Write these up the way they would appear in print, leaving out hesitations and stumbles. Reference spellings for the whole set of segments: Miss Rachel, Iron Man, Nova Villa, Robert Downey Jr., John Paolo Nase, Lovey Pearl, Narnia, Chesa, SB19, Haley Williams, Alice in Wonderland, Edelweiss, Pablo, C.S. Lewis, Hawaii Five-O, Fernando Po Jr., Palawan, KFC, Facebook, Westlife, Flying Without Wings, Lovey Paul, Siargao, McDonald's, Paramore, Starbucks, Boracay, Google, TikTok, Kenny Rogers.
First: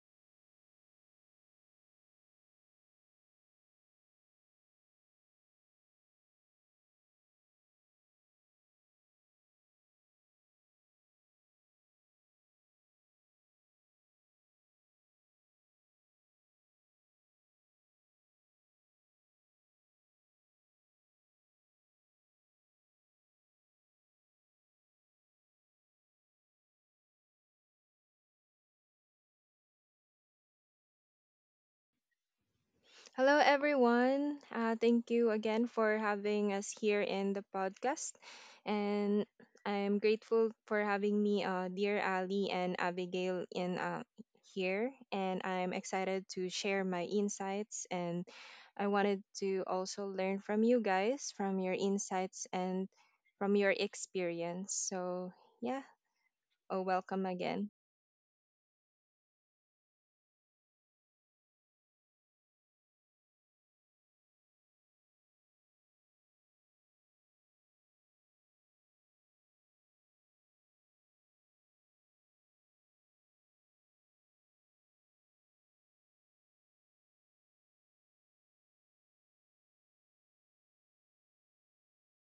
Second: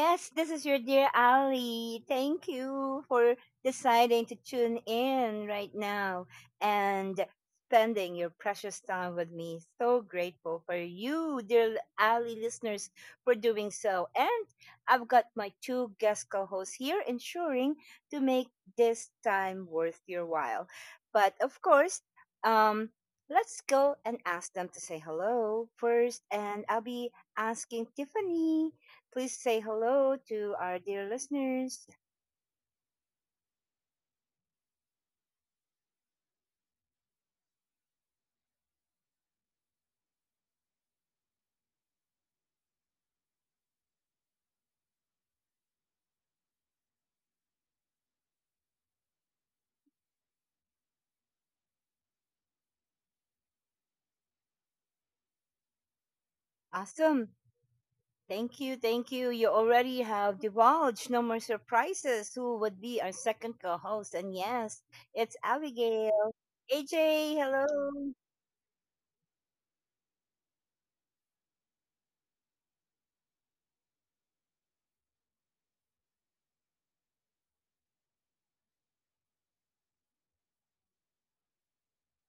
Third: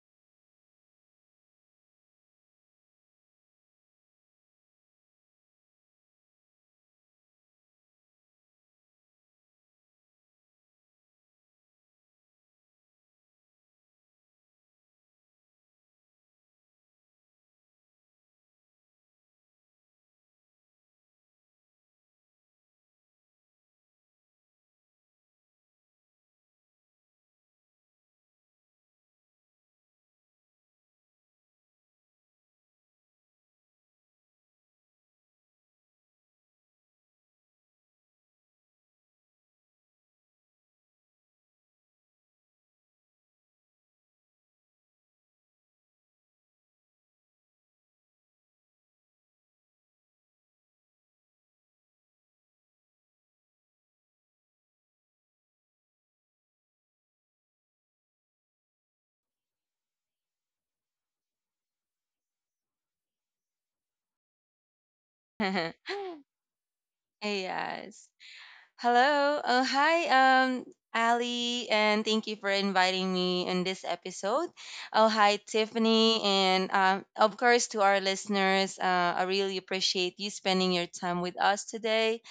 Yes, this is your dear Ali. Thank you for deciding to tune in right now and spending your precious time with me. So grateful for you, dear Ali listeners, for doing so. And I've got my two guest co-hosts here ensuring to make this time worth your while. But of course, um let's go and ask them to say hello first, and I'll be asking Tiffany. Please say hello to our dear listeners. Hello, everyone. Thank you again for having us here in the podcast. And I'm grateful for having me, dear Ali and Abigail, in here. And I'm excited to share my insights. And I wanted to also learn from you guys, from your insights and from your experience. So, yeah, oh, welcome Awesome. again. Thank you. Thank you. You already have divulged, no more surprises. Who would be our second co host? And yes, it's Abigail. AJ, Yes. hello. Hello. Oh, hi, Ali, and thank you for inviting me in this episode. Oh, hi, Tiffany, and of course to our listeners, I really appreciate you spending your time with us today.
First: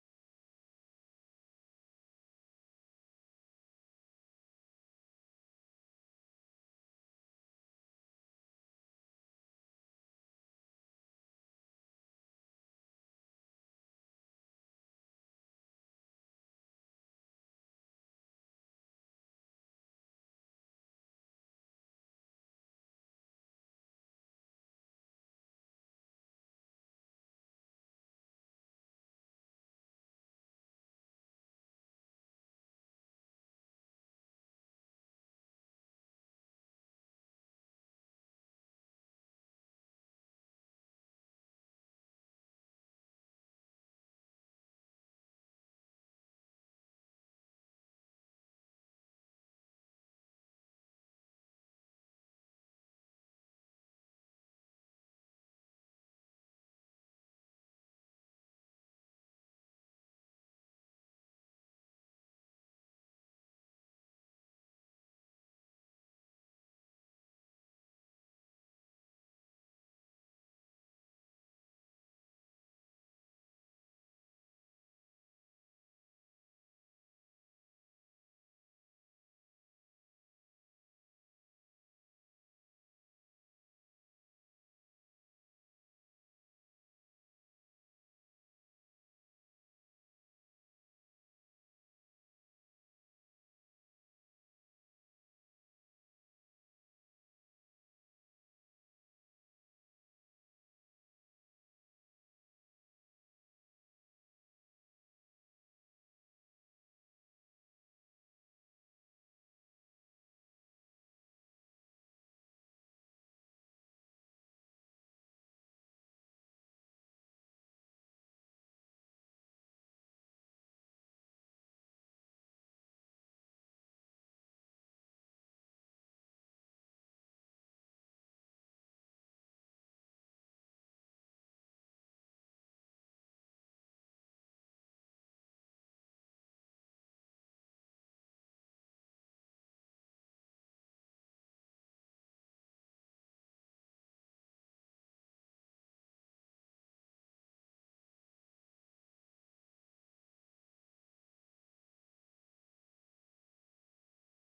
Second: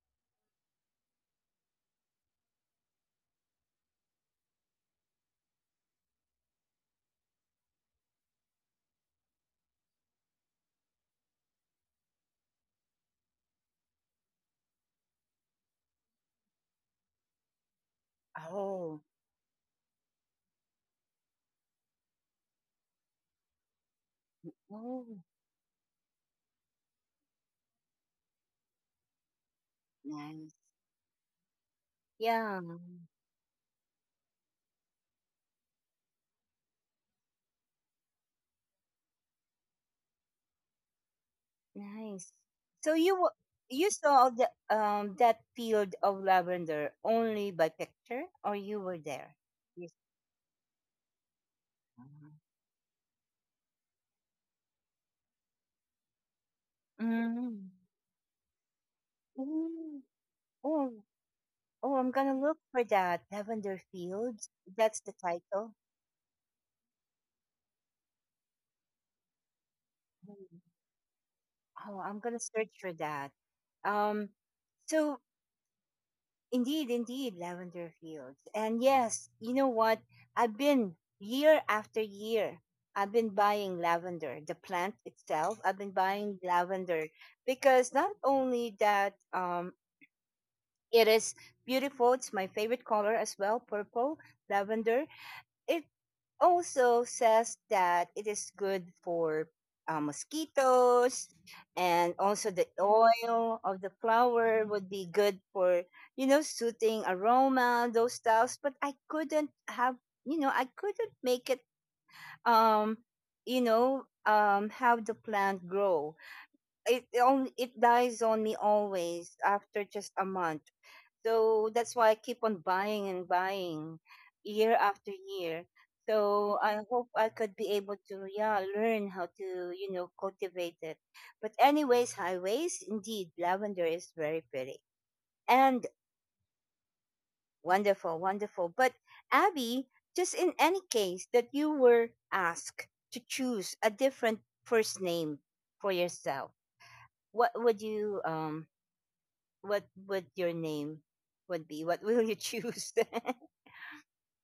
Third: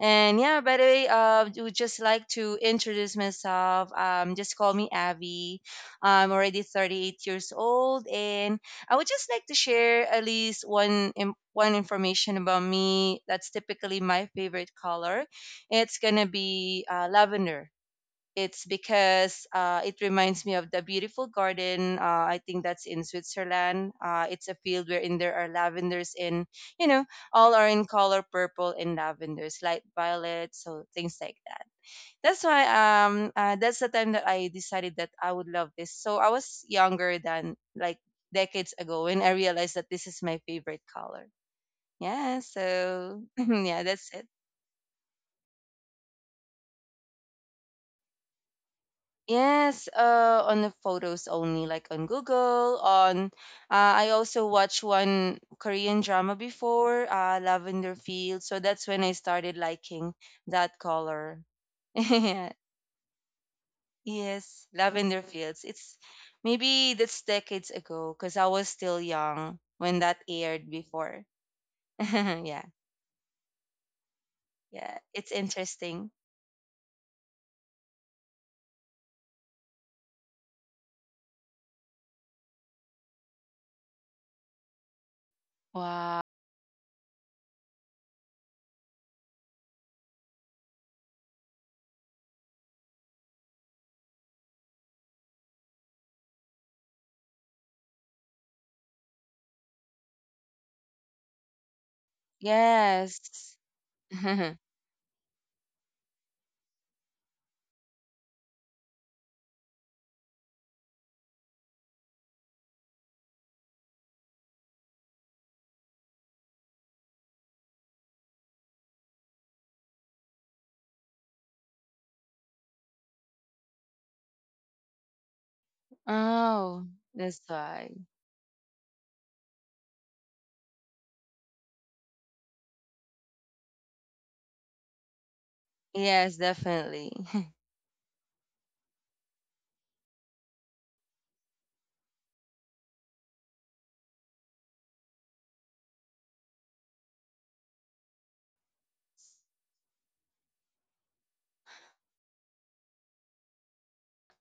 And yeah, by the way, I would just like to introduce myself. Just call me Abby. I'm already 38 years old, and I would just like to share at least one information about me. That's typically my favorite color. It's gonna be lavender. It's Oh, because it reminds me of the beautiful garden. I think that's in Switzerland. It's a field oh, wherein there are lavenders in, you know, all are in color purple and lavenders, light violet, nice. so things like that. That's why Yeah, that's the time that I decided that I would love this. So I was younger than, like, decades ago when I realized that this is my favorite color. nice. Yeah, So you so wa- yeah, you that's it. saw the, that field of lavender only by picture, or you were there? Yes, Yes. On the photos only, like on Google. On, I also watched one Korean drama before, Mm. Lavender Field. So that's when I started Mm. liking that Oh, color. oh, I'm gonna Yeah. look for that. Lavender Fields. Yes, That's the Lavender Fields. title. It's maybe that's decades ago because I was still young when that Mm. aired before. Oh, I'm gonna Yeah, search for that. Um, yeah, so it's interesting. indeed, indeed, Lavender Fields. And yes, you know what? I've been year after year. I've been buying lavender, the plant itself. I've been Wow. buying lavender because not only that, it is beautiful. It's my favorite color as well, purple lavender. It also says that it is good for mosquitoes, and also the Yes. oil of the flower would be good for you know soothing aroma, those stuffs. But I couldn't have, I couldn't make it, um have the plant grow. It only, it dies on me always after just a month. So that's why I keep on buying and buying year after year. So I Oh, hope I that's could be able why. to, yeah, learn how to, you know, cultivate it. But anyways, highways, indeed, lavender is very pretty and Yes, definitely. wonderful, wonderful. But Abby, just in any case that you were asked to choose a different first name for yourself, what would you, what would your name would be? What will you choose?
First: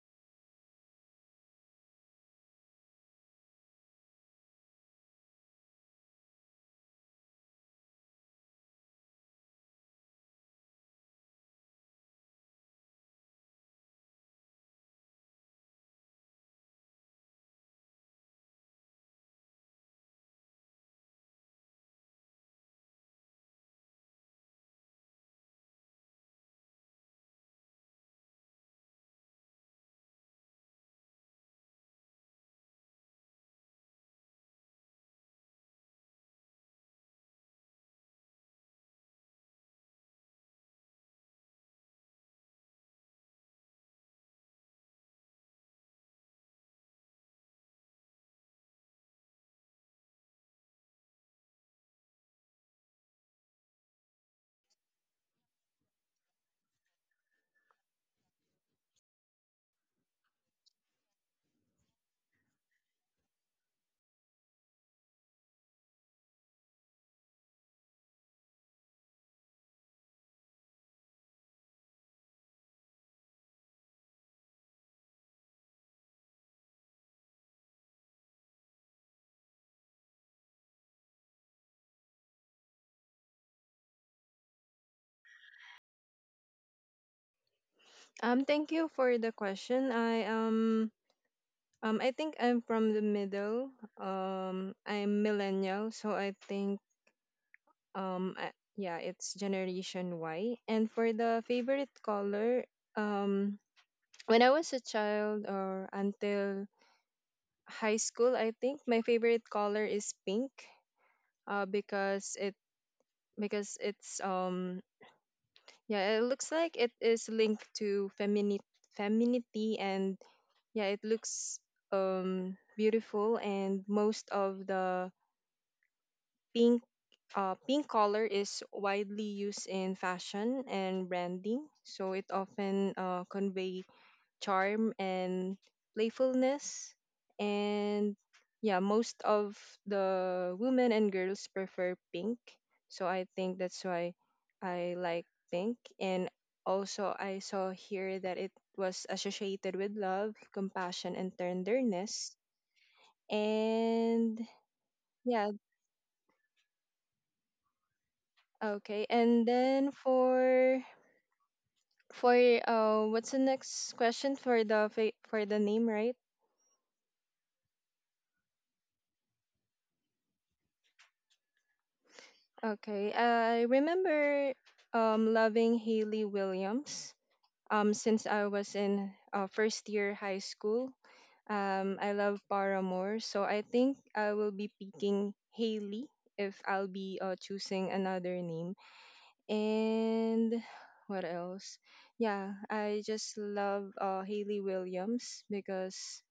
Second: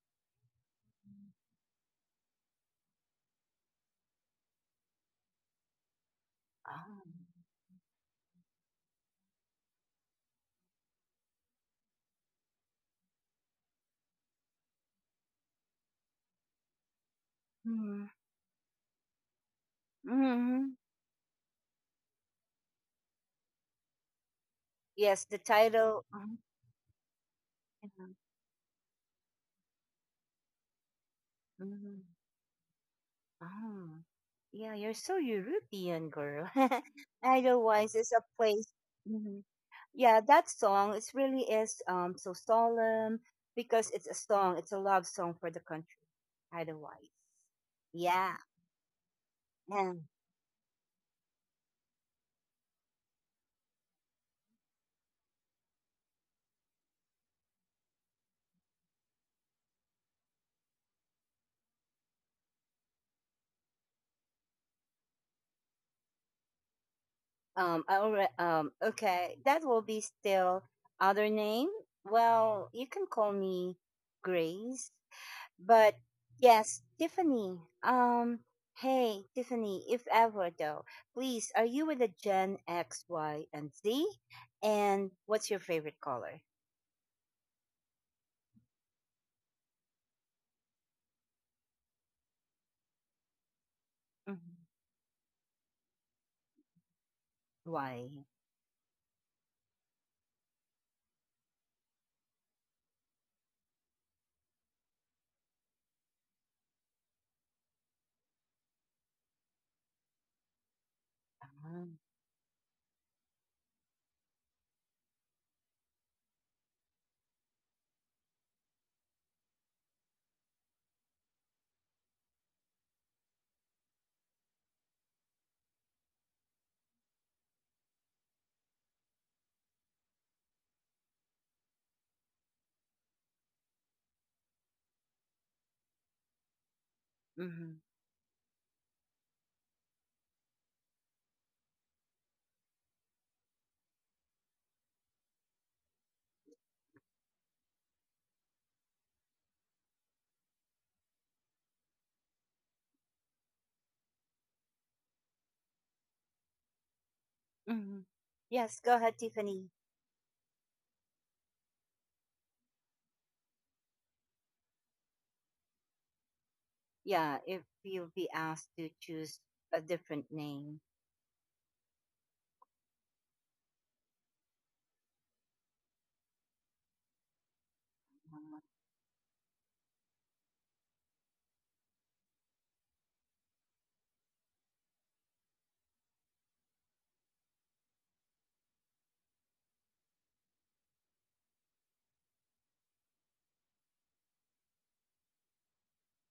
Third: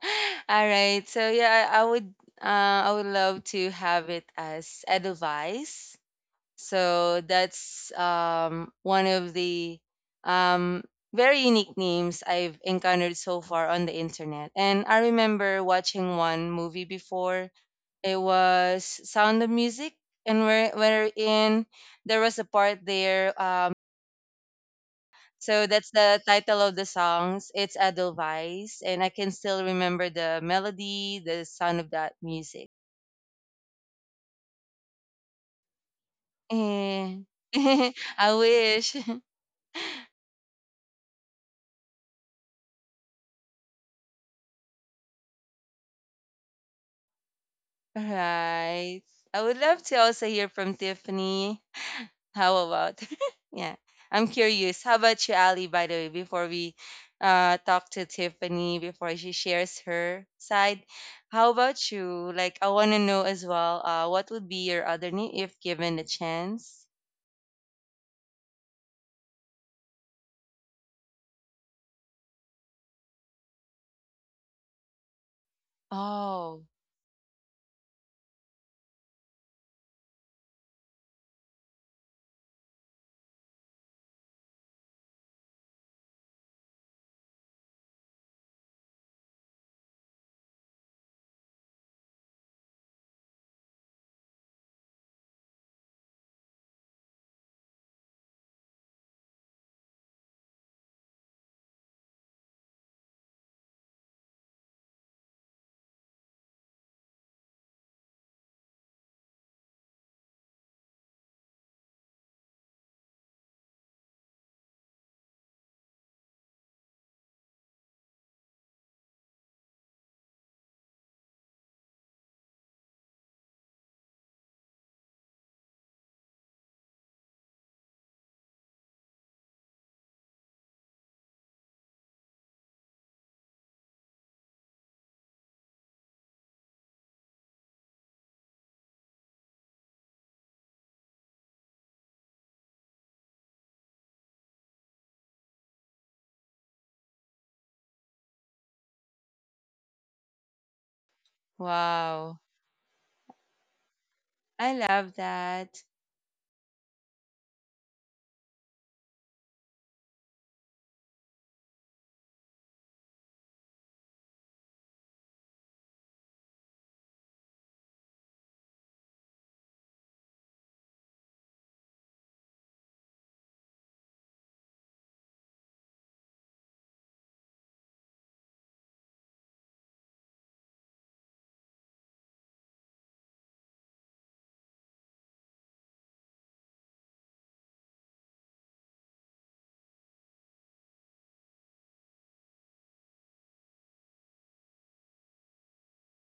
All right. So yeah, I would love to have it as Edelweiss. Oh, So that's one of the um, very unique names I've encountered so far on the internet. And I remember watching one movie before. mm, It was Sound of Music, and mhm. where in there was a part there. Yes, the So that's title. the Mhm. title of the songs. It's Mhm. Edelweiss, and I can still remember the melody, the sound of Mhm. that music. Ah. Yeah, you're so European, girl. Eh, Idlewise is a I place. wish. Mhm. Yeah, that song, it really is so solemn because it's a song. It's a love song for the country. Idlewise. Yeah. Right. I would love to And also hear from Tiffany. How about? Yeah. I'm curious. How about you, Ali, by the way, before we talk to Tiffany, before she shares her side? How about you? Like, I want to know as well, what would be your other name if given the chance? I already, okay, that will be still other name. Well, you can call me Grace. But Oh, yes, Tiffany. Um, hey, Tiffany, if ever though, please, are you with a Gen X, Y, and Z? And what's your favorite color? Thank you for the question. I think I'm from the middle. Hmm. I'm millennial, so Why? Yeah, it's Generation Y. And for the favorite color, um, when I was a child or until high school, I think my favorite color is pink. Uh, Uh-huh. because it because it's yeah, it looks like it is linked to femininity, and yeah, it looks beautiful, and most of the pink pink color is widely used in fashion and branding, so it often convey charm and playfulness. Hmm. And yeah, most of the women and girls prefer pink, so I think that's why I like pink. And also, I saw here that it was associated with love, compassion, and tenderness. wow. And I love yeah, that. Hmm. Yes, go okay. ahead, And Tiffany. then for what's the next question for the fa- for the name, right? Yeah, if you'll be asked to choose a different name. Okay, I remember loving Haley Williams since I Uh, was in first year high school. I love Paramore, so I think I will be picking Haley if I'll be choosing another name. And what else? Yeah, I just love Haley Williams because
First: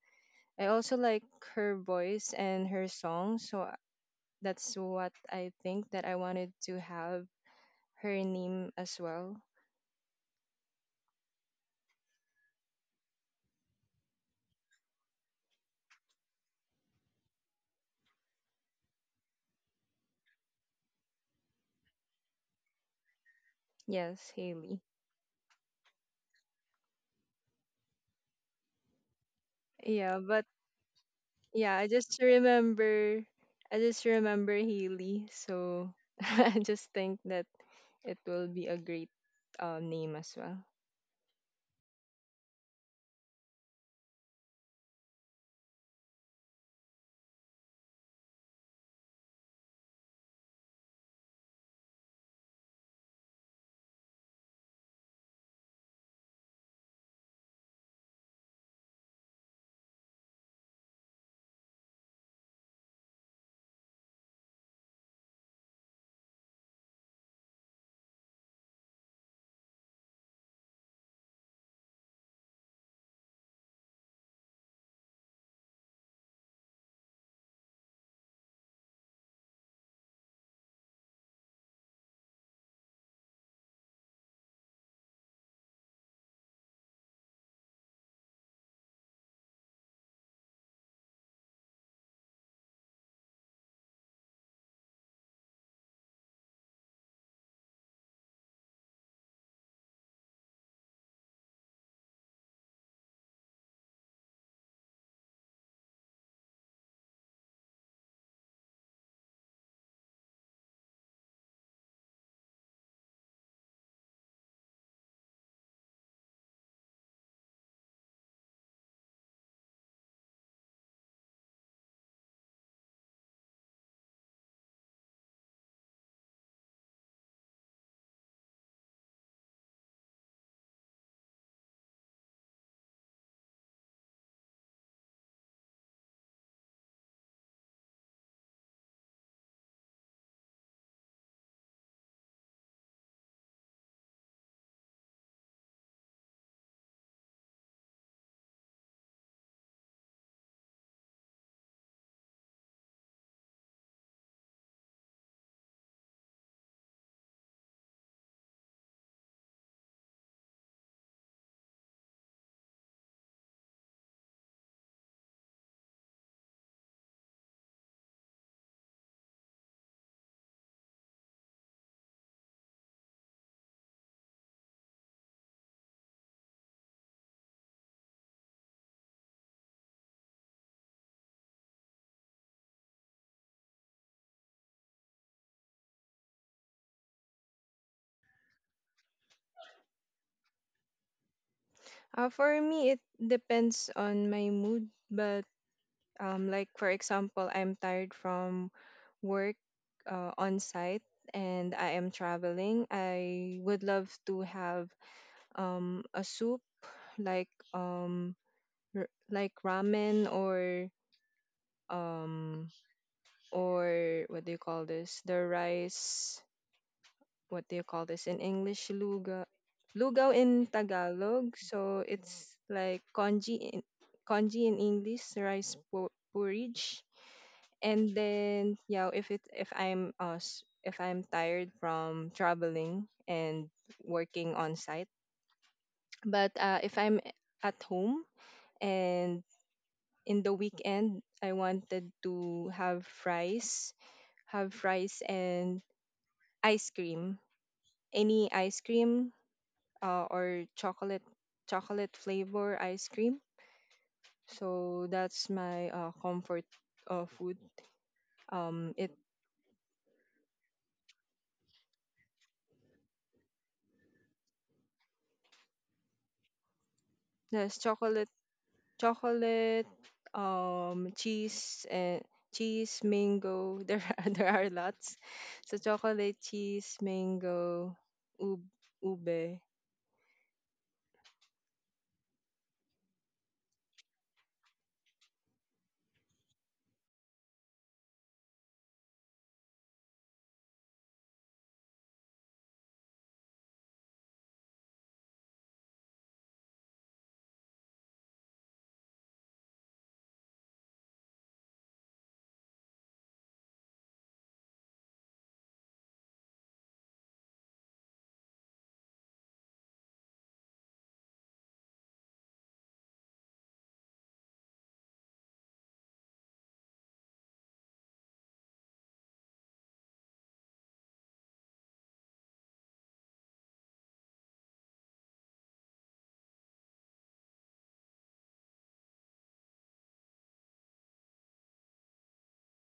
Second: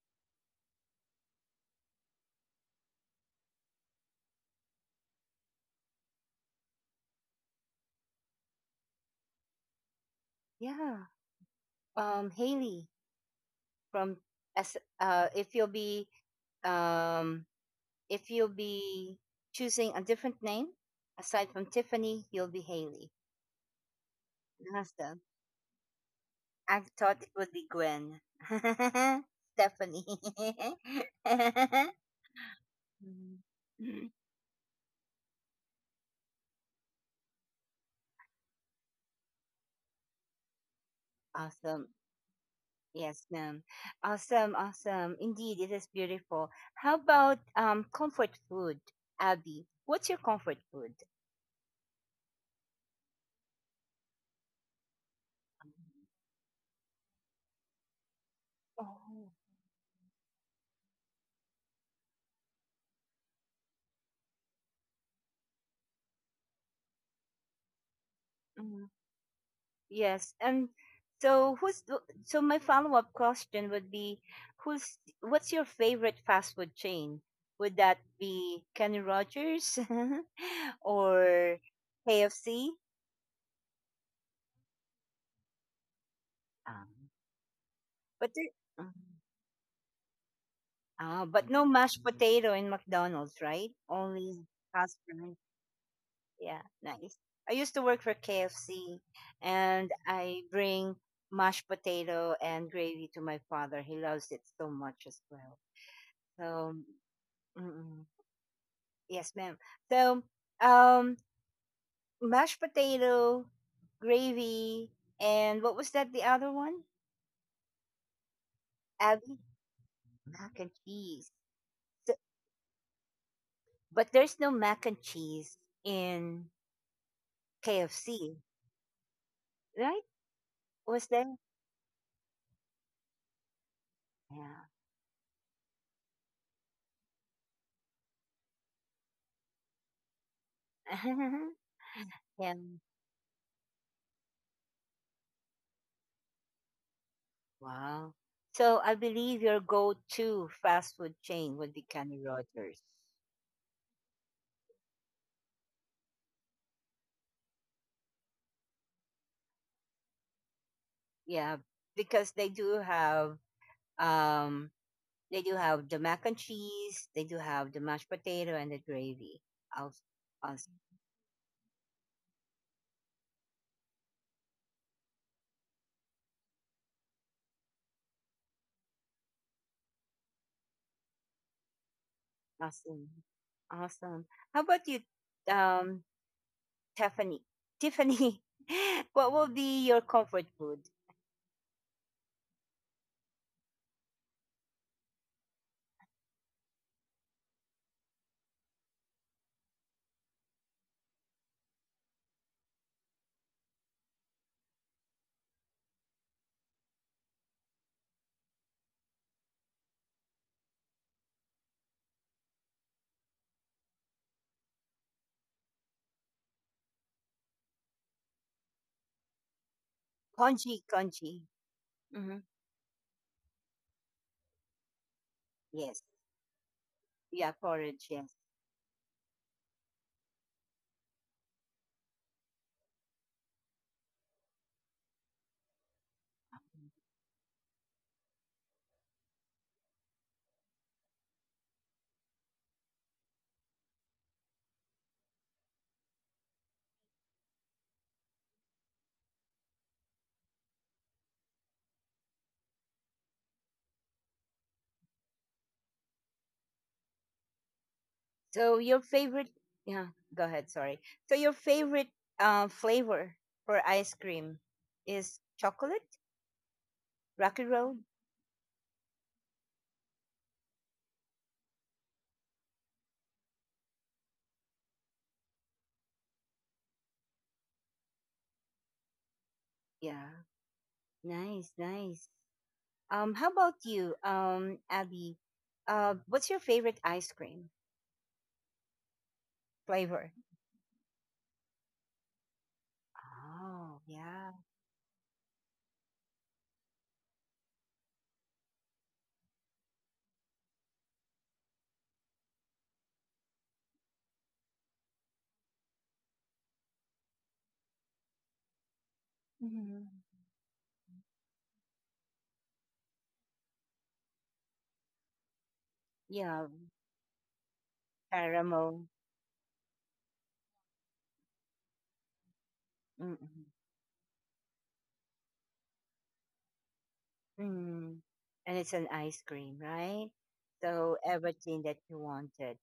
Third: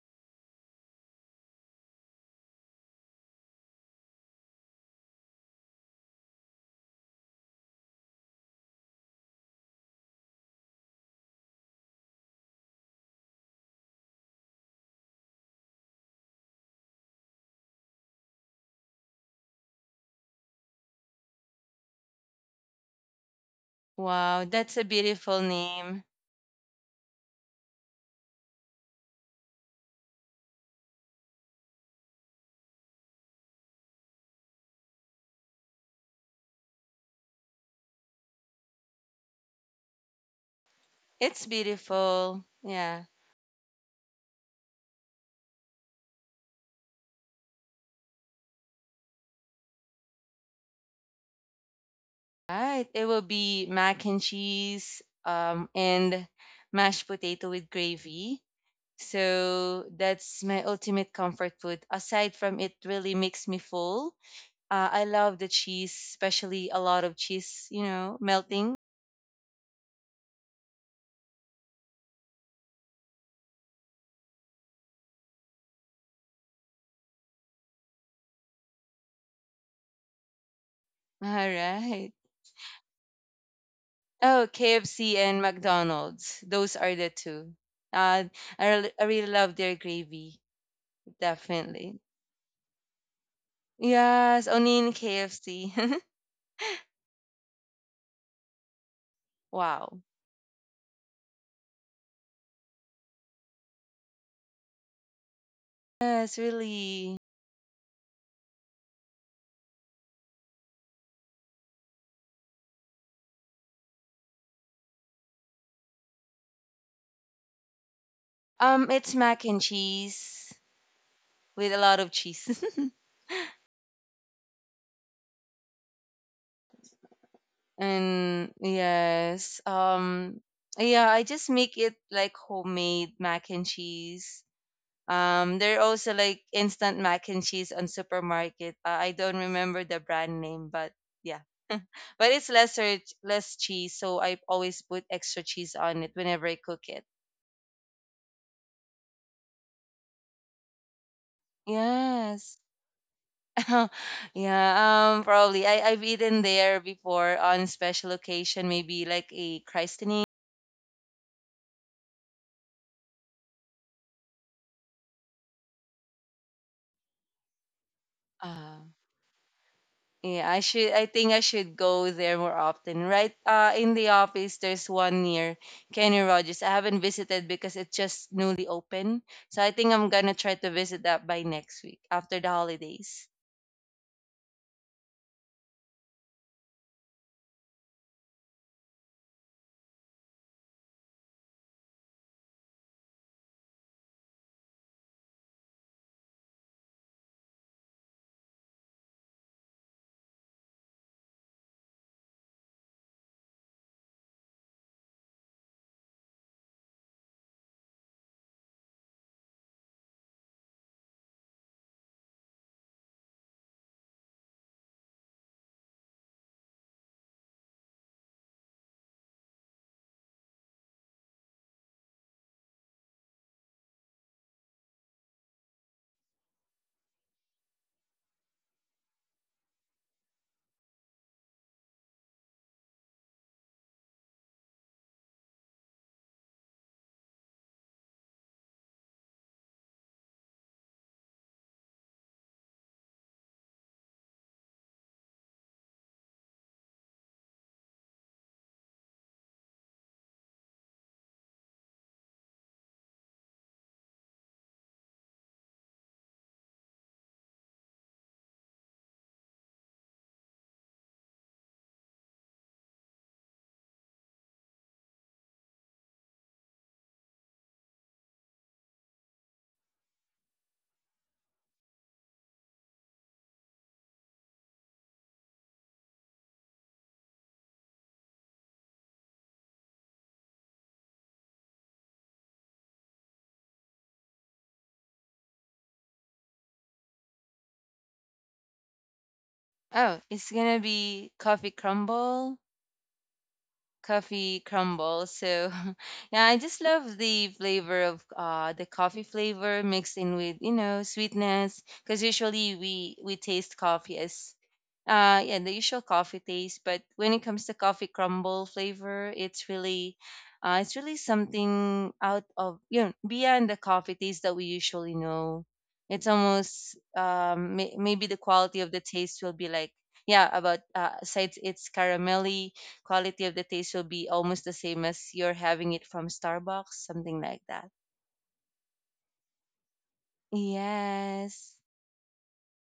I also like her voice and her song, so that's what I think, that I wanted to have her name as well. Yeah. Haley from S. Um If you'll be choosing a different name, aside from Tiffany, you'll be Haley. Yes, Wow, that's Haley. a That's the. beautiful name. I thought it would be Gwen. Stephanie. Yeah, but yeah, I just remember I just Mhm. remember Haley, so I just think that it will be a great name as well. It's Awesome. beautiful. Yeah. Yes, ma'am. Awesome, awesome. Indeed, it is beautiful. How about comfort food, Abby? What's your comfort food? Right. It will be mac and cheese and mashed potato with gravy. So that's my ultimate comfort food. Aside from it really makes me full. I love the cheese, especially a lot of cheese, you know, melting. Oh. Yes. And so who's th- so my follow-up question would be who's what's your favorite fast food chain? Would that be Kenny Rogers All or right. KFC? Oh, KFC and McDonald's. Those are the Um, two. Uh, but there, um, I really love their gravy. ah, but no Definitely. mashed potato in McDonald's, right? Only Yes, only in fast food. KFC. Yeah, nice. I used to work for KFC and Wow. I bring mashed potato and gravy to my father. He loves it so much as well. Yes, So really. mm-mm. Yes, ma'am. So, um, mashed potato, gravy, and what was that? The other one, It's Abby, mac and cheese mac and cheese. with a lot of So, cheese. but there's no mac and cheese in KFC, And yes, right? Was yeah, I there? just make it like homemade mac and cheese. There are also like instant mac and cheese on supermarket. I don't remember the brand name, but yeah, Yeah. but it's yeah. Less cheese, so I always put extra cheese on it whenever I cook it. Wow. So I believe your go-to fast food chain would be Kenny Yes. Rogers. Yeah, probably. I've eaten there before on special occasion, maybe like a christening. Yeah, because they do have um they do have the mac and cheese. They do have the mashed potato and Uh, the gravy. Aus- Yeah, I aus- should. I think I should go there more often. Right, in the office, there's one near Kenny Rogers. I haven't visited because it's just newly open. So I think I'm gonna try to visit that by next week after the Awesome. holidays. Awesome. How about you, um, Tiffany? Tiffany, what will be your comfort food? For me, it depends on my mood, but like for example, I'm tired from work on site and I am traveling. I would love to have a soup, like like ramen or um what do you call this? The rice. What do you call this in English? Luga. Lugaw in Congee, congee. Tagalog. So Mm-hmm. it's like congee in English, Yes. Porridge. Yeah, porridge. And Yes. then yeah, if I'm tired from traveling and working on site, but if I'm at home and in the weekend, I wanted to have fries, and ice cream, any ice cream or chocolate chocolate flavor ice cream. So that's my comfort food. So your It favorite? Yeah. Go ahead. Sorry. So your favorite flavor for ice cream is chocolate, rocky There's road. chocolate, chocolate, cheese, and cheese, mango. There are, lots. So chocolate, cheese, mango, ub- ube. Yeah. Nice, nice. How about you, Abby? What's your favorite ice cream Oh, flavor? it's gonna be Oh, yeah. coffee crumble. So yeah, I just love the flavor of the coffee flavor mixed in with, sweetness because usually we taste coffee as yeah, the usual coffee taste, but when it comes to coffee crumble flavor, Hmm. It's really something out of, beyond the coffee taste that we usually know. It's Yeah, almost maybe the quality of the caramel. taste will be like yeah, about sides it's caramelly quality of the Mm-mm. taste will be almost the same as you're having it from Starbucks, something like that. Mm. And it's an ice cream, right? So Yes. everything that you wanted.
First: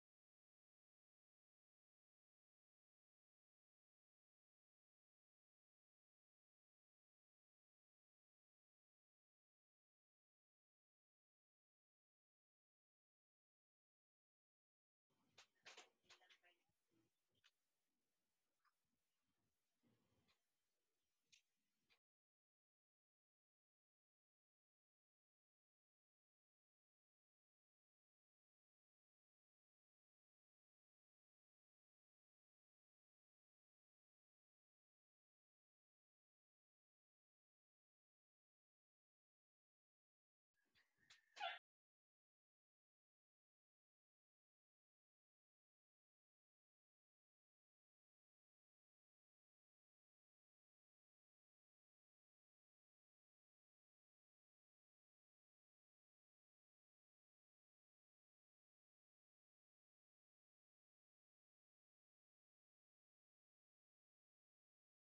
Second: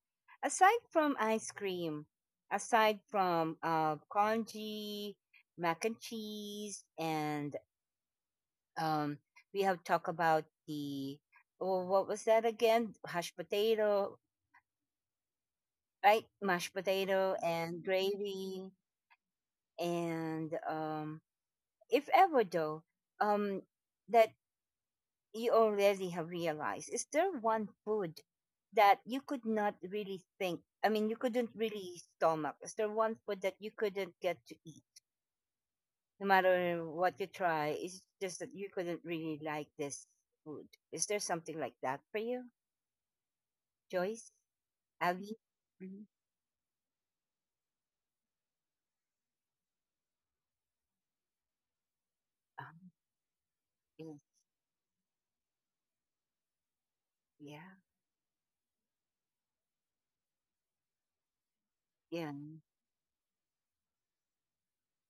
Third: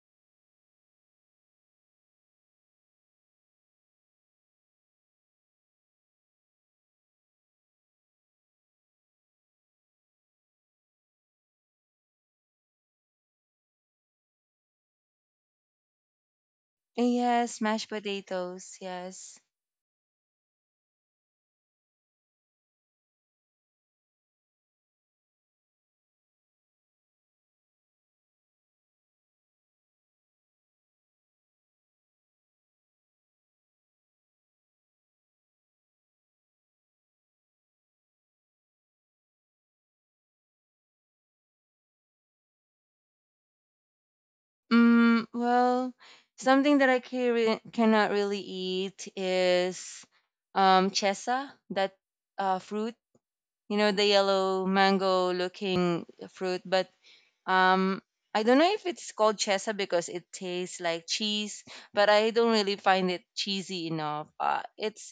Aside from ice cream, aside from congee, mac and cheese, and um, we have talked about the, oh, what was that again? Hash potato, right? Mashed potato Yes, and mashed gravy. potatoes. Yes. And if ever though, um that you already have realized, is there one food that you could not really think, I mean you couldn't really stomach? Is there one food that you couldn't get to eat? No matter what you try, it's just that you couldn't really like this food. Is there something like that for you, Joyce? Mm, Abby? well, Mhm. something that cannot really eat is chesa, that Um, fruit, you know, the yes. yellow mango looking fruit. But Yeah. Um, I don't know if it's called chesa because it tastes like cheese, but Yeah. I don't really find it cheesy enough.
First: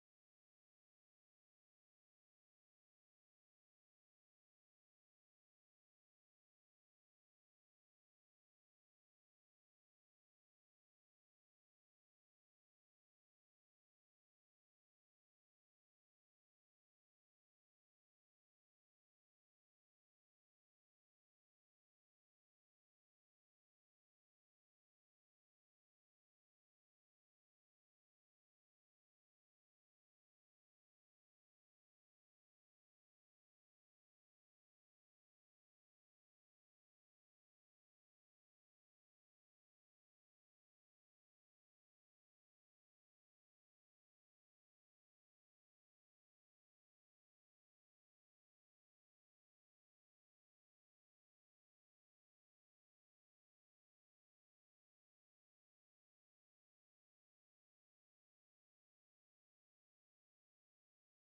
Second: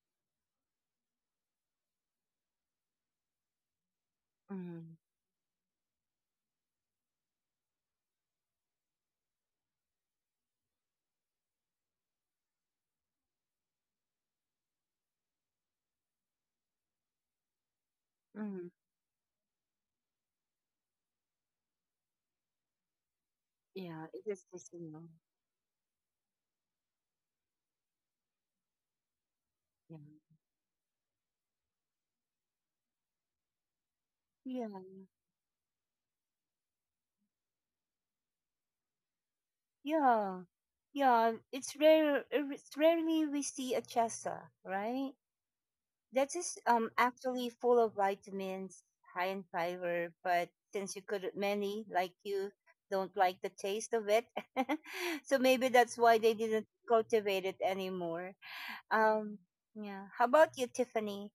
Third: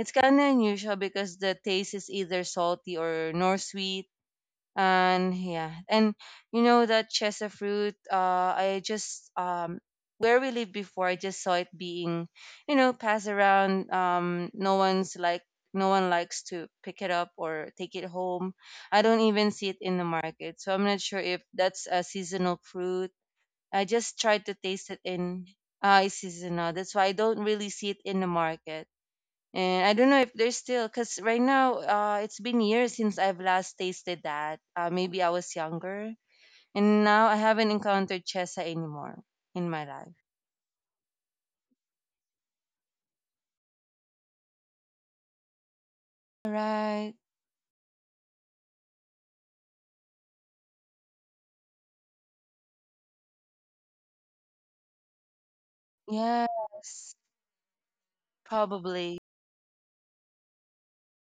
It's kind of unusual because the taste is either salty or nor sweet. Mm-hmm. And yeah, and you know that chesa fruit, I just where we lived before, I just saw it being, passed around. Um no one's like no one likes to pick it up or take it home. Mm-hmm. I don't even see it in the market, so I'm not sure if that's a seasonal fruit. I Yeah, just it tried is to taste it seasonal. in. It's seasonal, that's why I don't really see it in the market. And I Yeah. don't know if there's still, because right now, it's been years since I've last tasted that. Yeah. Maybe I was younger. And now I haven't encountered Chesa anymore in my life. Yeah. Yeah. It's rare, it's rarely we see a chesa, right? That All is right. actually full of vitamins, high in fiber, but since you don't like the taste of it. So maybe that's why they didn't Yes, cultivate it anymore. probably. Um, yeah. How about you, Tiffany?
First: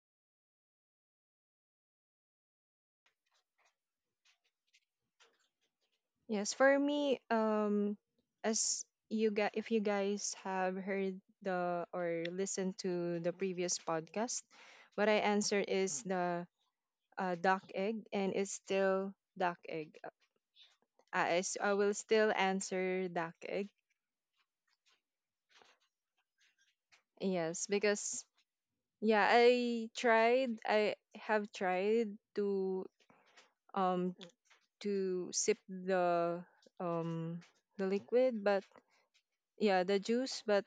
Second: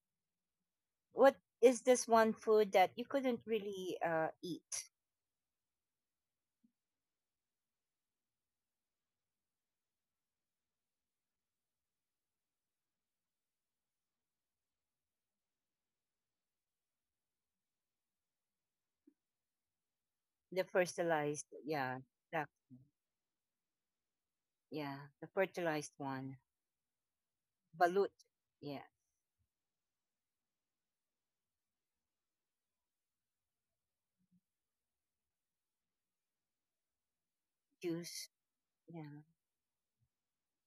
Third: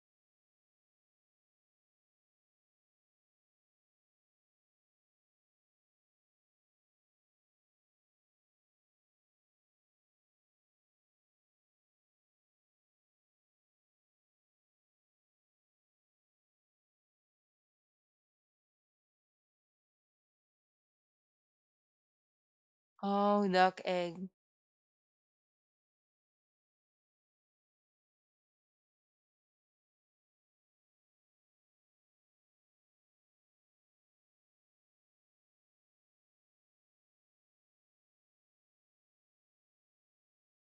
What is this one food that you couldn't really eat? Yes, for me, as you guys, if you guys have heard the or listened to the previous podcast, what I answered is the duck egg, and it's still duck egg. The fertilized? I will Yeah, still that. answer duck Oh, egg. duck egg. Yeah, the fertilized one, Yes, balut, because yeah, yeah, I tried. I have tried um to sip um the juice, liquid, but yeah, yeah, the juice, but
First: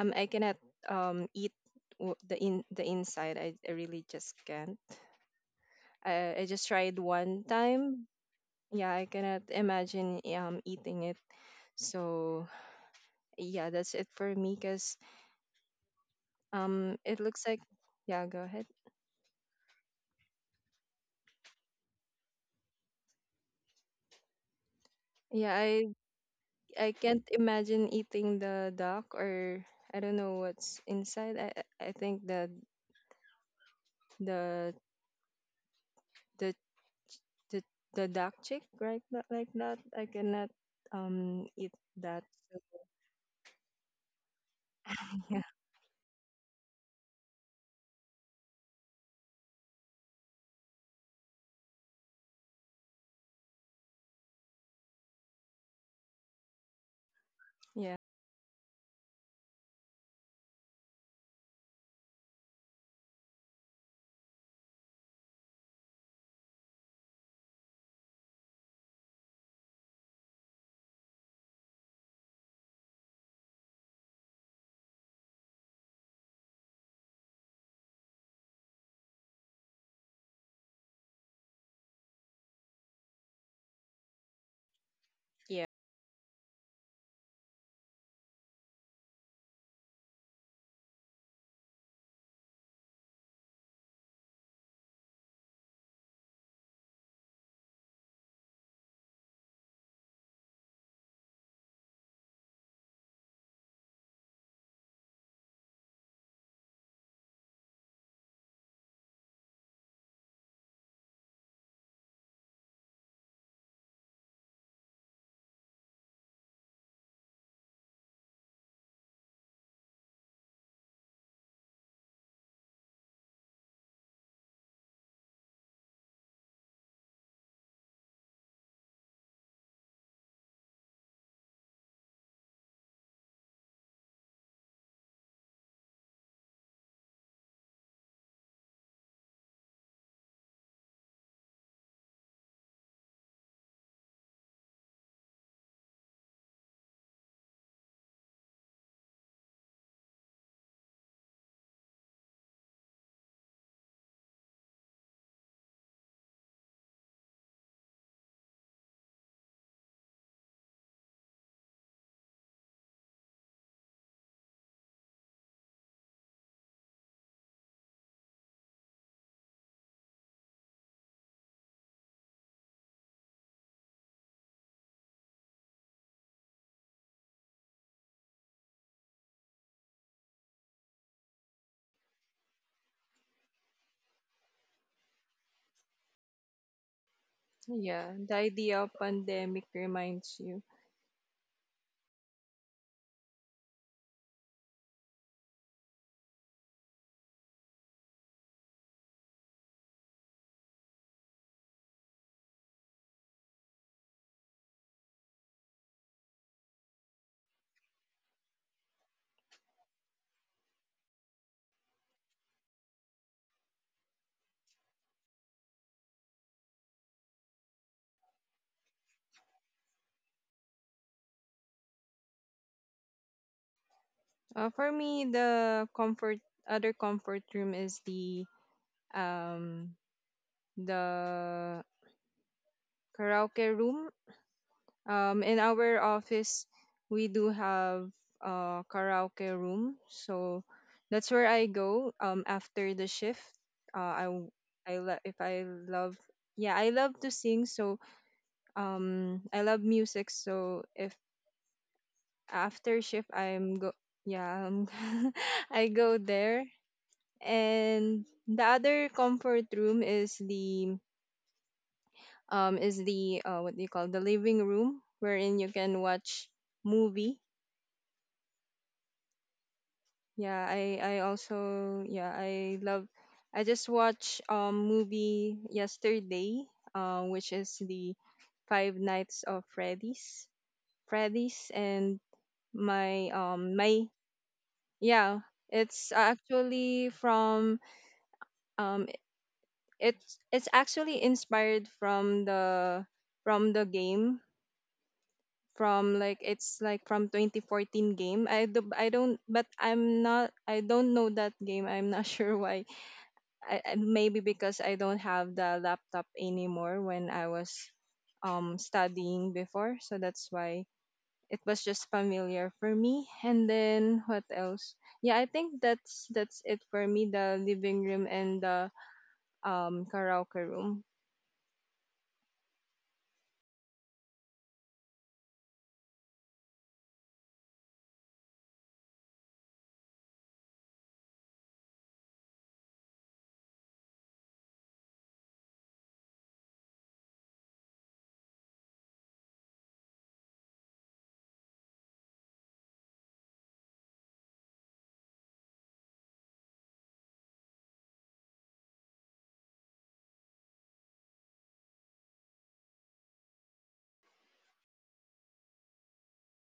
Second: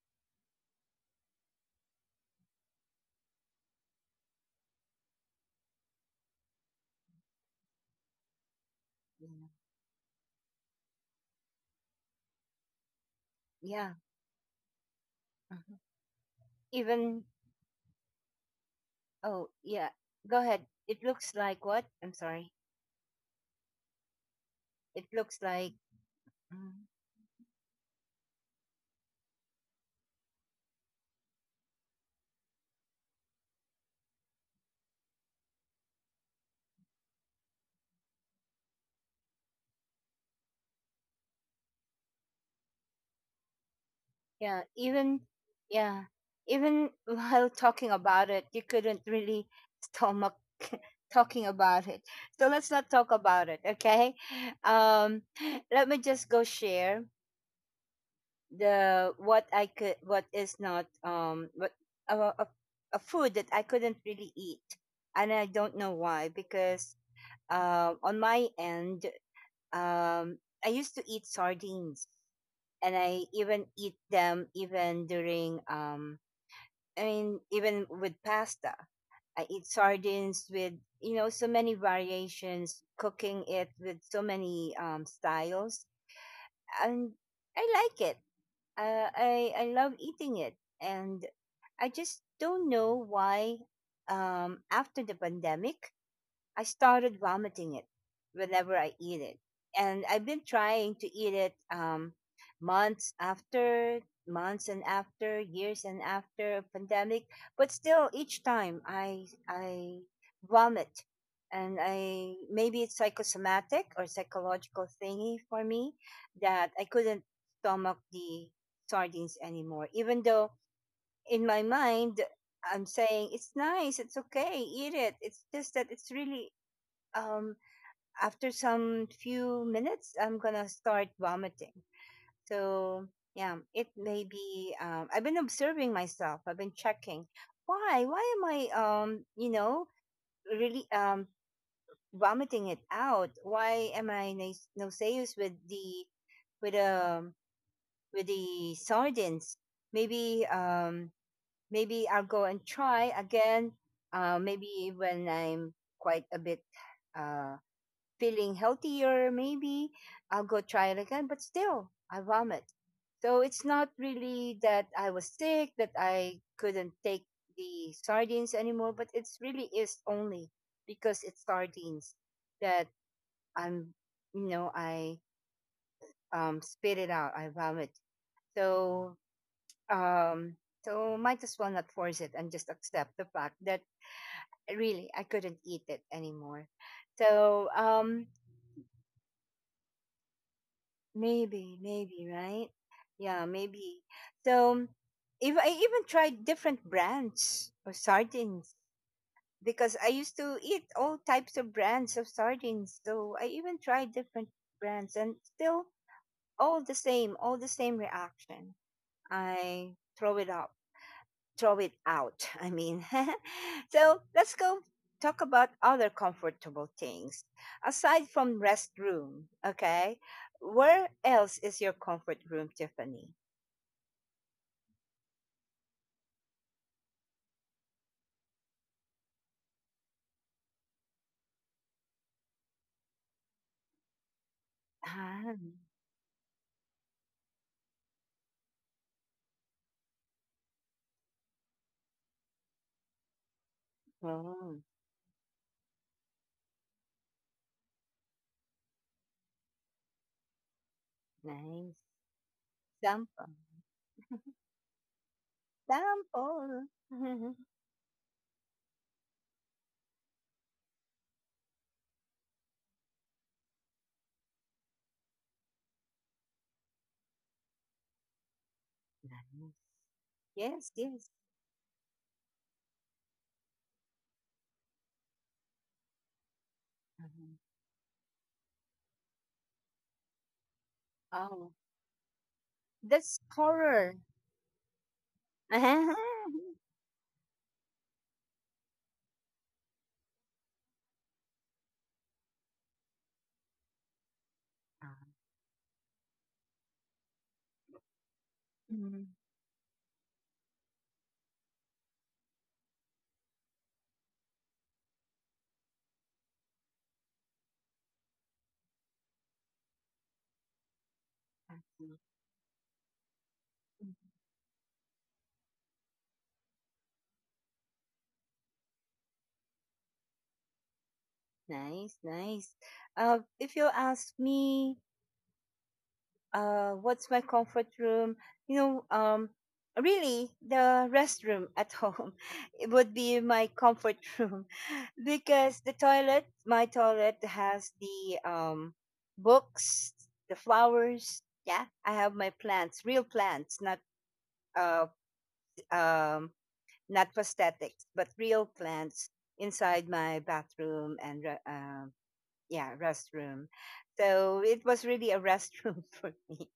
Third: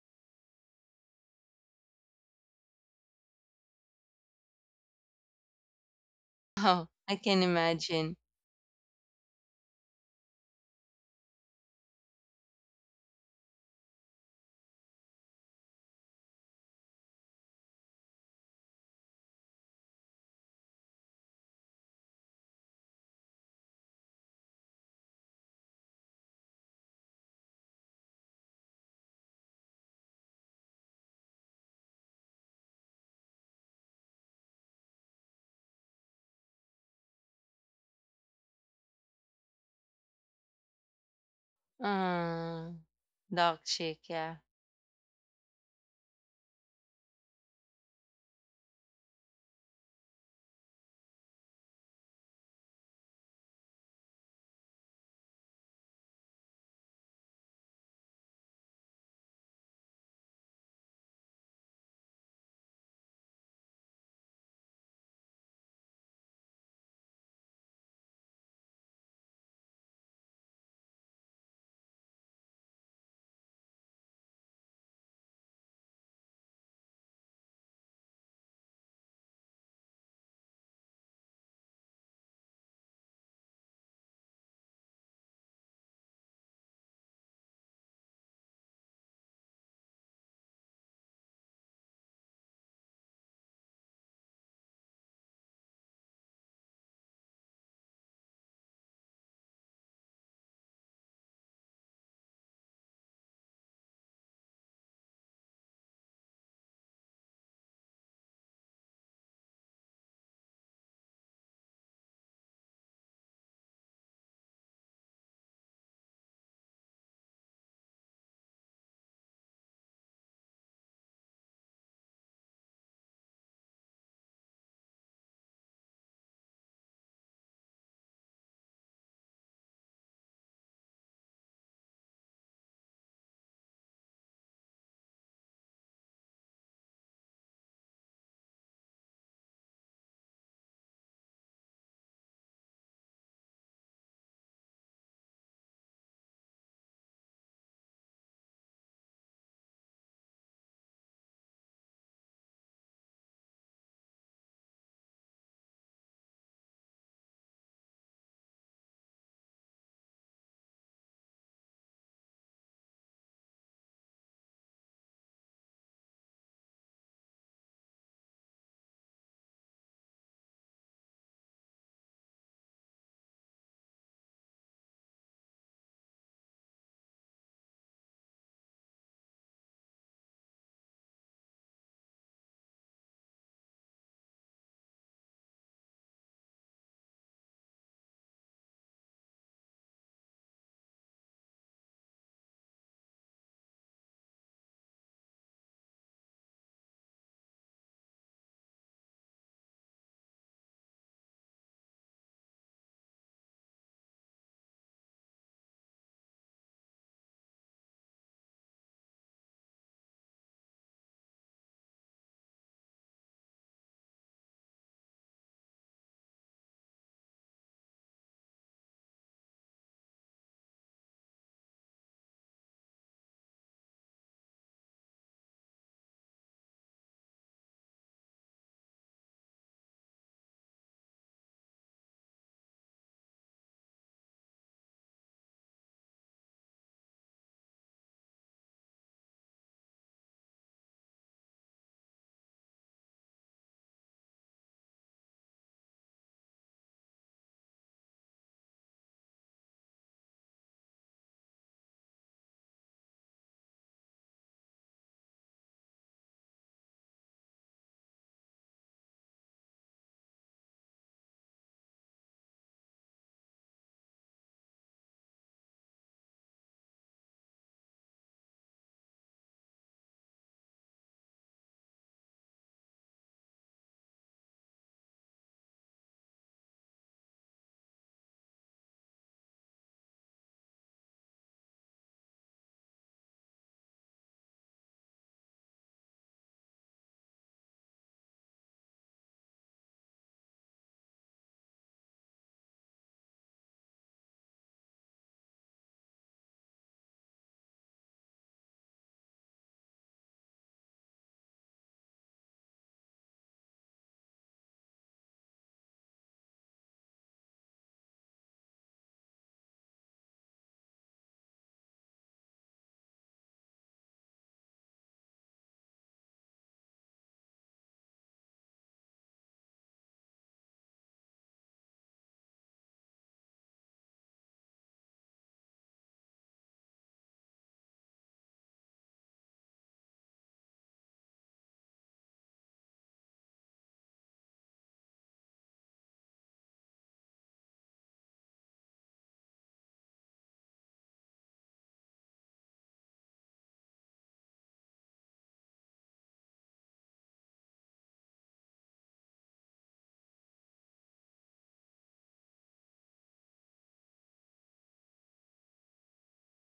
I cannot eat the inside. I really just can't. I just Oh, tried I can one time. imagine. Yeah, I yeah, cannot imagine eating it. So yeah, yeah. that's it for me. Cause Mhm. Even it looks like yeah. Go ahead. oh yeah, go ahead. It looks like what? I'm sorry. It looks Yeah, like I mm, I can't imagine eating the duck, or I don't know what's inside. I think the the the the, the duck chick, right? Not like that. I cannot eat that. Uh, Duck chick, yeah. yeah, So, even yeah, yeah, even while talking about it, you couldn't really stomach talking about it. So let's not talk about it, okay? Um, let me just go share yeah, the what I could what is not what a, a, a food that I couldn't really eat, and I don't know why. Because on my end, um I used to eat sardines, and I even eat them even during I mean even with pasta, I eat sardines with you know so many variations, cooking it with so many yeah, styles, and I like it. I love eating it, and I just don't know why. After the pandemic, I started vomiting it whenever I eat it. And I've been trying to eat it months after, months and after, years and after a pandemic. But still, each time I vomit. And I maybe it's psychosomatic or psychological thingy for me that I couldn't stomach the sardines anymore. Even though in my mind I'm saying it's nice, it's okay, eat it. It's just that it's really um after some few minutes I'm gonna start vomiting. So yeah, it may be, I've been observing myself, I've been checking why am I you know, really, vomiting it out. Why am I nas- nauseous with the, with um with the sardines? Maybe, maybe I'll go and try again. Uh, maybe when I'm quite a bit uh feeling healthier, maybe I'll go try it again. But still, I vomit. So it's not really that I was sick, that I couldn't take the sardines anymore, but it's really is only because it's sardines that I'm, you know, I spit it out, I vomit. So, um, so might as well not force it and just accept the fact that really I couldn't eat it anymore. So, yeah. The idea of pandemic reminds you. maybe, maybe, right? Yeah, maybe. So, if I even tried different brands of sardines because I used to eat all types of brands of sardines. So I even tried different brands, and still, all the same reaction. I throw it up, throw it out. I mean, so let's go talk about other comfortable things aside from restroom. Okay, where else is your comfort room, Tiffany? For me, the comfort other comfort room is the um the karaoke room. Ah, In our office, we do have a karaoke room, so that's where I go after the shift. I w- oh, I lo- if I love yeah, I love to sing, so I love music. So if nice. after shift Sample, I'm go yeah I go there, sample. Nice. and the other comfort room is the what do you call, the living room wherein you can watch movie. Yeah, I Yes, I yes. also, yeah, I love, I just watched movie yesterday, which Mhm. is the Five Nights of Freddy's. Oh, Freddy's, and my that's my horror. yeah, it's Ah, actually from um it's actually inspired from the game from like it's like from 2014 game. I mhm. don't, but I'm not, I don't know that game. I'm not sure why maybe because I don't have the laptop anymore when I was studying before. So that's why it was just familiar for me. And then what else? Yeah, I think that's it for me. The living room and the karaoke room. Nice, nice. If you ask me, what's my comfort room? You know, really, the restroom at home it would be my comfort room because the toilet, my toilet has the books, the flowers. Yeah, I have my plants, real plants, not uh, um, not prosthetics, but real plants inside my bathroom and yeah, restroom. So it was really a restroom for me.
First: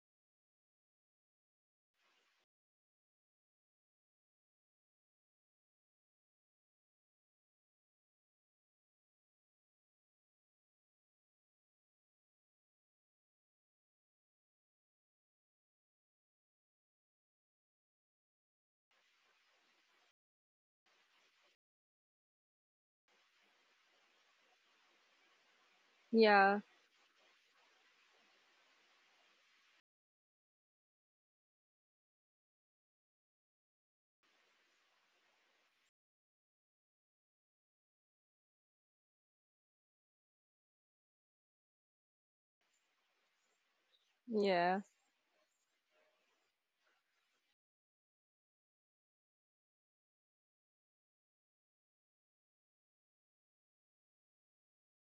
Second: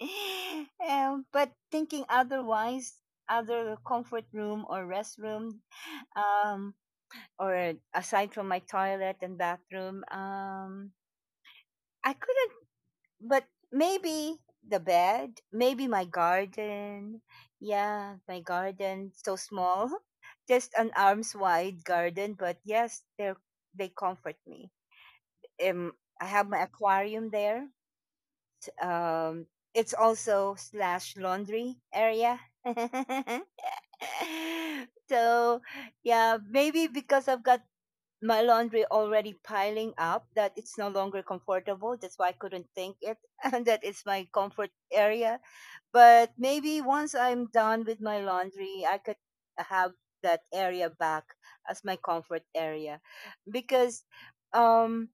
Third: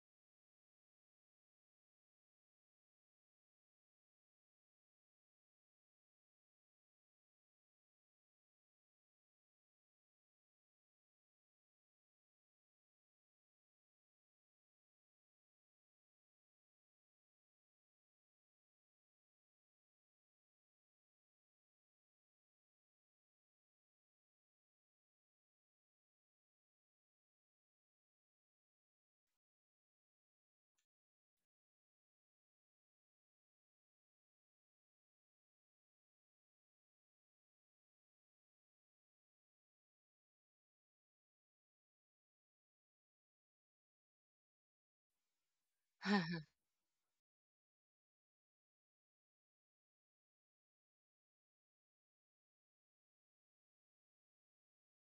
Um, but thinking otherwise, other comfort room or restroom, um, or aside from my toilet and bathroom, I couldn't. But maybe the bed, maybe my garden. Yeah, my garden so small, just an arm's wide garden. But yes, they comfort me, um, I have Yeah, my aquarium there. Um, it's also slash laundry area. So yeah, maybe because I've got my laundry already piling up that it's no longer comfortable. That's why I couldn't think it and that it's my comfort yeah. area. But maybe once I'm done with my laundry, I could have that area back as my comfort area because um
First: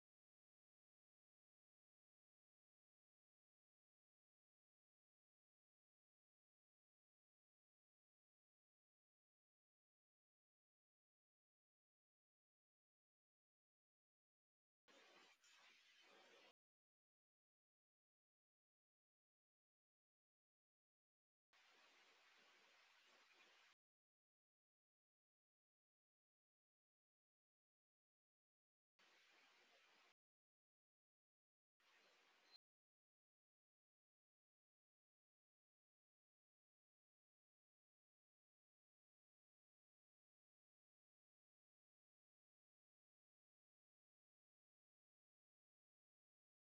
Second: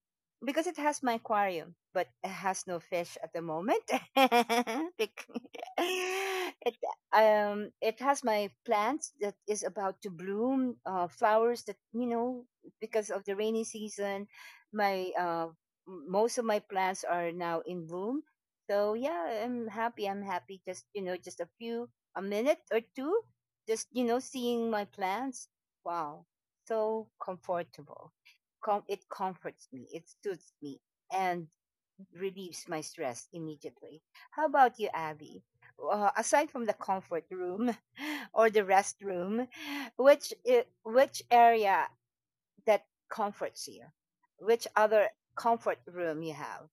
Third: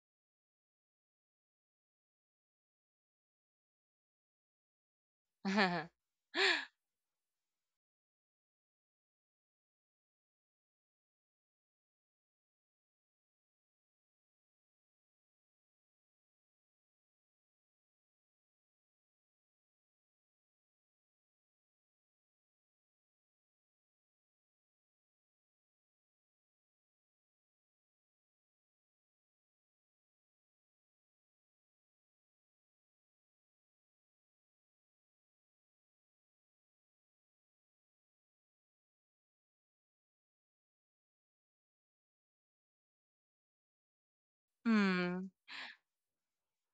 because it has my aquarium but it has no fish at the moment. Bec- it it has my plants that is about to bloom flowers that because of the rainy season my most of my plants are now in bloom. So yeah, I'm happy. I'm happy. Just just a few, a minute or two, just seeing my plants. Wow, so comfortable. It comforts me. It suits me and relieves my stress immediately. How about you, Abby? Aside from the comfort room or the restroom, which area that comforts you? Which other Hmm. comfort room you have?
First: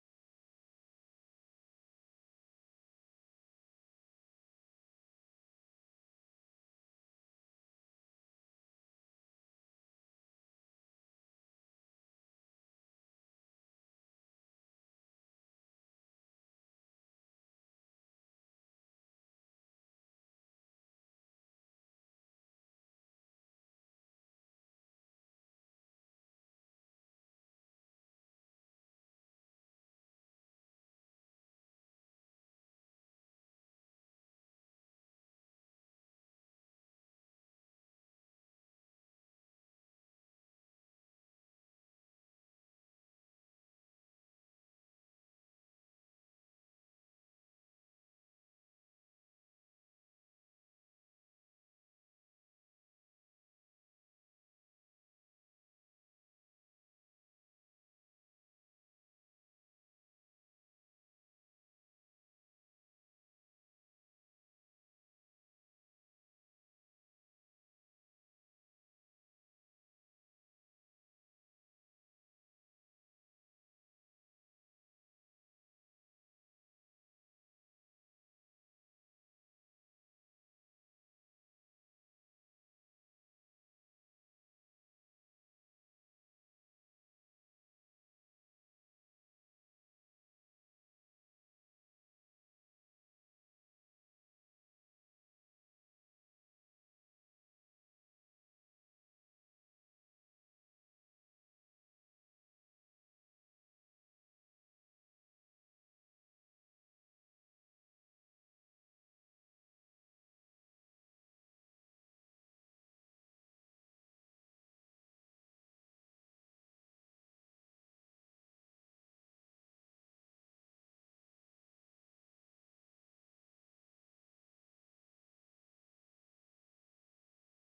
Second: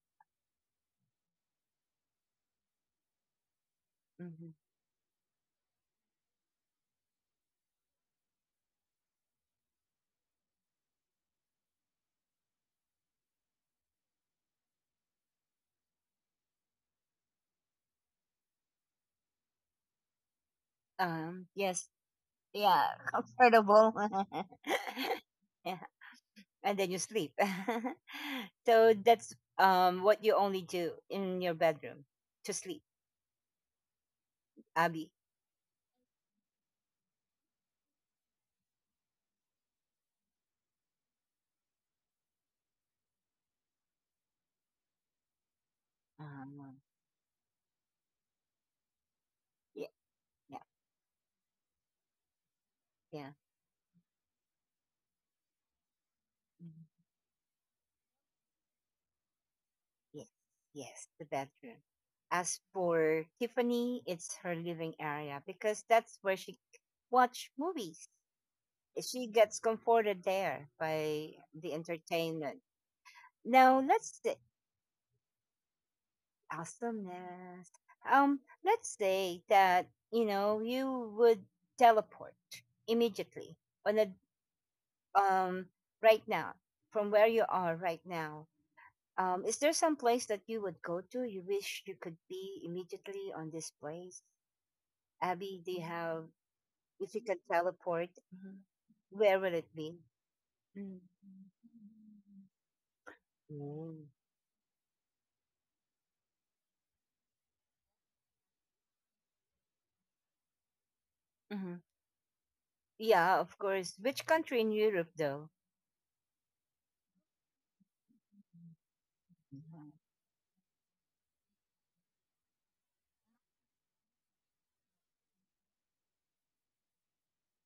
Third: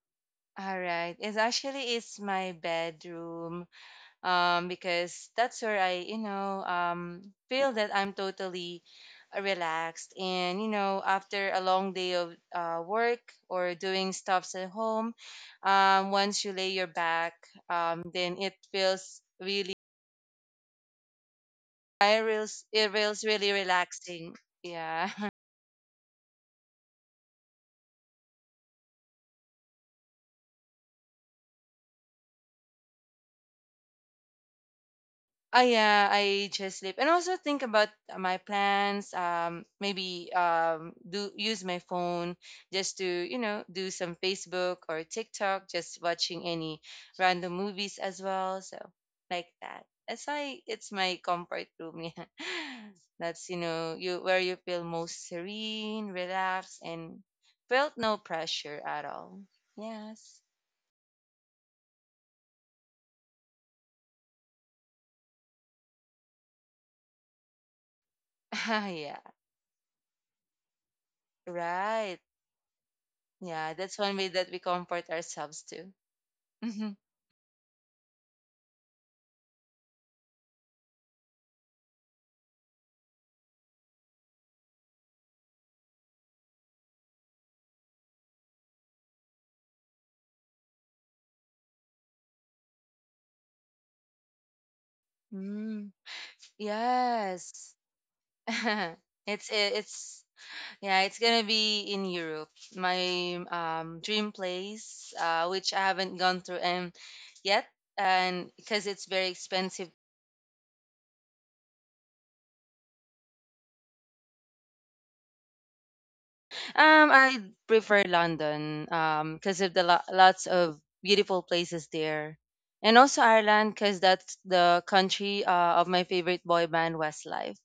All right. It's actually it's my bedroom Hmm. Because that's where I, you know, feel that I'm totally relaxed. And, you know, after a long day of work or doing stuffs at home, once you lay your back, then it feels really, yes. Yeah, it feels really comfortable. relaxing. Yeah. Yeah, and then you sleep. So that's what you only do in your bedroom, to sleep, Abby. Oh yeah, I just sleep and also think about my plans. Maybe do use my phone just to, you know, do some Facebook or TikTok, just watching any Um, random movies as well. So like that. yeah, That's why yeah, it's my comfort room. Yeah, yeah. that's, you know, you where you feel most serene, relaxed, Mhm. and felt no pressure at all. Yes, Yes. yes, the bedroom. As for Tiffany, it's her living area because that's where she watch movies. Yeah. She gets comforted there by the Right. entertainment. Yeah. Now That's one let's— way that we comfort ourselves too. Mhm. awesomeness. Let's say that you know you would teleport immediately on a um right now from where you are right now. Is there some place that you would go to? You wish you could be immediately on this place, Abby. Do you Mm, have, if you could yes. teleport? Mhm. Where It's will it it- be? it's Mm. yeah, It's gonna be in Europe. My dream place, which I haven't gone through and yet, and because it's very expensive. Mm-hmm. Yeah, of course. Which country in Europe, though? I prefer London. Because of the lots of beautiful places there, and also Ireland, because that's the country of my favorite boy band Westlife.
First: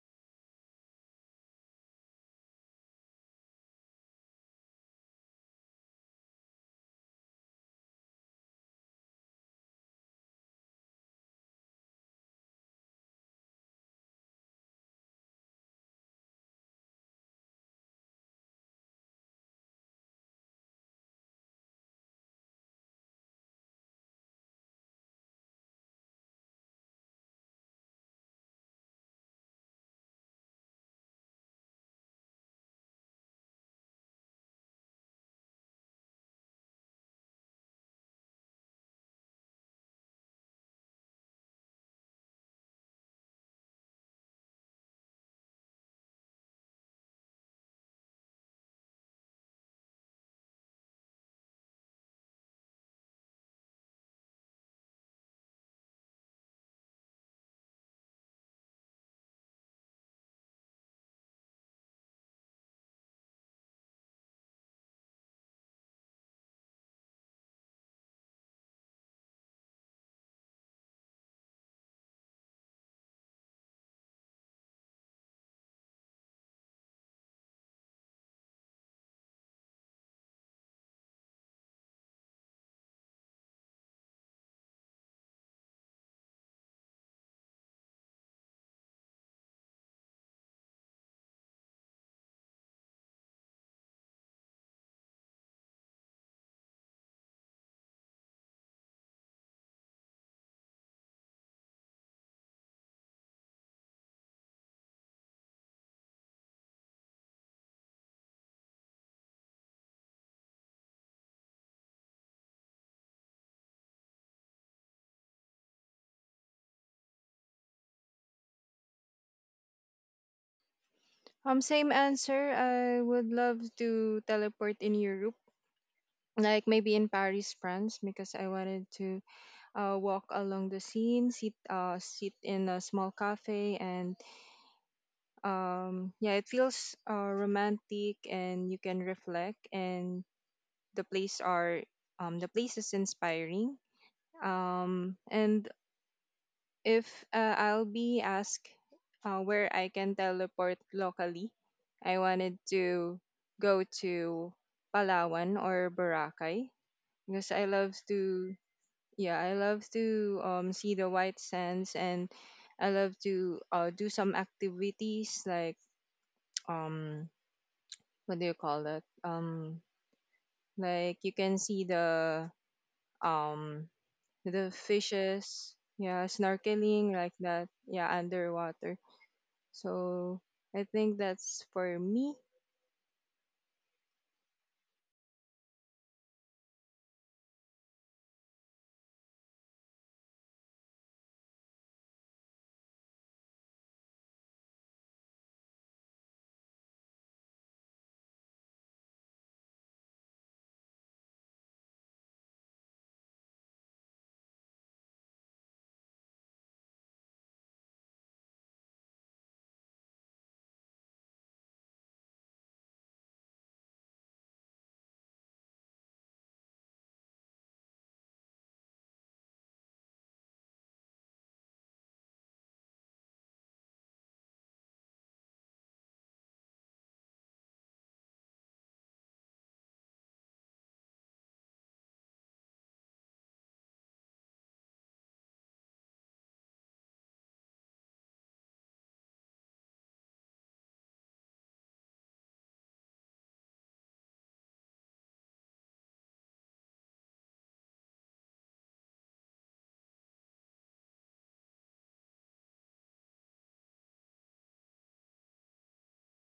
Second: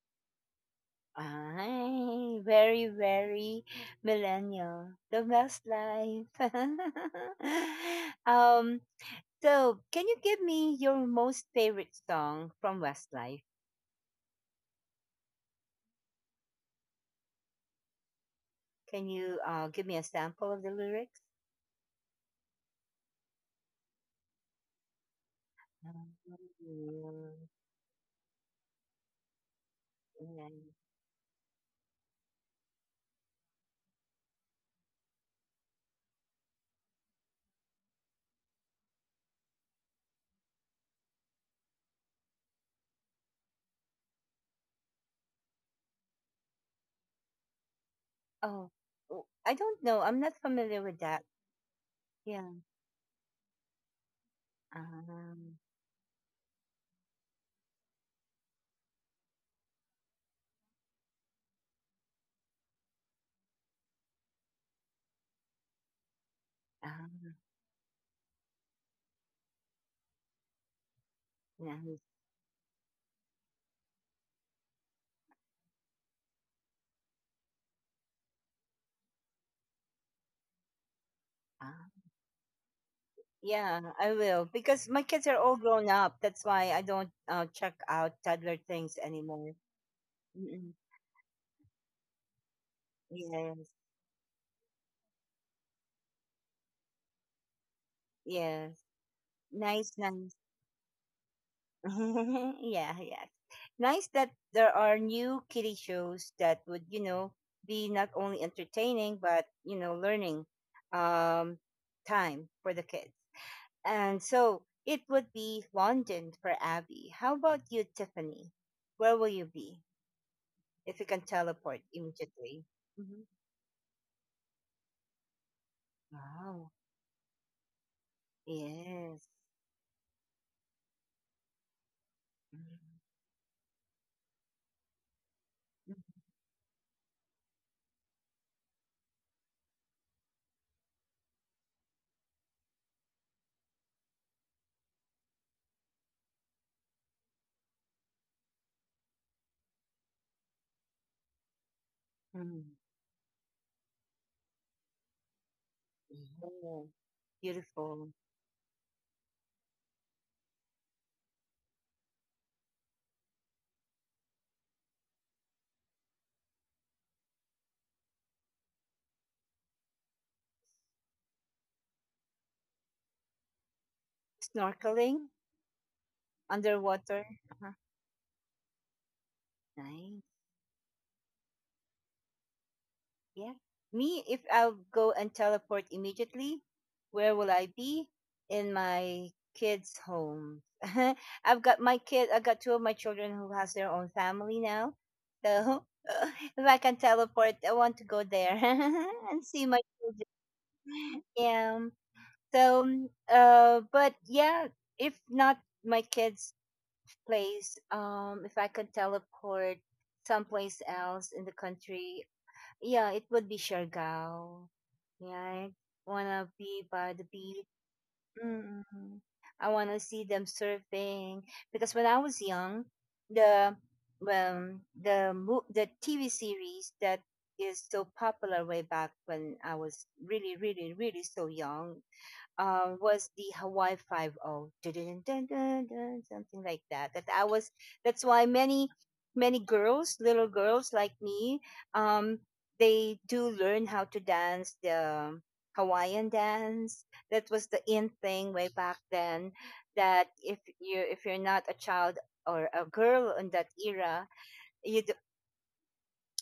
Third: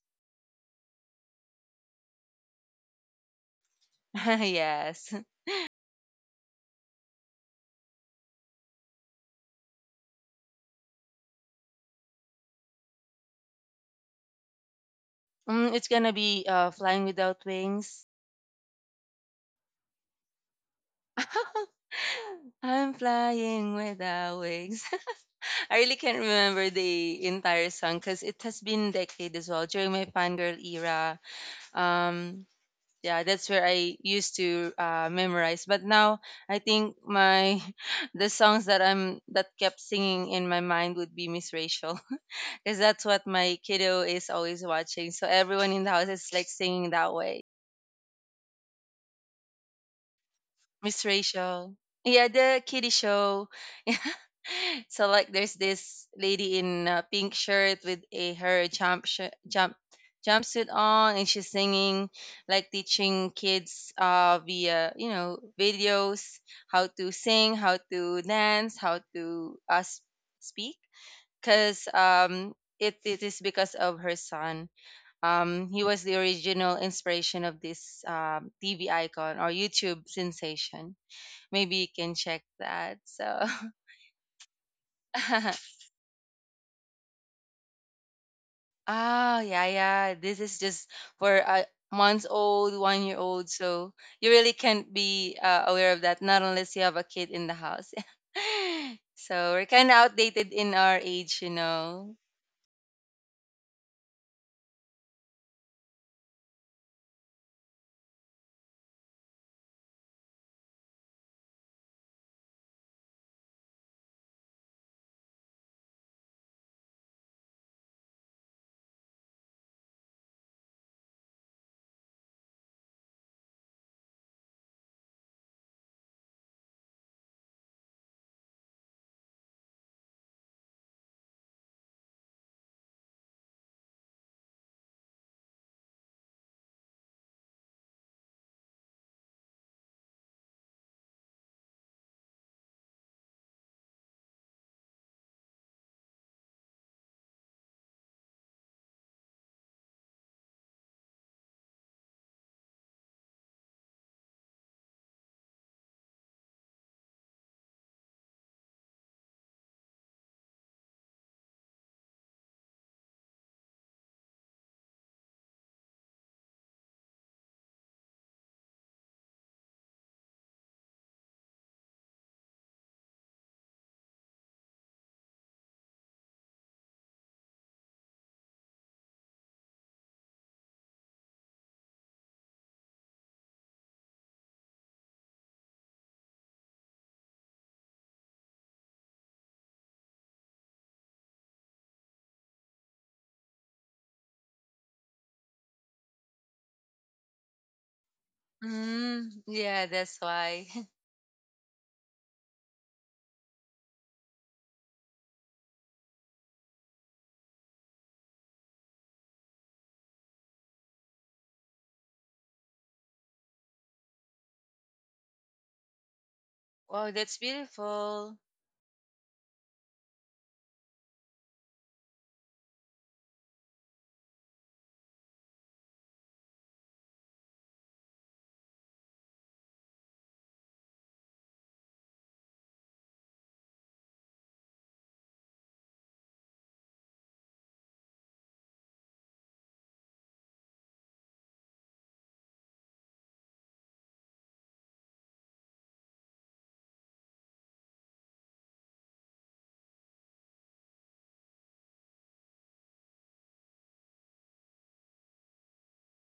Ay, very, very millennial. Yes. The best life. um, so can you give me your most favorite song from Westlife? Mm, it's gonna be Flying Without Wings. Can you give me a sample of the lyrics? I'm flying without wings. I really can't remember the entire song because it has been decade as well during my fangirl era. Um, yeah, that's where I used to memorize. But now I think my the songs that I'm that kept singing in my mind would be Miss Rachel because that's what my kiddo is always watching. So everyone in the house is like singing that way. Oh, oh, I don't know. I'm not familiar Miss with that. Rachel. Yeah, the Yeah. kiddie show. Yeah. So like there's Um. this lady in a pink shirt with a her jumpsuit on, and she's singing, like, teaching kids via, you know, videos, how to sing, how to dance, how to speak, because it is because of her son. He was the original inspiration of this TV icon or YouTube sensation. Maybe you Um. can check that. So Yeah, I will because my kids are all grown up. That's why I don't check out toddler things ah, anymore. yeah, yeah. This is Mm-mm. just for a months old, 1-year-old old. Yes, So you really can't be aware of that, not unless you have a kid in the house. yes. So we're kind Nice, of nice. outdated in our age, you know. Yeah, yeah. Nice that there are new kiddie shows that would, you know, be not only entertaining but, you know, learning um, time for the kids. And so it would be London for Abby. How about you, Tiffany? Where will you be? If you can teleport Same answer. immediately. I would Mhm. love to teleport in Europe, like Wow. maybe in Paris, France, because I wanted to Yes. Walk along the scene, sit in a small cafe, and yeah, it feels romantic, and you can reflect, and the place are the place is inspiring. And if I'll be asked where I can teleport locally, I wanted Mhm. to go to Palawan or Boracay, Yeah. because I love Beautiful. to yeah, I love to see the white sands, and I love to do some activities like um what do you call it? Like, you can see um the Snorkeling fishes, yeah, snorkeling underwater. like that, Uh-huh. yeah, underwater. Nice. So I think that's for me. Yeah. Me, if I'll go and teleport immediately, where will I be? In my kids' home. I've got my kid. I got two of my children who has their own family now. So if I can teleport, I want to go there Mm, and see yeah, my that's children. why. Yeah. So, but yeah, if not my kids' place, if I could teleport someplace else in the country, yeah, it would be Siargao. Yeah, I wanna be Wow, by the that's beach. beautiful. Mm. I wanna see them surfing because when I was young, the the TV series that is so popular way back when I was really, really, really so young was the Hawaii Five O, something like that. That I was. That's why many many girls, little girls like me, um, they do learn how to dance the Hawaiian dance. That was the in thing way back then. That if you're not a child or a girl in that era, you d-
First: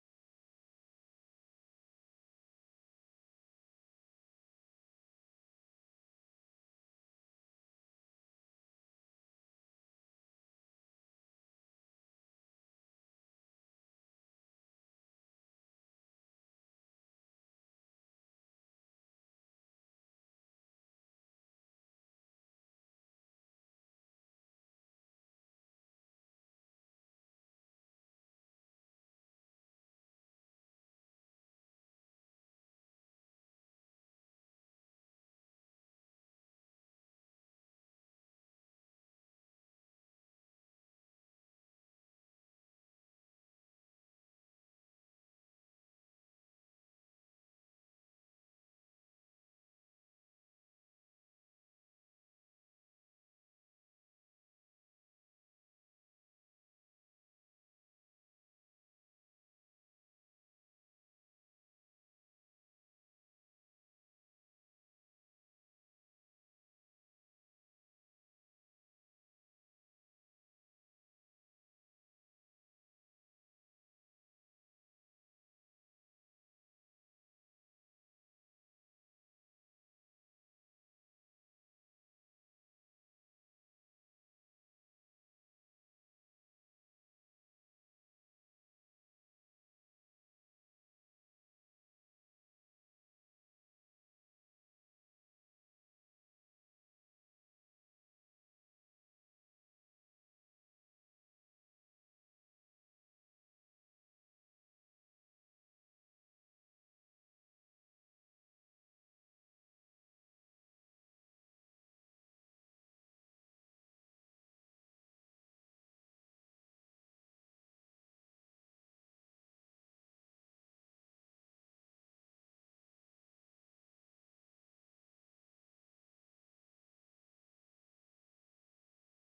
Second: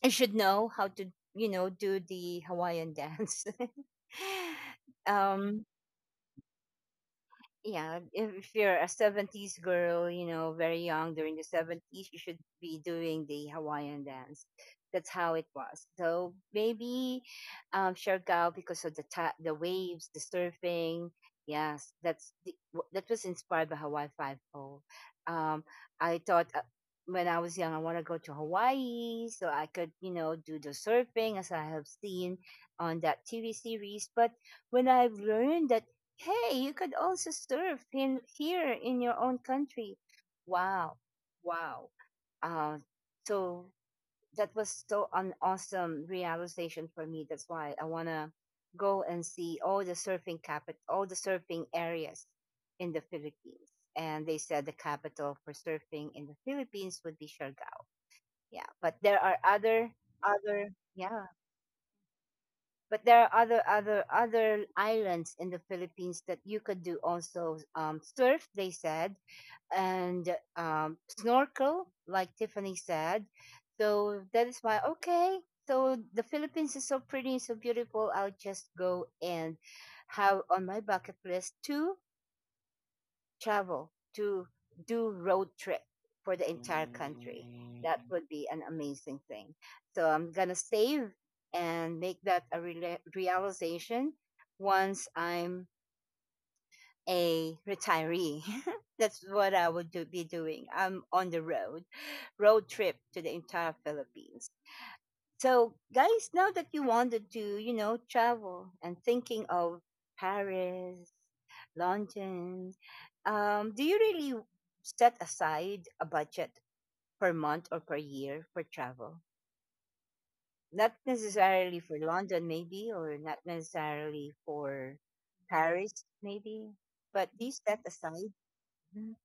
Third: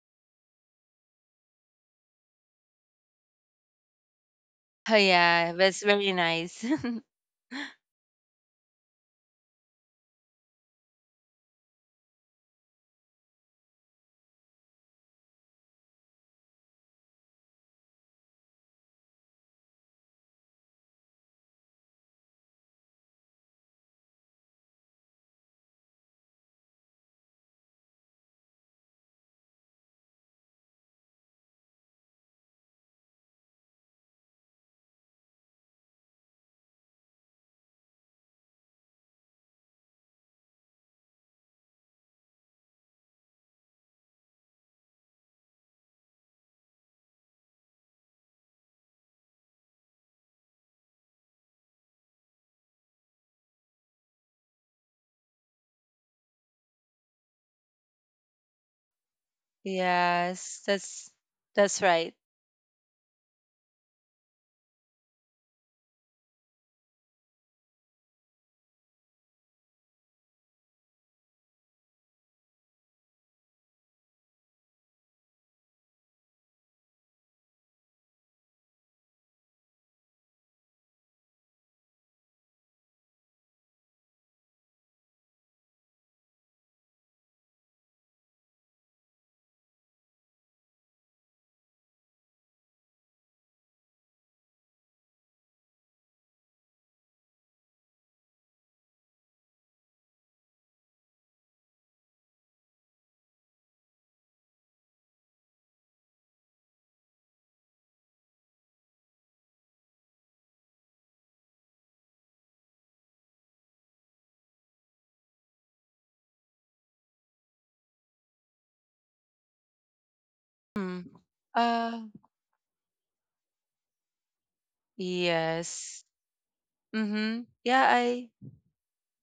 you should know how to, you know, do the Hawaiian dance. Oh yeah, um, that's very nice. yeah, if you're a 70s girl, you know, very young during the 70s, you should be doing the Hawaiian dance. That's how it was. So maybe Siargao, because of the the waves, the surfing, yes, that's the, that was inspired by Hawaii Five-O. Um, I thought when I was young, I want to go to Hawaii so I could, you know, do the surfing as I have seen on that TV series. But when I've learned that, hey, you could also surf in here in your own country. Wow. Wow. Uh, so that was so an awesome realization for me. That's why I want to go and see all the surfing capital, all the surfing areas in the Philippines. And they said the capital for surfing in the Philippines would be Siargao. Yeah, but there are other Yes, other yeah, that's right. but there are other islands in the Philippines that you could do also surf, they said, and snorkel, like Tiffany said. So that is why, okay. So the Philippines is so pretty and so beautiful. I'll just go and have on my bucket list to travel to, do road trip for the entire country. That would be an amazing thing. So I'm gonna save and make that a rela realization once I'm a retiree. That's what I would do, be doing. I'm on the road, road trip to the entire Philippines. So, guys, now that you wanted to, you know, travel and thinking of Paris, London, do you really set aside a budget per month or per year for travel? Not Mm. necessarily for Uh, London, maybe, or not necessarily for Paris, yes. maybe, but do Mhm. you set aside? Mhm.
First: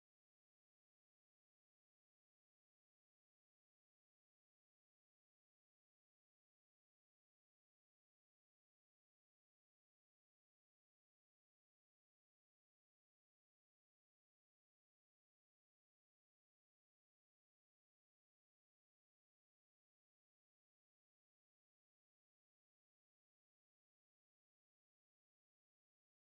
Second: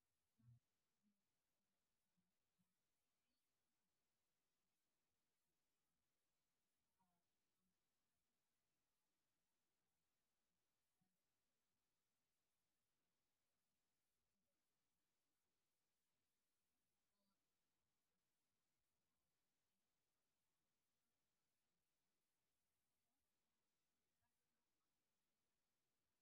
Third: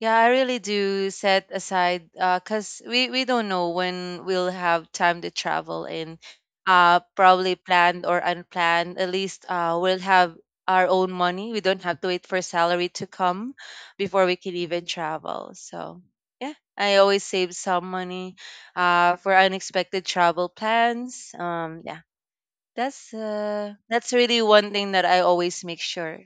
Yeah, I really do set aside 'cause we don't know when we'll have time to travel, and probably planned or unplanned. At least we'll have our own money. We don't have to wait for salary to come before we can even travel. So yeah, I always save some money for unexpected travel plans. Yeah. That's really one thing that I always make sure.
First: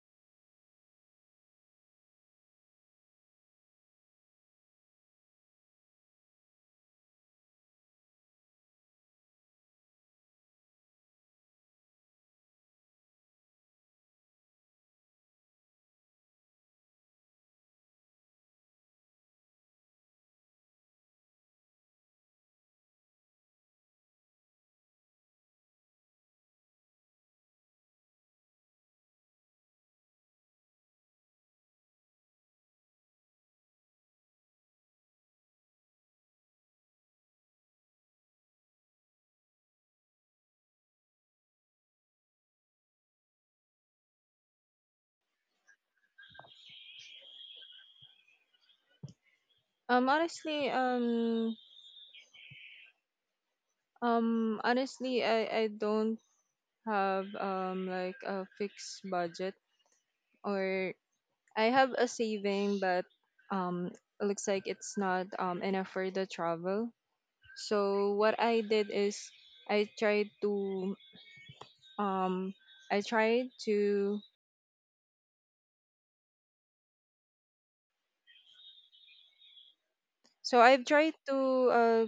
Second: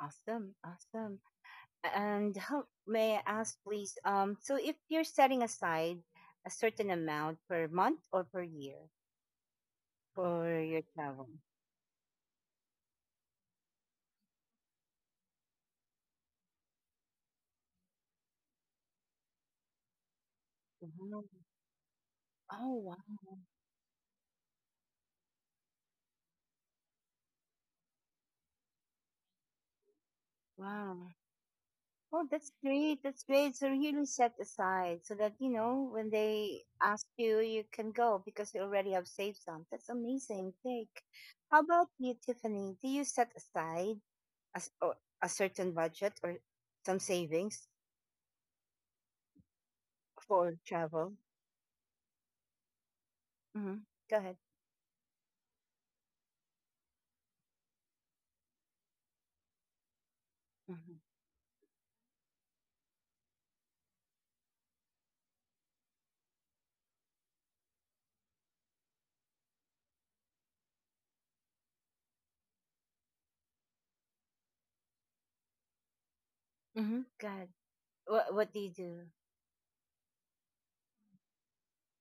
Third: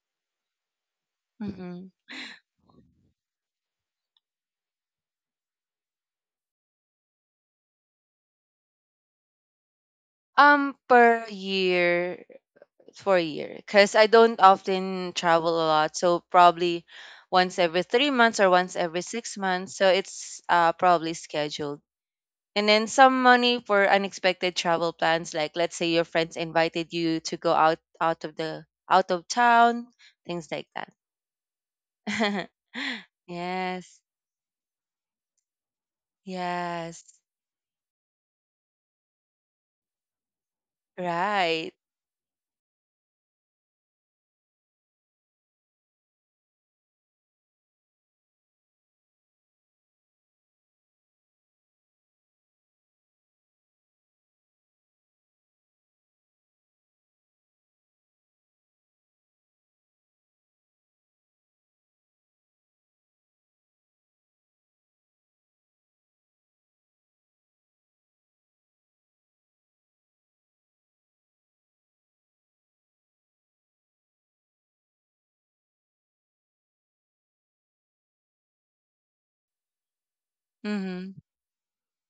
Awesome, awesome. Mhm. And how, may I ask, please? So if you're setting aside a certain amount per month or per year for your Per travel? year, for a year, because I don't often travel a lot. So probably once every 3 months or once every 6 months. So it's probably Mhm. scheduled. And Oh, then wow. some money for unexpected travel plans, like, let's say your friends invited you to go out out of the out of town, things like that. Wow. Oh, that's great. That's great. So Yes, really set aside so that, you know, when they yes, ask you, you can go because you already have saved some. That's amazing. Thank. How right. about you, Tiffany? Do you set aside a, or a certain budget or some savings for Honestly, travel? Hmm. Go ahead. Honestly, I don't have like a fixed budget, or Mm-hmm. I have a saving, but um, it looks like it's not enough for the travel. So what I did is, I tried to um, I tried to Mm-hmm. God, what do you do? I've tried Mm-hmm. to uh,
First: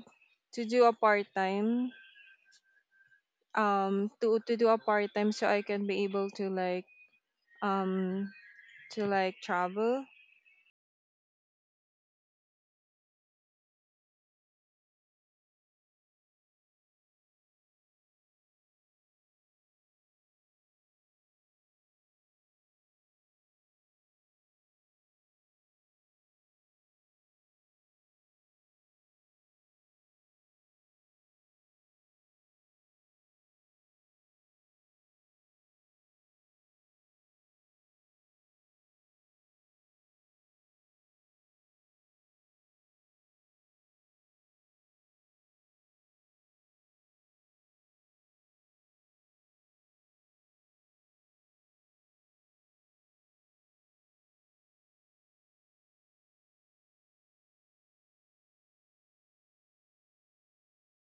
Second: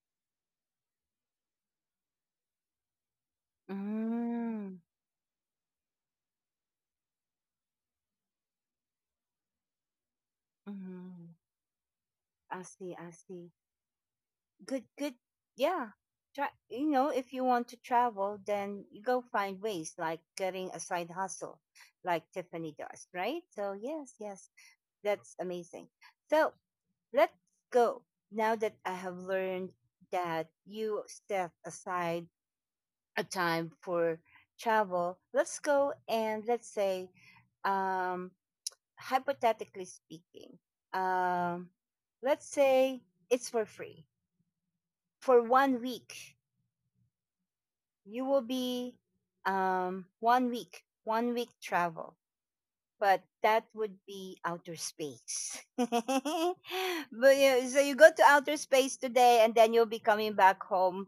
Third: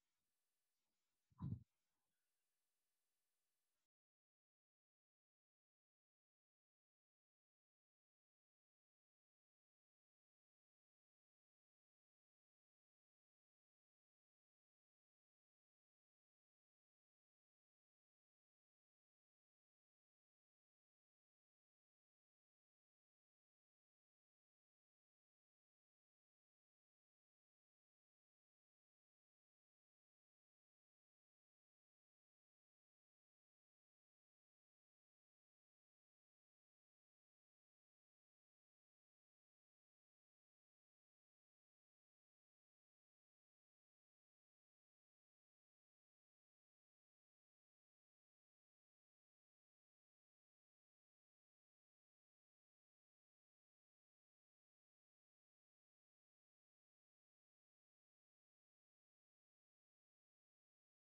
do a part time, Mm. So I can be able um to like travel. Mm-hmm. I see. I see. Good. Good. Yeah. Try. You know, if you want to travel, then you go find ways like getting a side hustle, like Tiffany does, right? So yes, yes, that's amazing. So let's go. Now that I have learned that you set aside a time for travel, let's go and let's say um hypothetically speaking, um, let's say it's for free for 1 week. You will be 1 week travel, but that would be outer space. But yeah, so you go to outer space today, and then you'll be coming back home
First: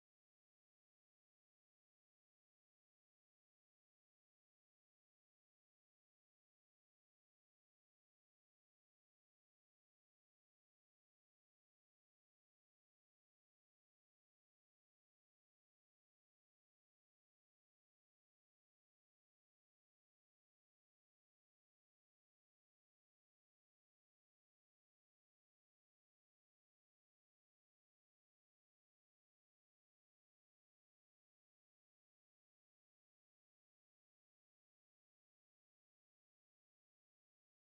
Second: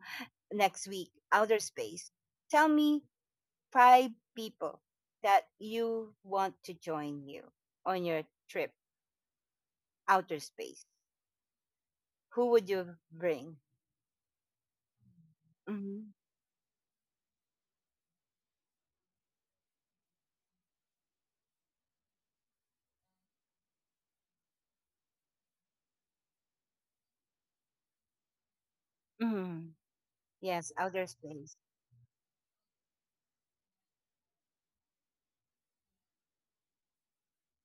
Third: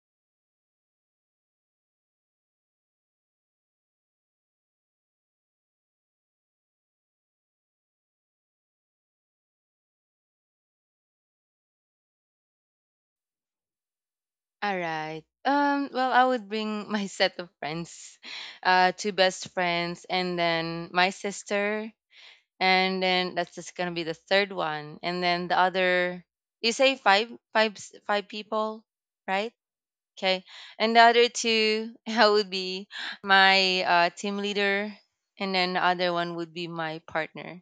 next week. Outer space. Tell me five people that you want to join you on your trip outer space. Who would you bring? All right. Mm-hmm. Well, I would bring my set of friends, two best friends, and then my sister, and then that's just gonna be the third one, and then the other. You say five, five people, right? Mm-hmm. Okay, Yes, and the outer other space. two, I would be my team leader, and then the other one would be my partner.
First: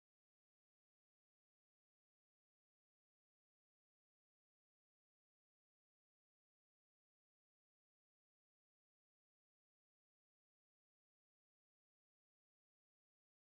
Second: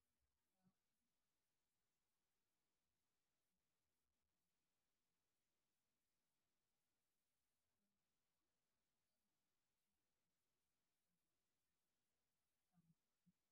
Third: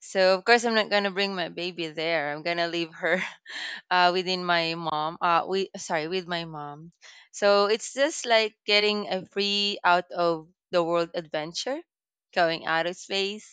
So of course, I'm not gonna bring my baby there. I'm gonna leave her within my mom. With my mom. So it's just like getting a free out of the world adventure, going out of space,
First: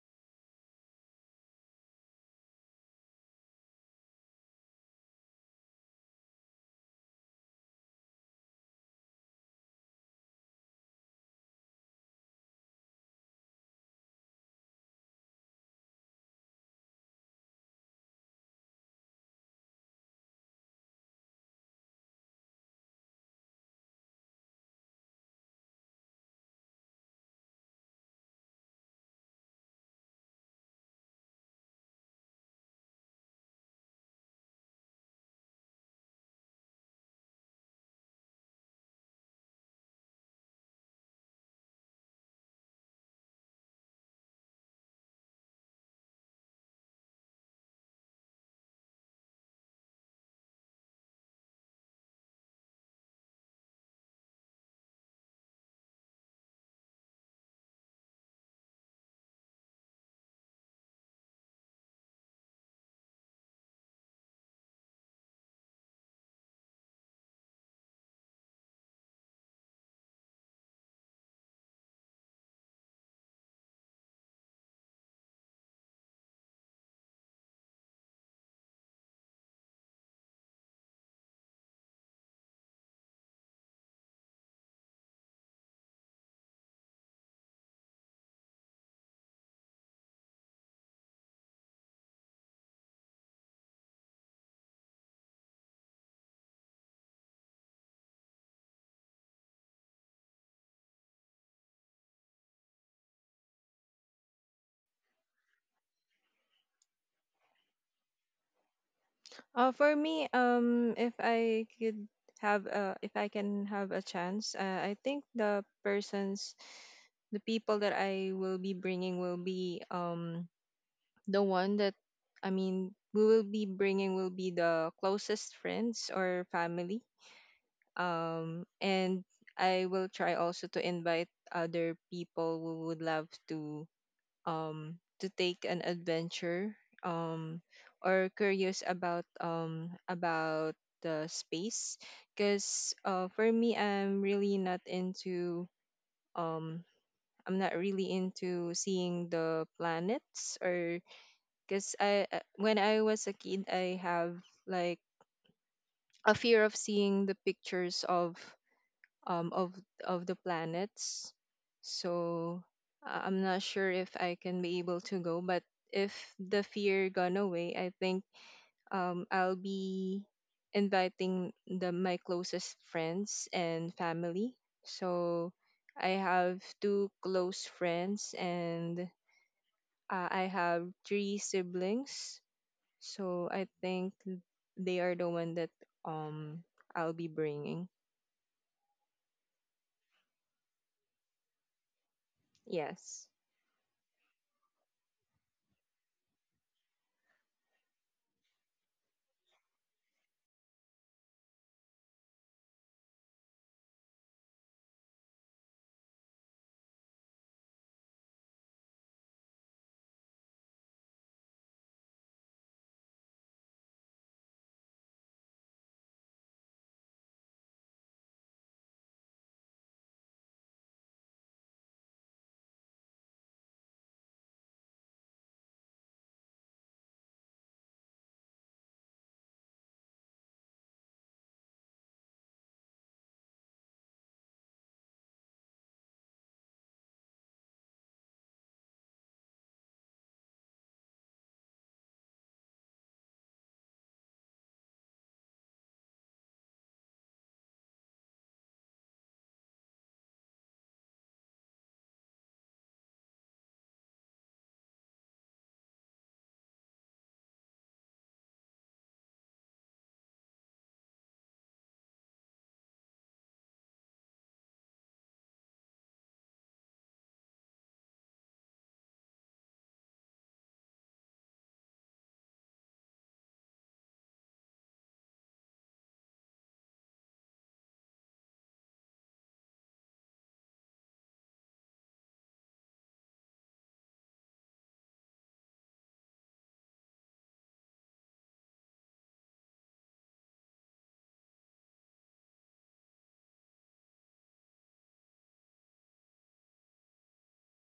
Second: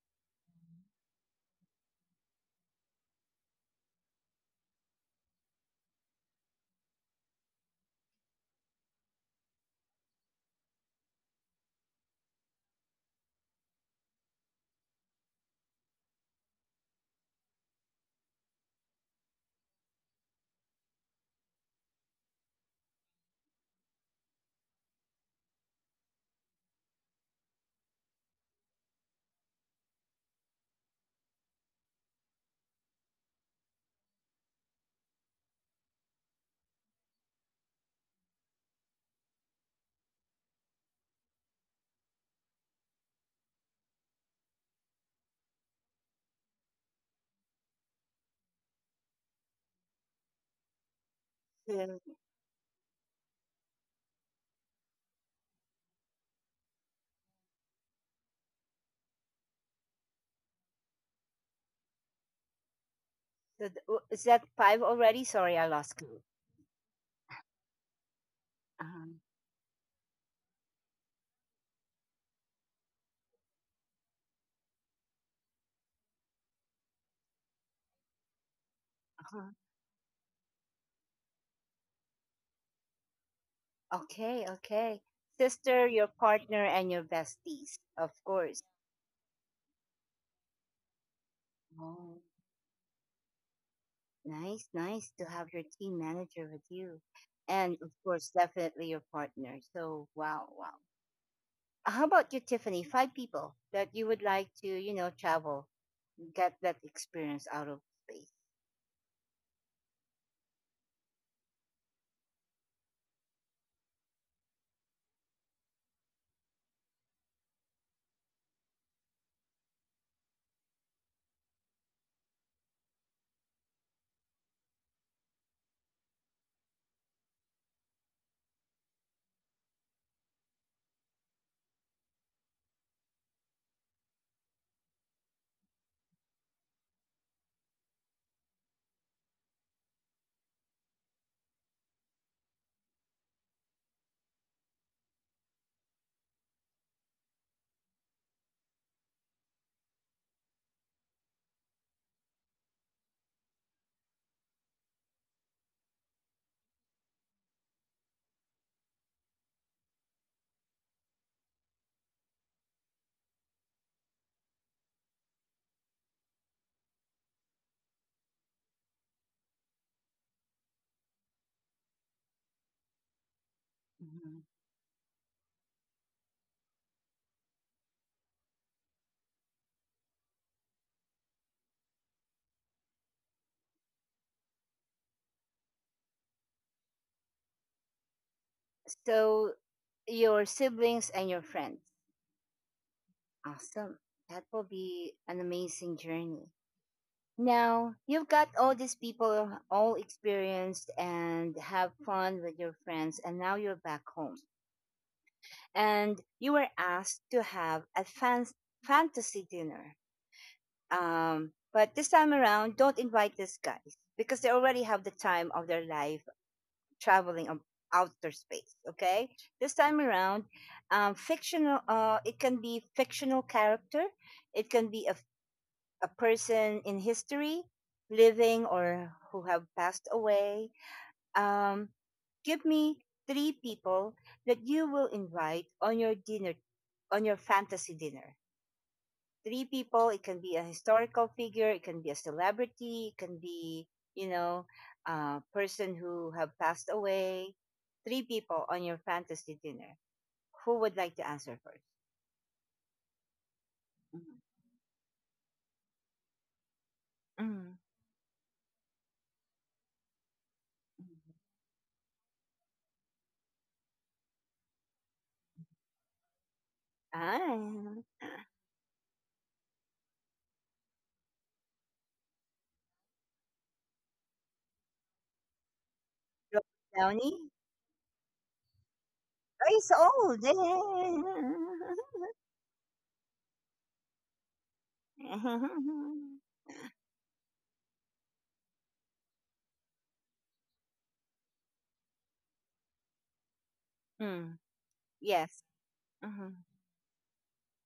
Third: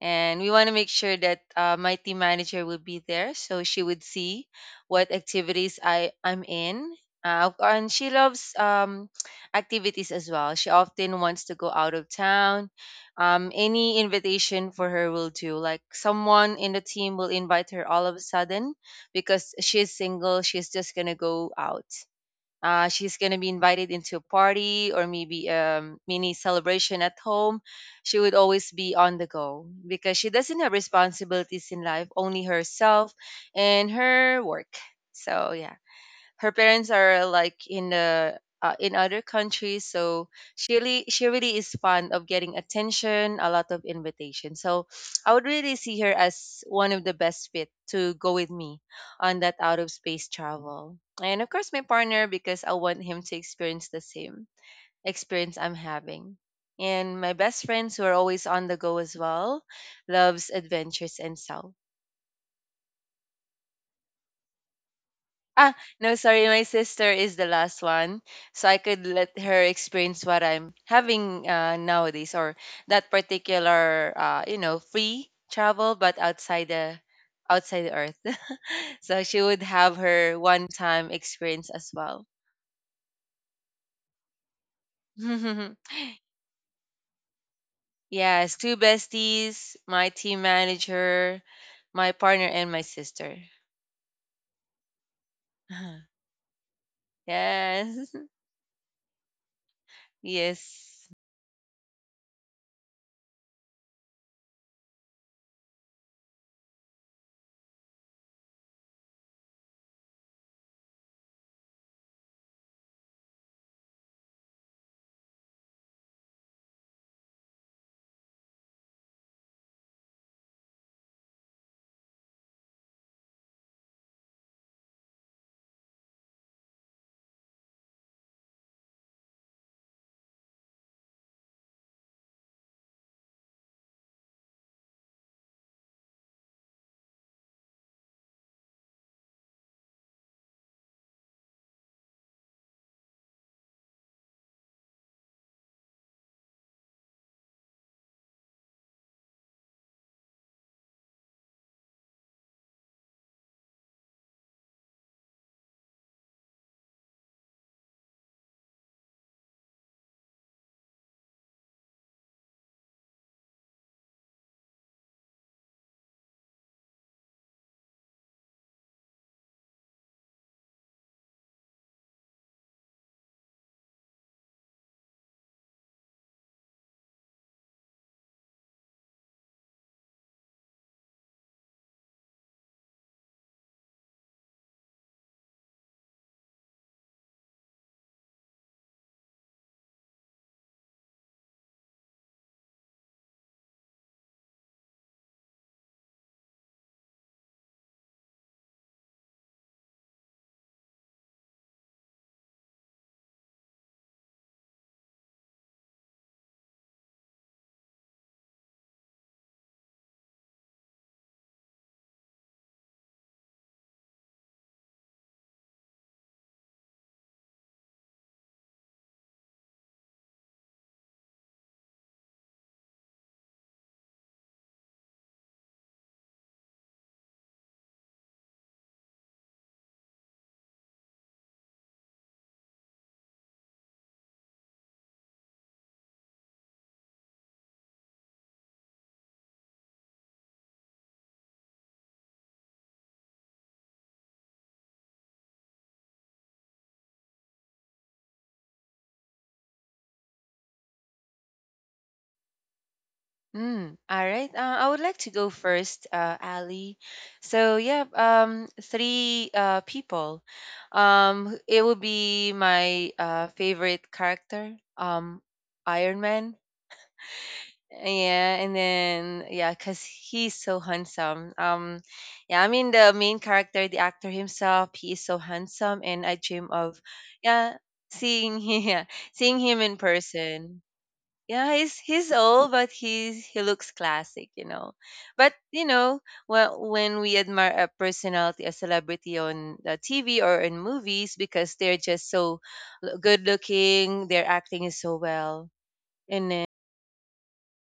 and we want to make sure that my team manager will be there so she would see what activities I'm in. And she loves activities as well. She often wants to go out of town. Any invitation for her will do. Like someone in the team will invite her all of a sudden because she's single. She's just going to go out. She's going to be invited into a party or maybe a mini celebration at home. She would always be on the go because she doesn't have responsibilities in life, only herself and her work. So, yeah, her parents are like in the in other countries, so she really is fond of getting attention, a lot of invitation, so I would really see her as one of the best fit to go with me on that out of space travel. And of course my So, partner, because I want him to experience the same experience I'm having, and my best friends who are always on the go as well, loves adventures and self. Is that five already? Sorry, I Ah, lost no, count. sorry. My sister is the last one, so I could Uh-huh. let her experience what I'm having nowadays, or that particular, free travel, but outside the earth. So she Uh-huh. would have her one-time experience as well. Okay, okay. Sister, your partner, and your besties, of Yes, course. two besties, my team manager, my Oh, partner, and my sister. nice, nice to have your team manager with you. And of Yes. course, definitely your partner. So, wow, wow. Yes. How about you, Tiffany? Five people that you would like to, you know, travel, get that experience out of space. For me, if I could have, if I can have a chance, I think the persons, the people that I will be bringing will be the one that, I mean, we will be bringing, will be the closest friends or family. And I will try also to invite other people who would love to take an adventure, um, or curious about the space, because for me, I'm really not into um, I'm not really into seeing the planets or because I when I was a kid, I have like a fear of seeing the pictures of um, of of the planets. So I'm not sure if I can be able to go, but if the fear gone away, I think I'll be inviting the my closest friends and family. So I have two close friends, and I have three siblings. So I think they are the one that um I'll be bringing. So your siblings and your friends. Yes. Awesome. That will be an amazing journey. Now, you've got all these people all experienced and have fun with your friends, and now you're back home. And you were asked to have a fantasy dinner. But this time around, don't invite these guys because they already have the time of their life traveling of outer space. Okay, this time around, fictional. It can be fictional character. It can be a person in history, living or who have passed away. Um, Give me three people that you will invite on your dinner, on your fantasy dinner, three people. It can be a historical figure, it can be a celebrity, it can be, you know, a person who have passed away. Three people on your fantasy dinner. Who would like to answer first? All right. I would like to go first, Ali. Mm-hmm. So yeah, three people. It would be my favorite character, Iron Man. Ah, Yeah, and then cause he's so handsome. Yeah, I mean the main character, the actor himself, he is so handsome, and I Robert dream of. Downey. Yeah, seeing him, yeah, seeing Oh, him he's in person. old. Yeah, he's old, but he looks classic. But well, when we admire a personality, a celebrity on TV or in movies, because they're just so good looking, their Mm, acting is so yes. well. And Mm-hmm. then,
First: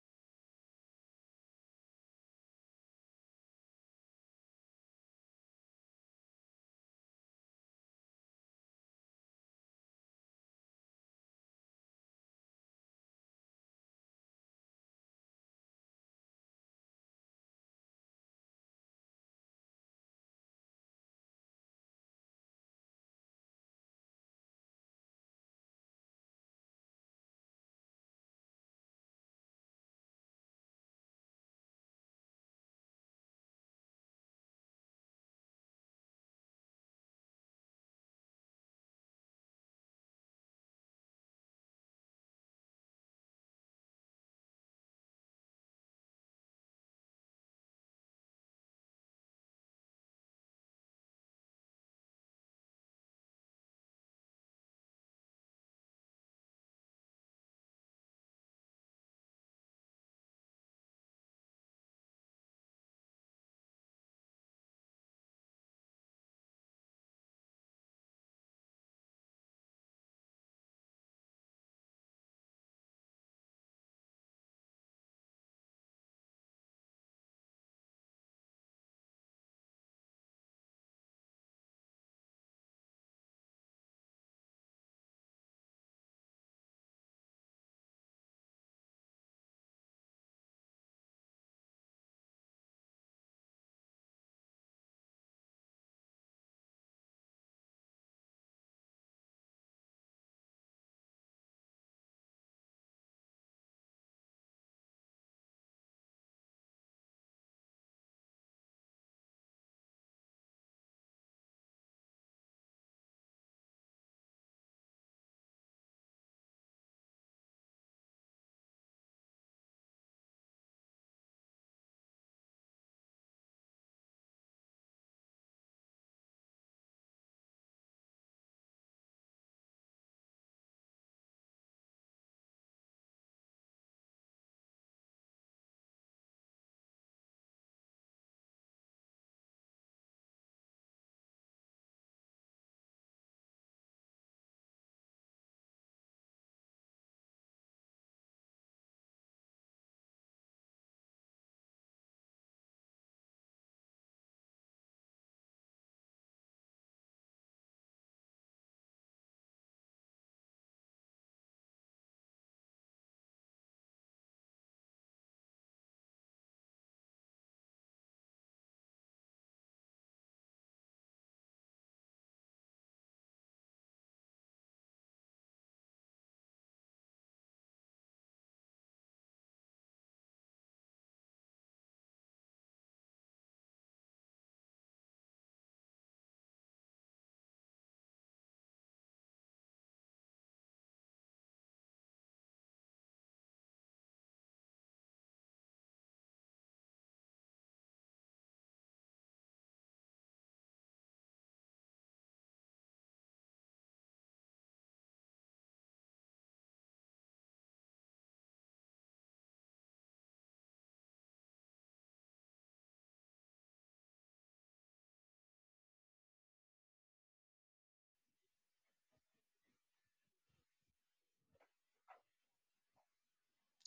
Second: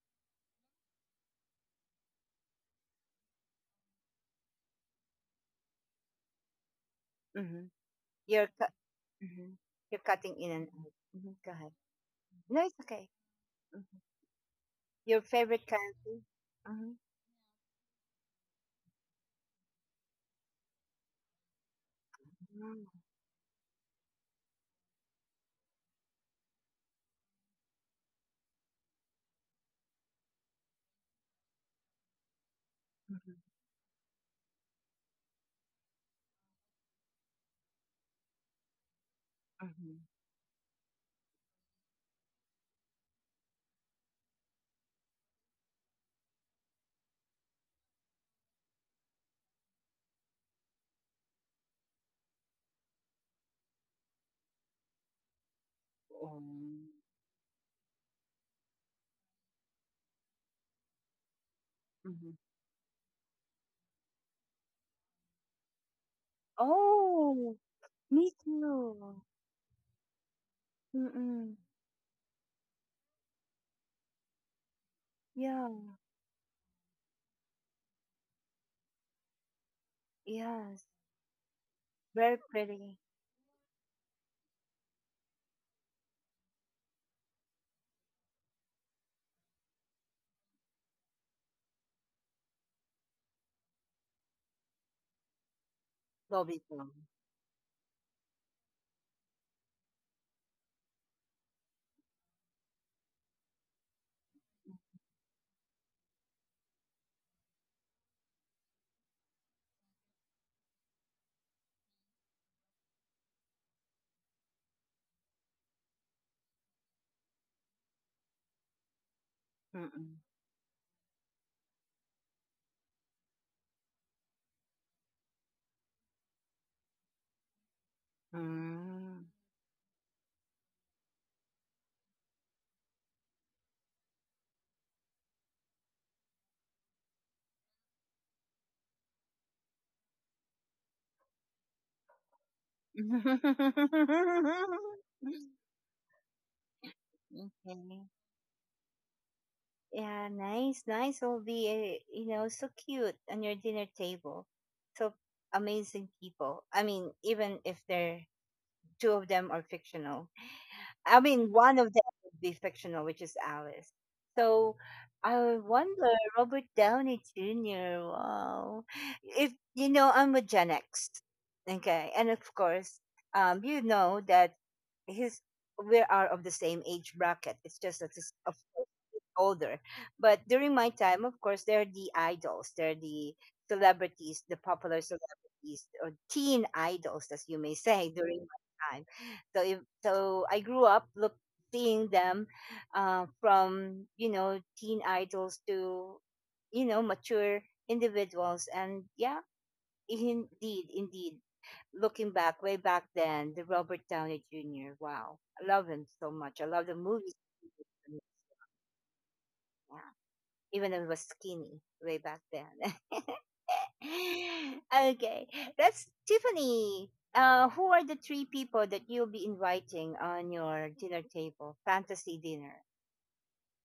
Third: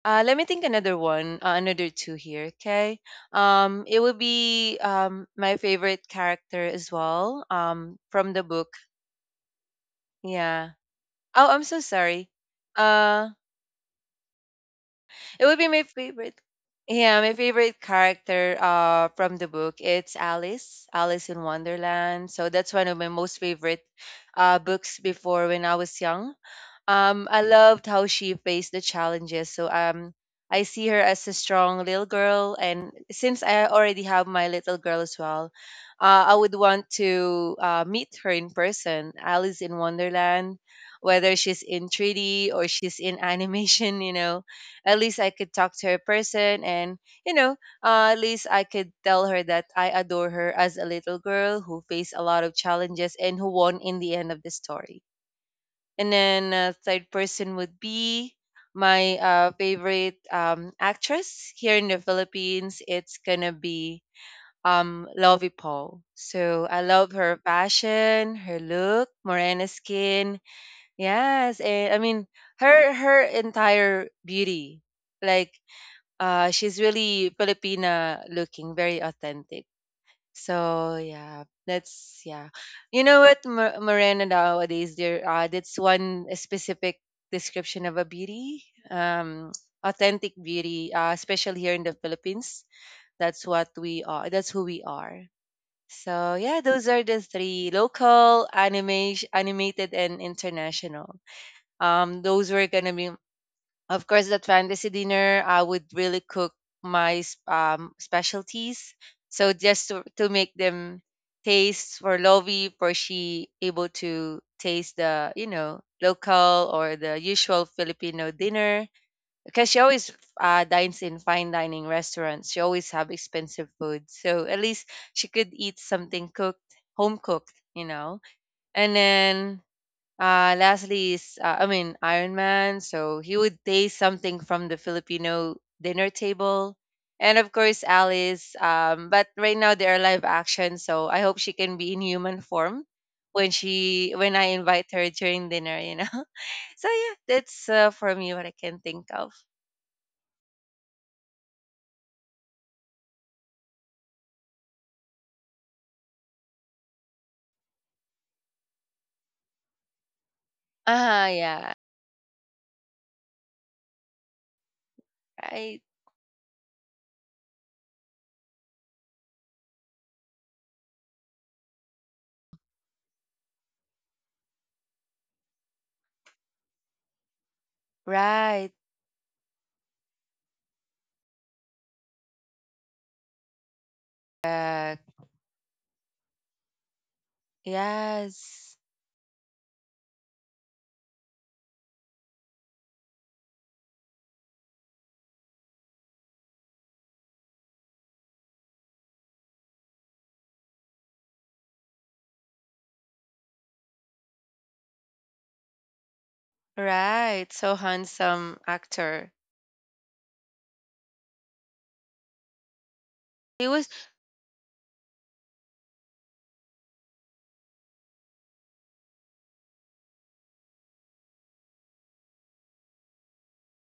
let me think another one, another two here. Okay, it would be my favorite character as well, Mm-hmm. From the You're book. Mhm. You're cutting in and Yeah. out. Mhm. Go Oh, I'm ahead. so sorry. No, it's okay. Uh. Hmm. Your It would favorite be my country? favorite. Yeah, my favorite character from the book. It's Alice, Alice in Wonderland. So that's Mm, one of my most favorite books before when I was young. I loved how she faced the challenges. So I see her as a strong little girl, and mhm, since I already have my little girl as well, I would want to meet her in person, Alice in mhm. Wonderland, whether she's in 3D or she's in animation. At least I could talk to her person, and you know at least I could tell her that I adore her as a little girl who faced a lot of challenges and who won in the end of the story. And then Um, third person would be my favorite actress here in the mhm. Philippines. It's gonna be Lovey Paul. So I love her Oh, me fashion, her look, too. morena skin. Mm-mm. Yes, and I mean her entire beauty. Like Yeah, she's really Filipina looking, very authentic. yes. So yeah, that's Very yeah. pretty. You know what, Morena nowadays there, that's one specific description of a beauty, um, authentic beauty, especially here in the Philippines. That's what we are. That's who we are. So yeah, Lobby those song. are the three: local, anime, animated, and international. Those were gonna be, of course, that fantasy dinner, I would really cook my specialties. So just to make them taste for Lovi, for she able to taste the local or the usual Filipino dinner. Because she always Mm-mm. Dines in fine dining restaurants. She always have expensive food. So at least she could eat something cooked, Home cooked. And Mm. then lastly is, I mean, Iron Man. So he would taste something from the Filipino dinner table. And of course, Alice. But right now they are live action. So I hope she can be in human form when I invite her during dinner. So yeah, that's Okay. For me what I can think of. Yeah, nice, nice. Will be, you know, so cute on your dinner table. So amazing people. I mean, even if they're two of them are fictional, I mean, Yeah. one of them would be fictional, which is Alice. So I Right. wonder, Robert Downey Jr. Wow, if you know, I'm a Gen X, okay, and of course, you know that his we are of the same age bracket. It's just that it's of Right. course he's older, but during my time, of course, they're the idols, they're the celebrities, the Uh, popular celebrities or teen idols, as you may say, during my yes. time. So if, so I grew up look seeing them from, you know, teen idols to, you know, mature individuals, and yeah, indeed, indeed. Looking back, way back then, the Robert Downey Jr. Wow, I love him so much. I love the movies. Right. So handsome actor. Yeah, even though he was skinny way back then. He was Okay, that's Tiffany. Who are the three people that you'll be inviting on your dinner table, fantasy dinner?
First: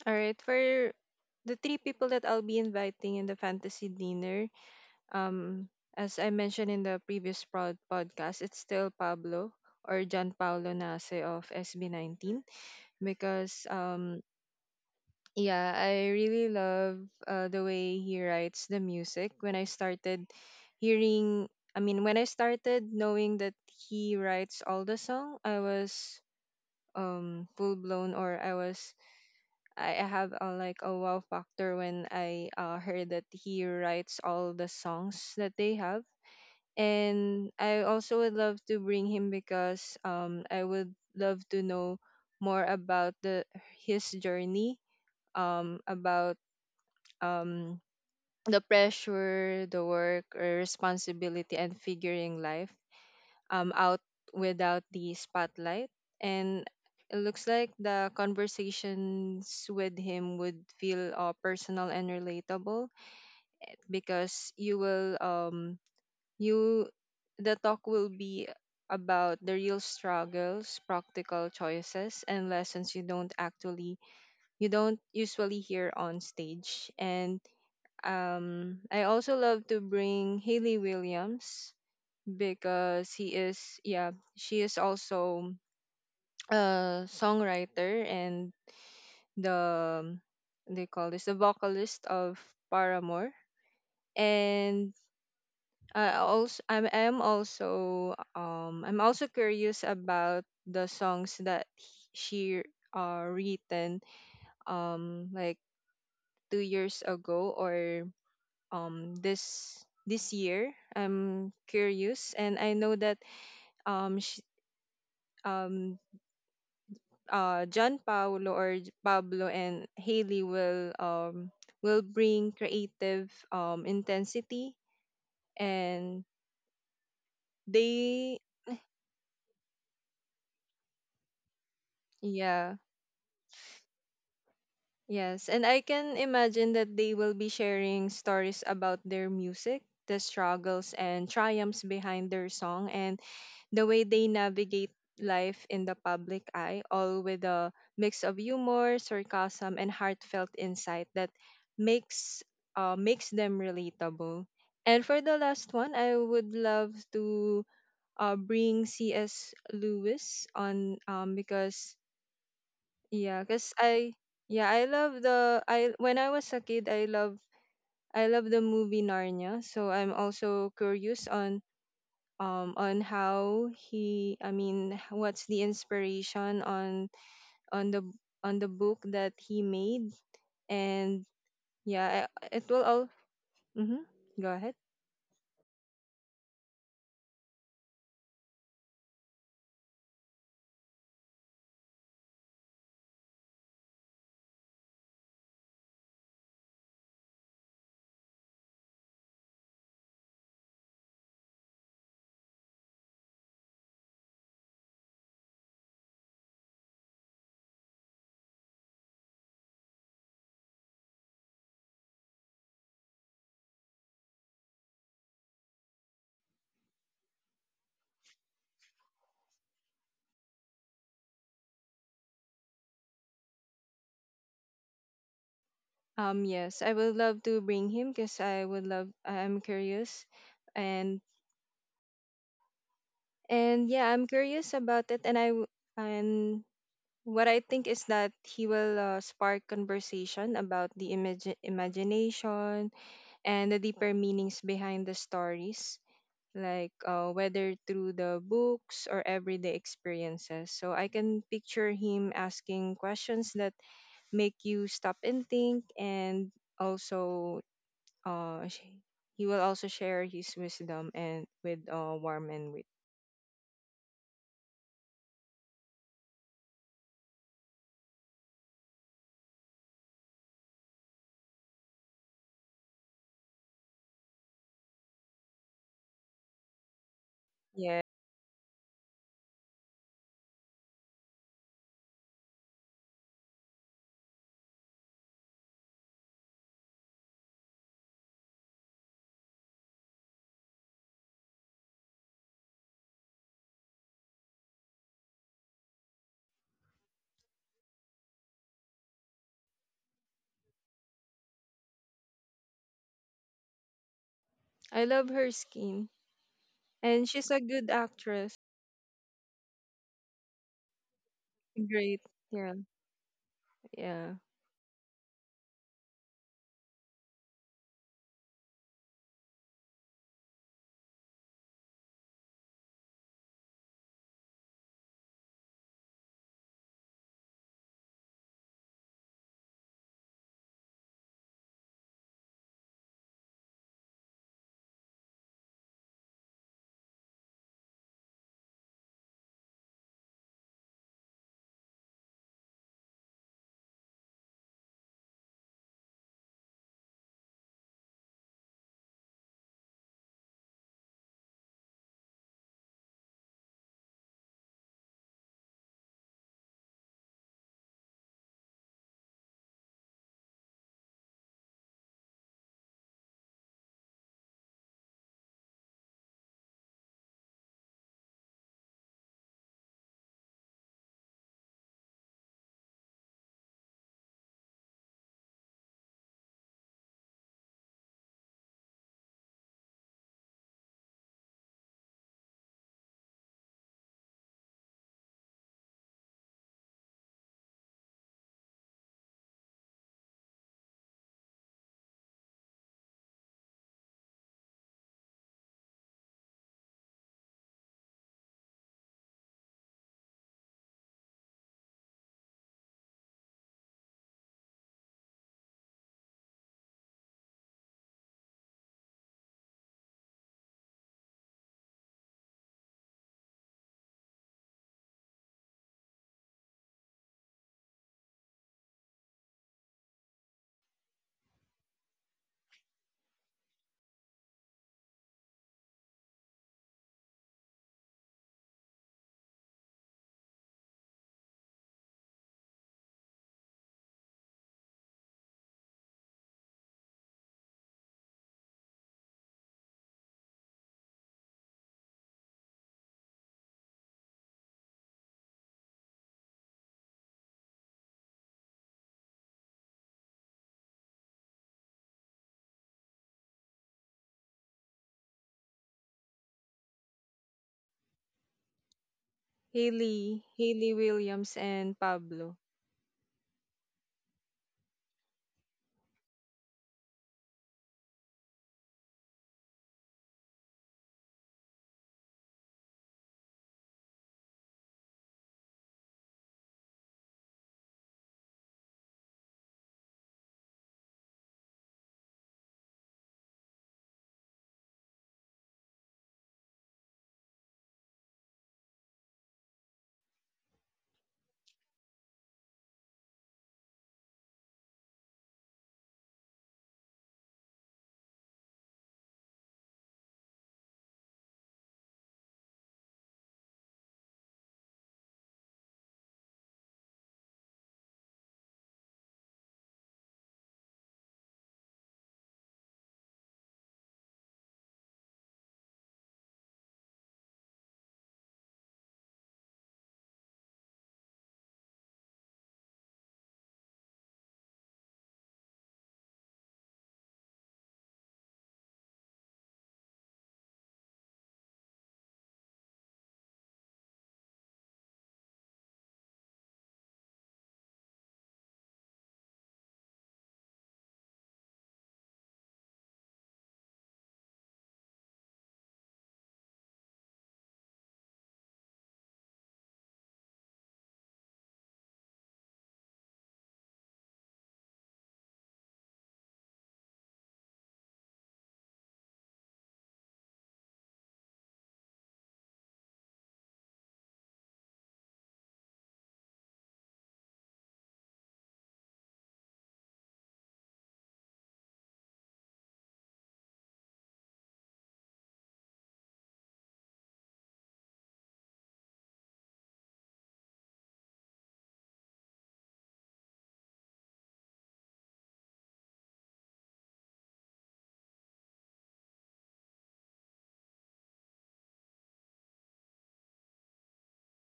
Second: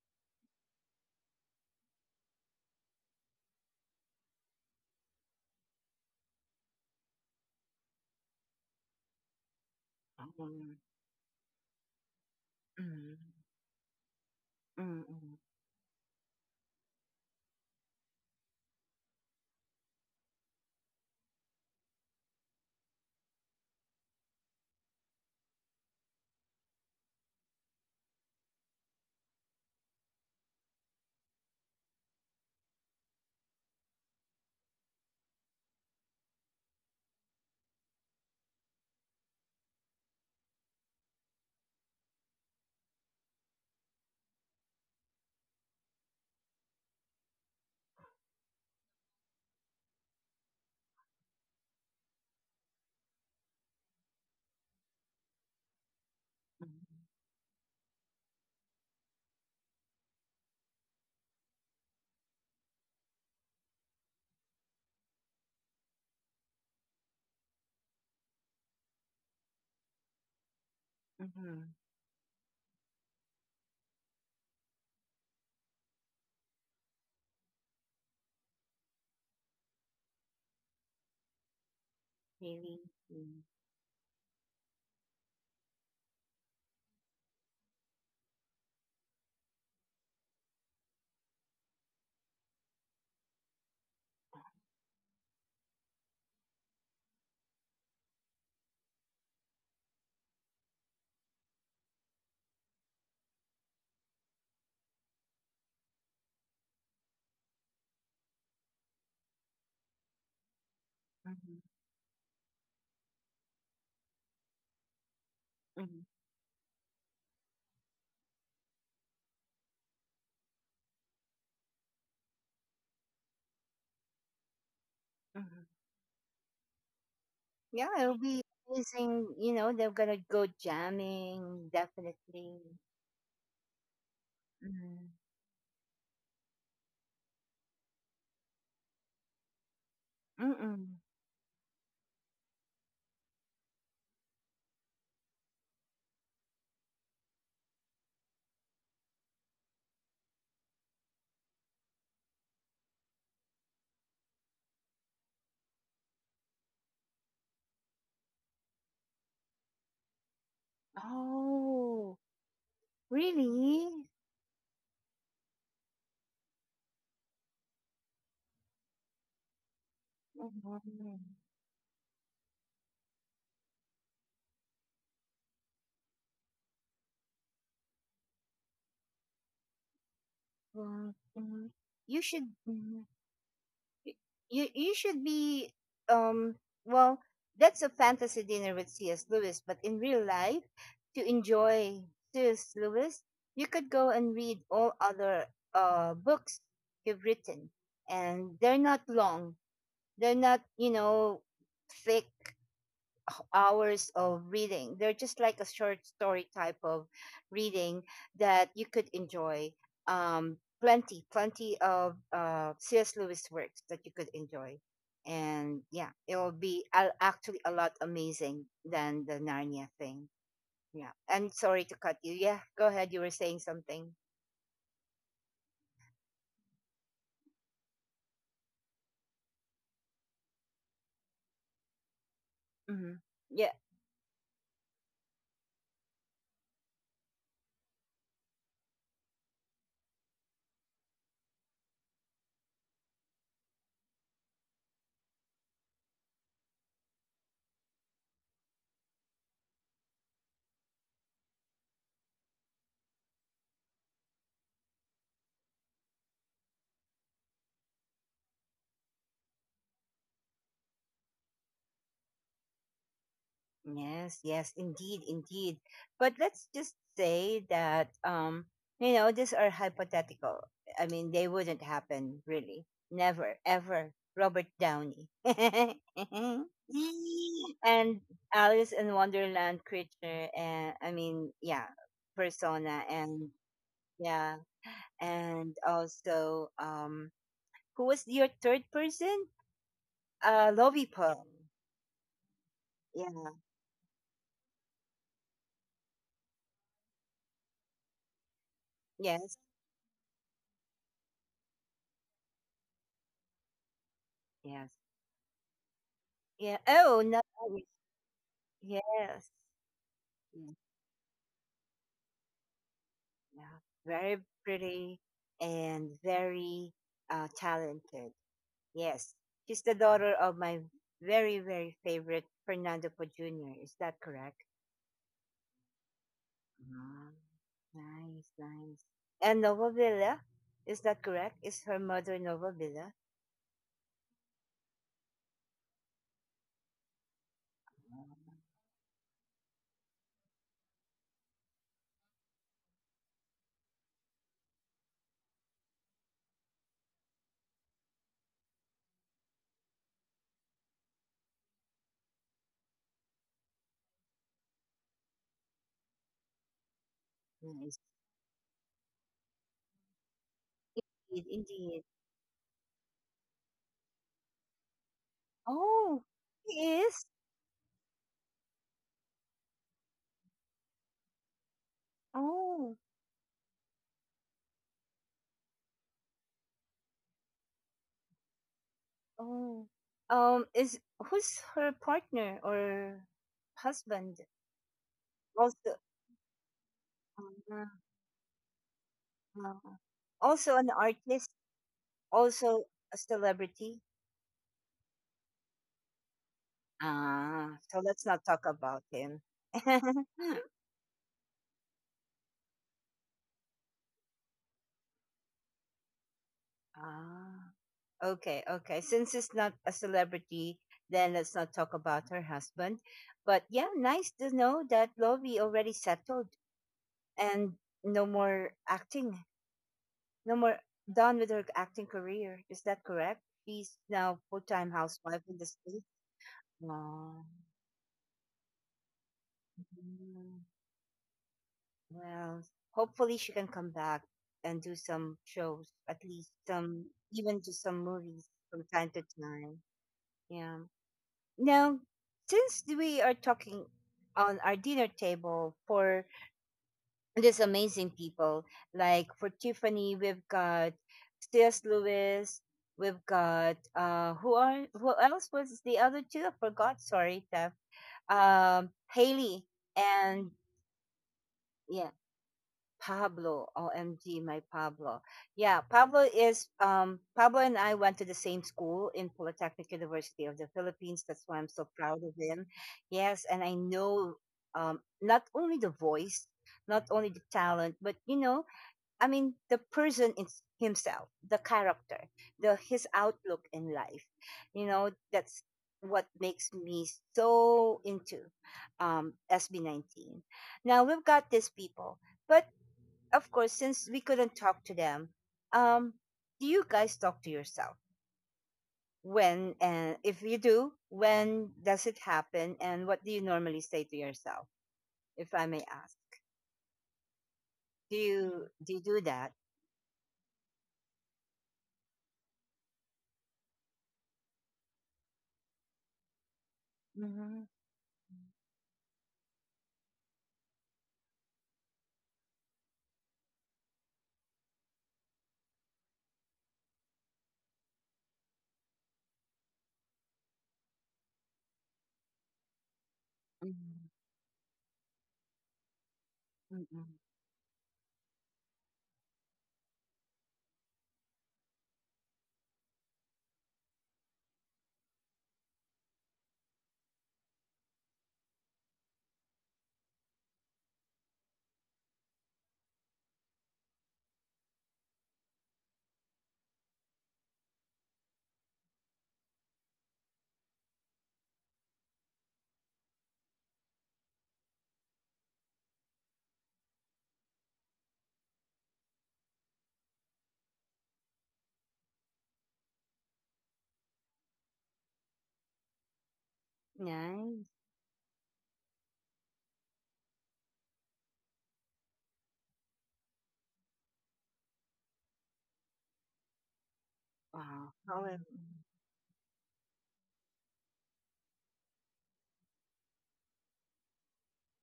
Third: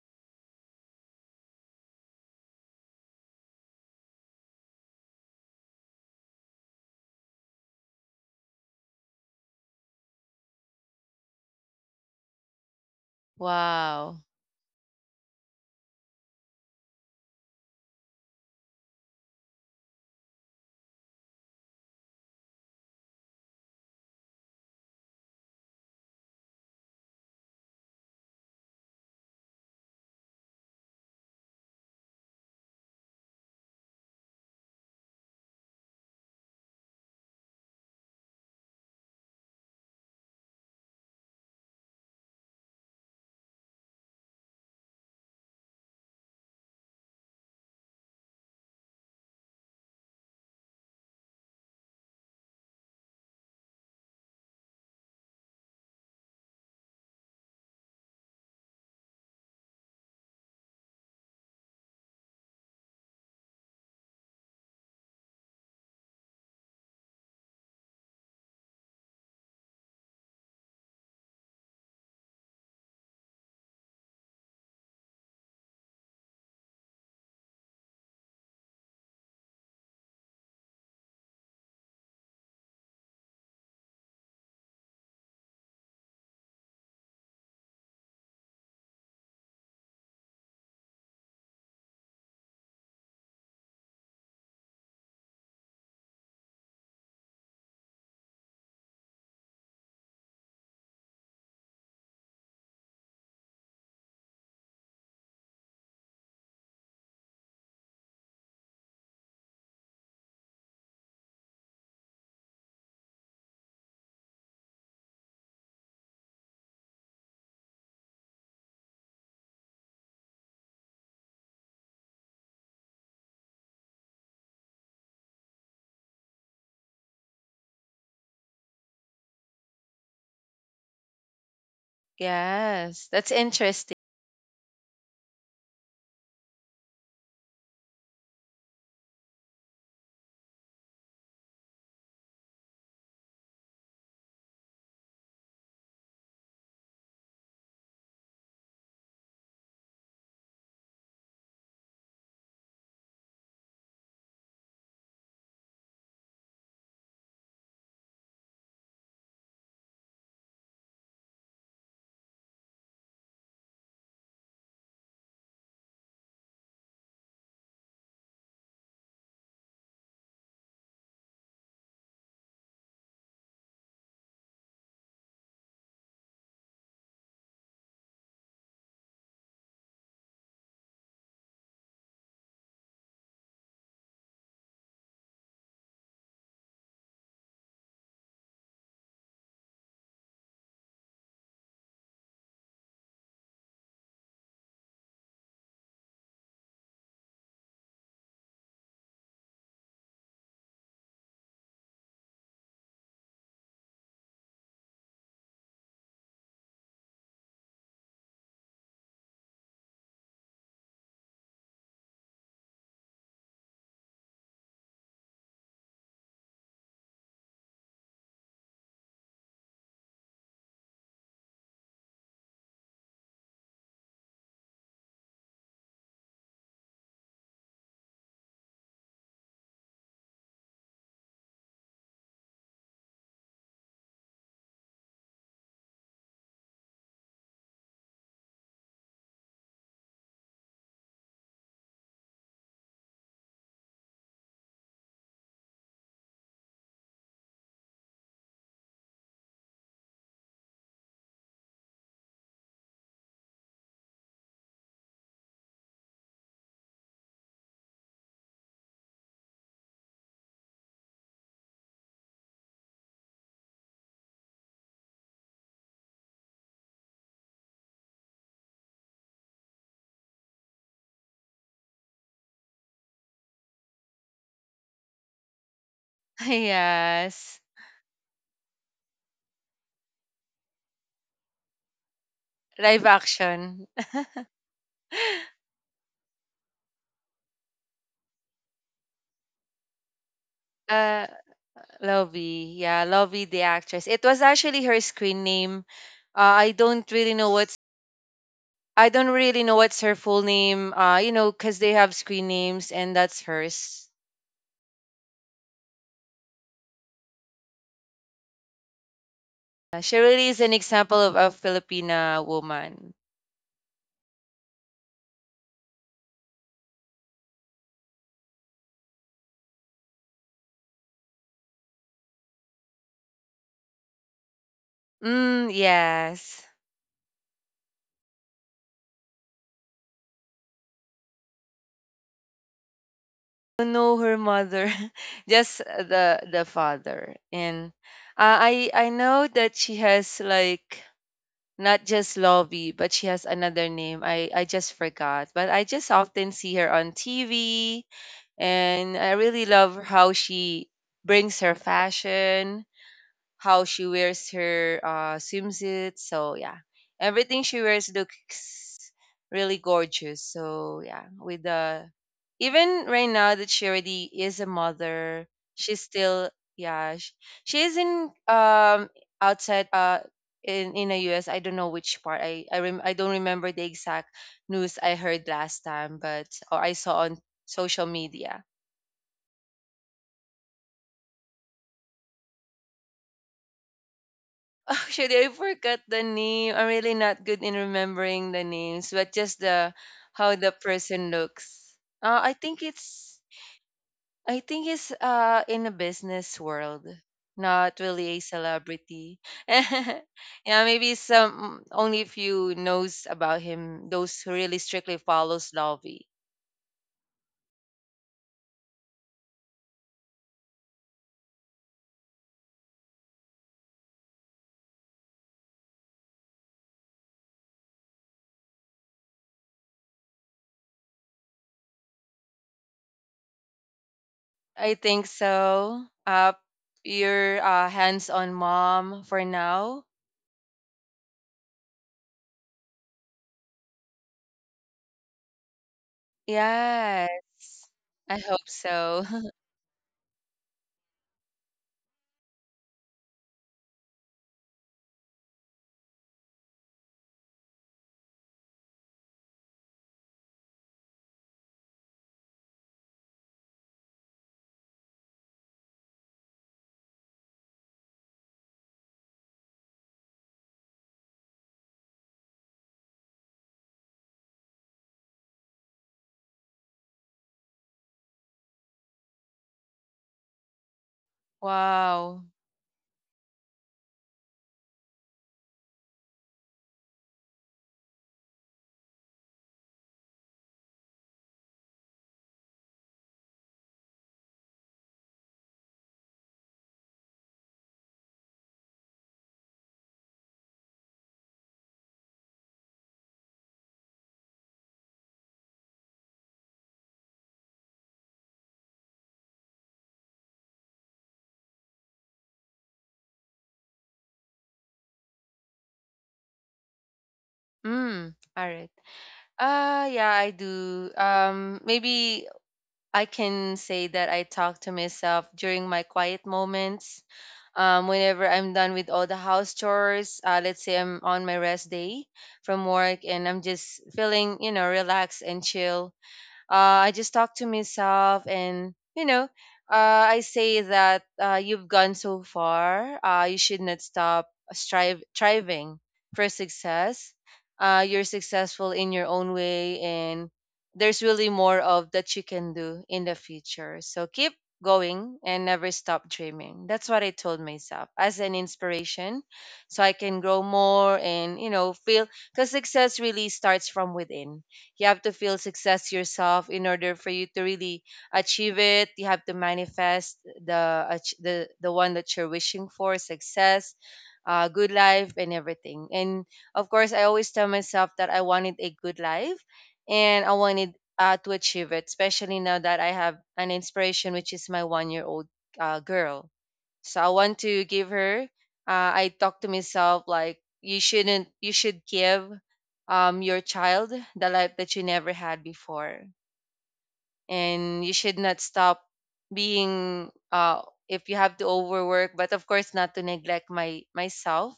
All right, for the three people that I'll be inviting in the fantasy dinner, um, as I mentioned in the previous podcast, it's still Pablo or John Paolo Mm, Nase of SB19, mm, because wow. Mm, mm, yeah, I really love the way he writes the music. When I started hearing, I mean, when I started knowing that he writes all the song, I was full blown, or I was I have like a wow factor when I heard that he writes all the songs that they have. And I also would love to bring him because I would love to know more about the his journey, about um, the pressure, the work, or responsibility, and figuring life out, without the spotlight. And mm, it looks like the conversations with him would feel personal and relatable, because you, the talk will be about the real struggles, practical mhm. choices, and lessons you don't usually hear on stage. And I also love to bring Haley Williams, Really? because he Mm, is yeah, she is also a songwriter and the they call this the vocalist of Paramore, and I'm also curious about the songs that she written, like 2 years ago or um this this year. I'm mhm, curious, and I know that um she, um mhm, John Paolo or Pablo and Haley will bring creative intensity mhm. and Yeah, it'll they be amazing. You know, they're gonna go jamming, definitely. yeah. Yes, that's interesting. Mm. Yes, and I can imagine that they will be sharing stories about their music, the struggles Mm-mm. and triumphs behind their song, and the way they navigate life in the public eye, all with a mix of humor, sarcasm, and heartfelt insight that makes makes them relatable. And for the last one, I would love to bring C.S. Lewis on, because Oh, yeah, cause really? I yeah, I love the I when I was a kid, I love the movie Narnia. So I'm also curious Mhm. on how he I mean, what's the inspiration on on the on the book that he made, Mm, and mm. You yeah, should. it will all mm-hmm, Y- go You ahead. you should be um well, that's a fantasy dinner with C.S. Lewis, but in real life, to enjoy C.S. Lewis, you could go and read all other books you've written, and they're not long. They're not thick hours of reading. They're just like a short story type of reading that you could enjoy. Plenty of C.S. Lewis works that you could enjoy. And yeah, it will be actually a lot amazing than the Narnia thing. Yeah. And sorry to cut you. Yeah, go ahead. You were saying something. Yes, I would love to bring him because I would love I'm curious, and Mm-hmm. and yeah, I'm curious about it, and what I think is that he will spark conversation about the imagination and the deeper meanings behind the stories, like whether through the books or everyday experiences. So I can picture him asking questions that make you stop and think, and also uh, sh- he will also share his wisdom and with warm and wit. Yes, yes, indeed, indeed. But let's just say that these are hypothetical. I mean, they wouldn't happen really. Never, ever. Robert Downey. Yes. Yeah, And Alice in Wonderland creature, and I mean, yeah, persona. Live And action. yeah, and also who was your third person? Lovey Uh, Pearl. Lovey. Yeah, Yeah. Lovey the actress. It was actually her screen name. I don't really know what's. Yes. Her full name, because they have screen names and that's hers. Yes. I love her skin, Yeah. Oh, and no. she's a good actress. Yes. She really is Mm, an example of a Great. Filipina Yeah. woman. yeah. Very Yeah. pretty and very talented. Yes. She's the daughter of my very, very favorite Fernando Po Jr. Is that correct? Mm, yes. Ah, nice, nice. And Nova Villa, is that correct? Is her mother Nova Villa? Don't know her mother, just the father. And I know that she has, like, not just Lovey, but she has another name. I just forgot. But I just often see her on TV, and I really love how she brings her fashion, how she wears her swimsuit. So yeah, everything she Nice. wears looks really gorgeous. So yeah, Indeed, with indeed. the, even right now that she already is a mother, she's Oh, still he yeah is? she, she is in, outside, in the U.S. I don't know which part. I I Oh, rem- I don't remember the exact news I heard last time, but or I saw on social media. oh. Is who's her partner or husband? Actually, I Also, forgot the name. I'm really not good in ah. remembering the names, but just the how Also the an person artist, looks. I also think a it's, celebrity. In a business world, Ah, so not let's really not a talk about him. celebrity. Yeah, maybe some only few knows about him. Those who really strictly follows Lovey. Ah, okay, okay. Since it's not a celebrity, then let's not talk about her husband. But yeah, nice to know that Lovey already settled, and no more acting, no more, done with her acting career. Is that correct? She's now full time I think housewife in the States. so. Ah. Your hands-on mom for now. Well, hopefully she can come back and do some shows, at least some, Yes, even just some I movies hope from time to so. time. Yeah. Now, since we are talking on our dinner table for these amazing people, like for Tiffany, we've got C.S. Lewis, we've got who are who else was the other two? I forgot. Sorry, Steph. Haley Haley, and Haley Williams and yeah, Pablo. Pablo. OMG, my Pablo. Yeah, Pablo is Pablo and I went to the same school in Polytechnic University of the Philippines. That's why I'm so proud of Wow. him. Yes, and I know not only the voice, not only the talent, but I mean, the person is himself, the character, the his outlook in life. You know, that's what makes me so into SB19. Now we've got these people, but of course, since we couldn't talk to them, um, do you guys talk to yourself? When and if you do, when does it happen, and what do you normally say to yourself, if I may ask? Do you All right. do you do that? Yeah, I do. Maybe I can say that I talk to myself during my quiet moments. Mm-hmm. Whenever I'm done with all the house chores, let's say I'm on my rest day from work and I'm just feeling relaxed and chill. I just talk to myself, and I say that, you've gone so far. You Mm-hmm. should not stop strive striving for Mm-hmm. success. You're successful in your own way, and there's really more of that you can do in the future. So keep going and never stop dreaming. That's what I told myself as an inspiration, so I can grow more, and feel, because success really starts from within. You have to feel success yourself in order for you to really achieve it. You have to manifest the the one that you're wishing for, success, good life, and everything. And of course, I always tell myself that I wanted a good life, and I wanted to achieve it, especially now that I have an inspiration, which is my 1-year-old old girl, so I want Nice. to give her. I talk to myself like, you shouldn't. You should give your child the life that you never had before, Wow. and you However, should not stop being. If you have to overwork, but of course not to neglect my myself,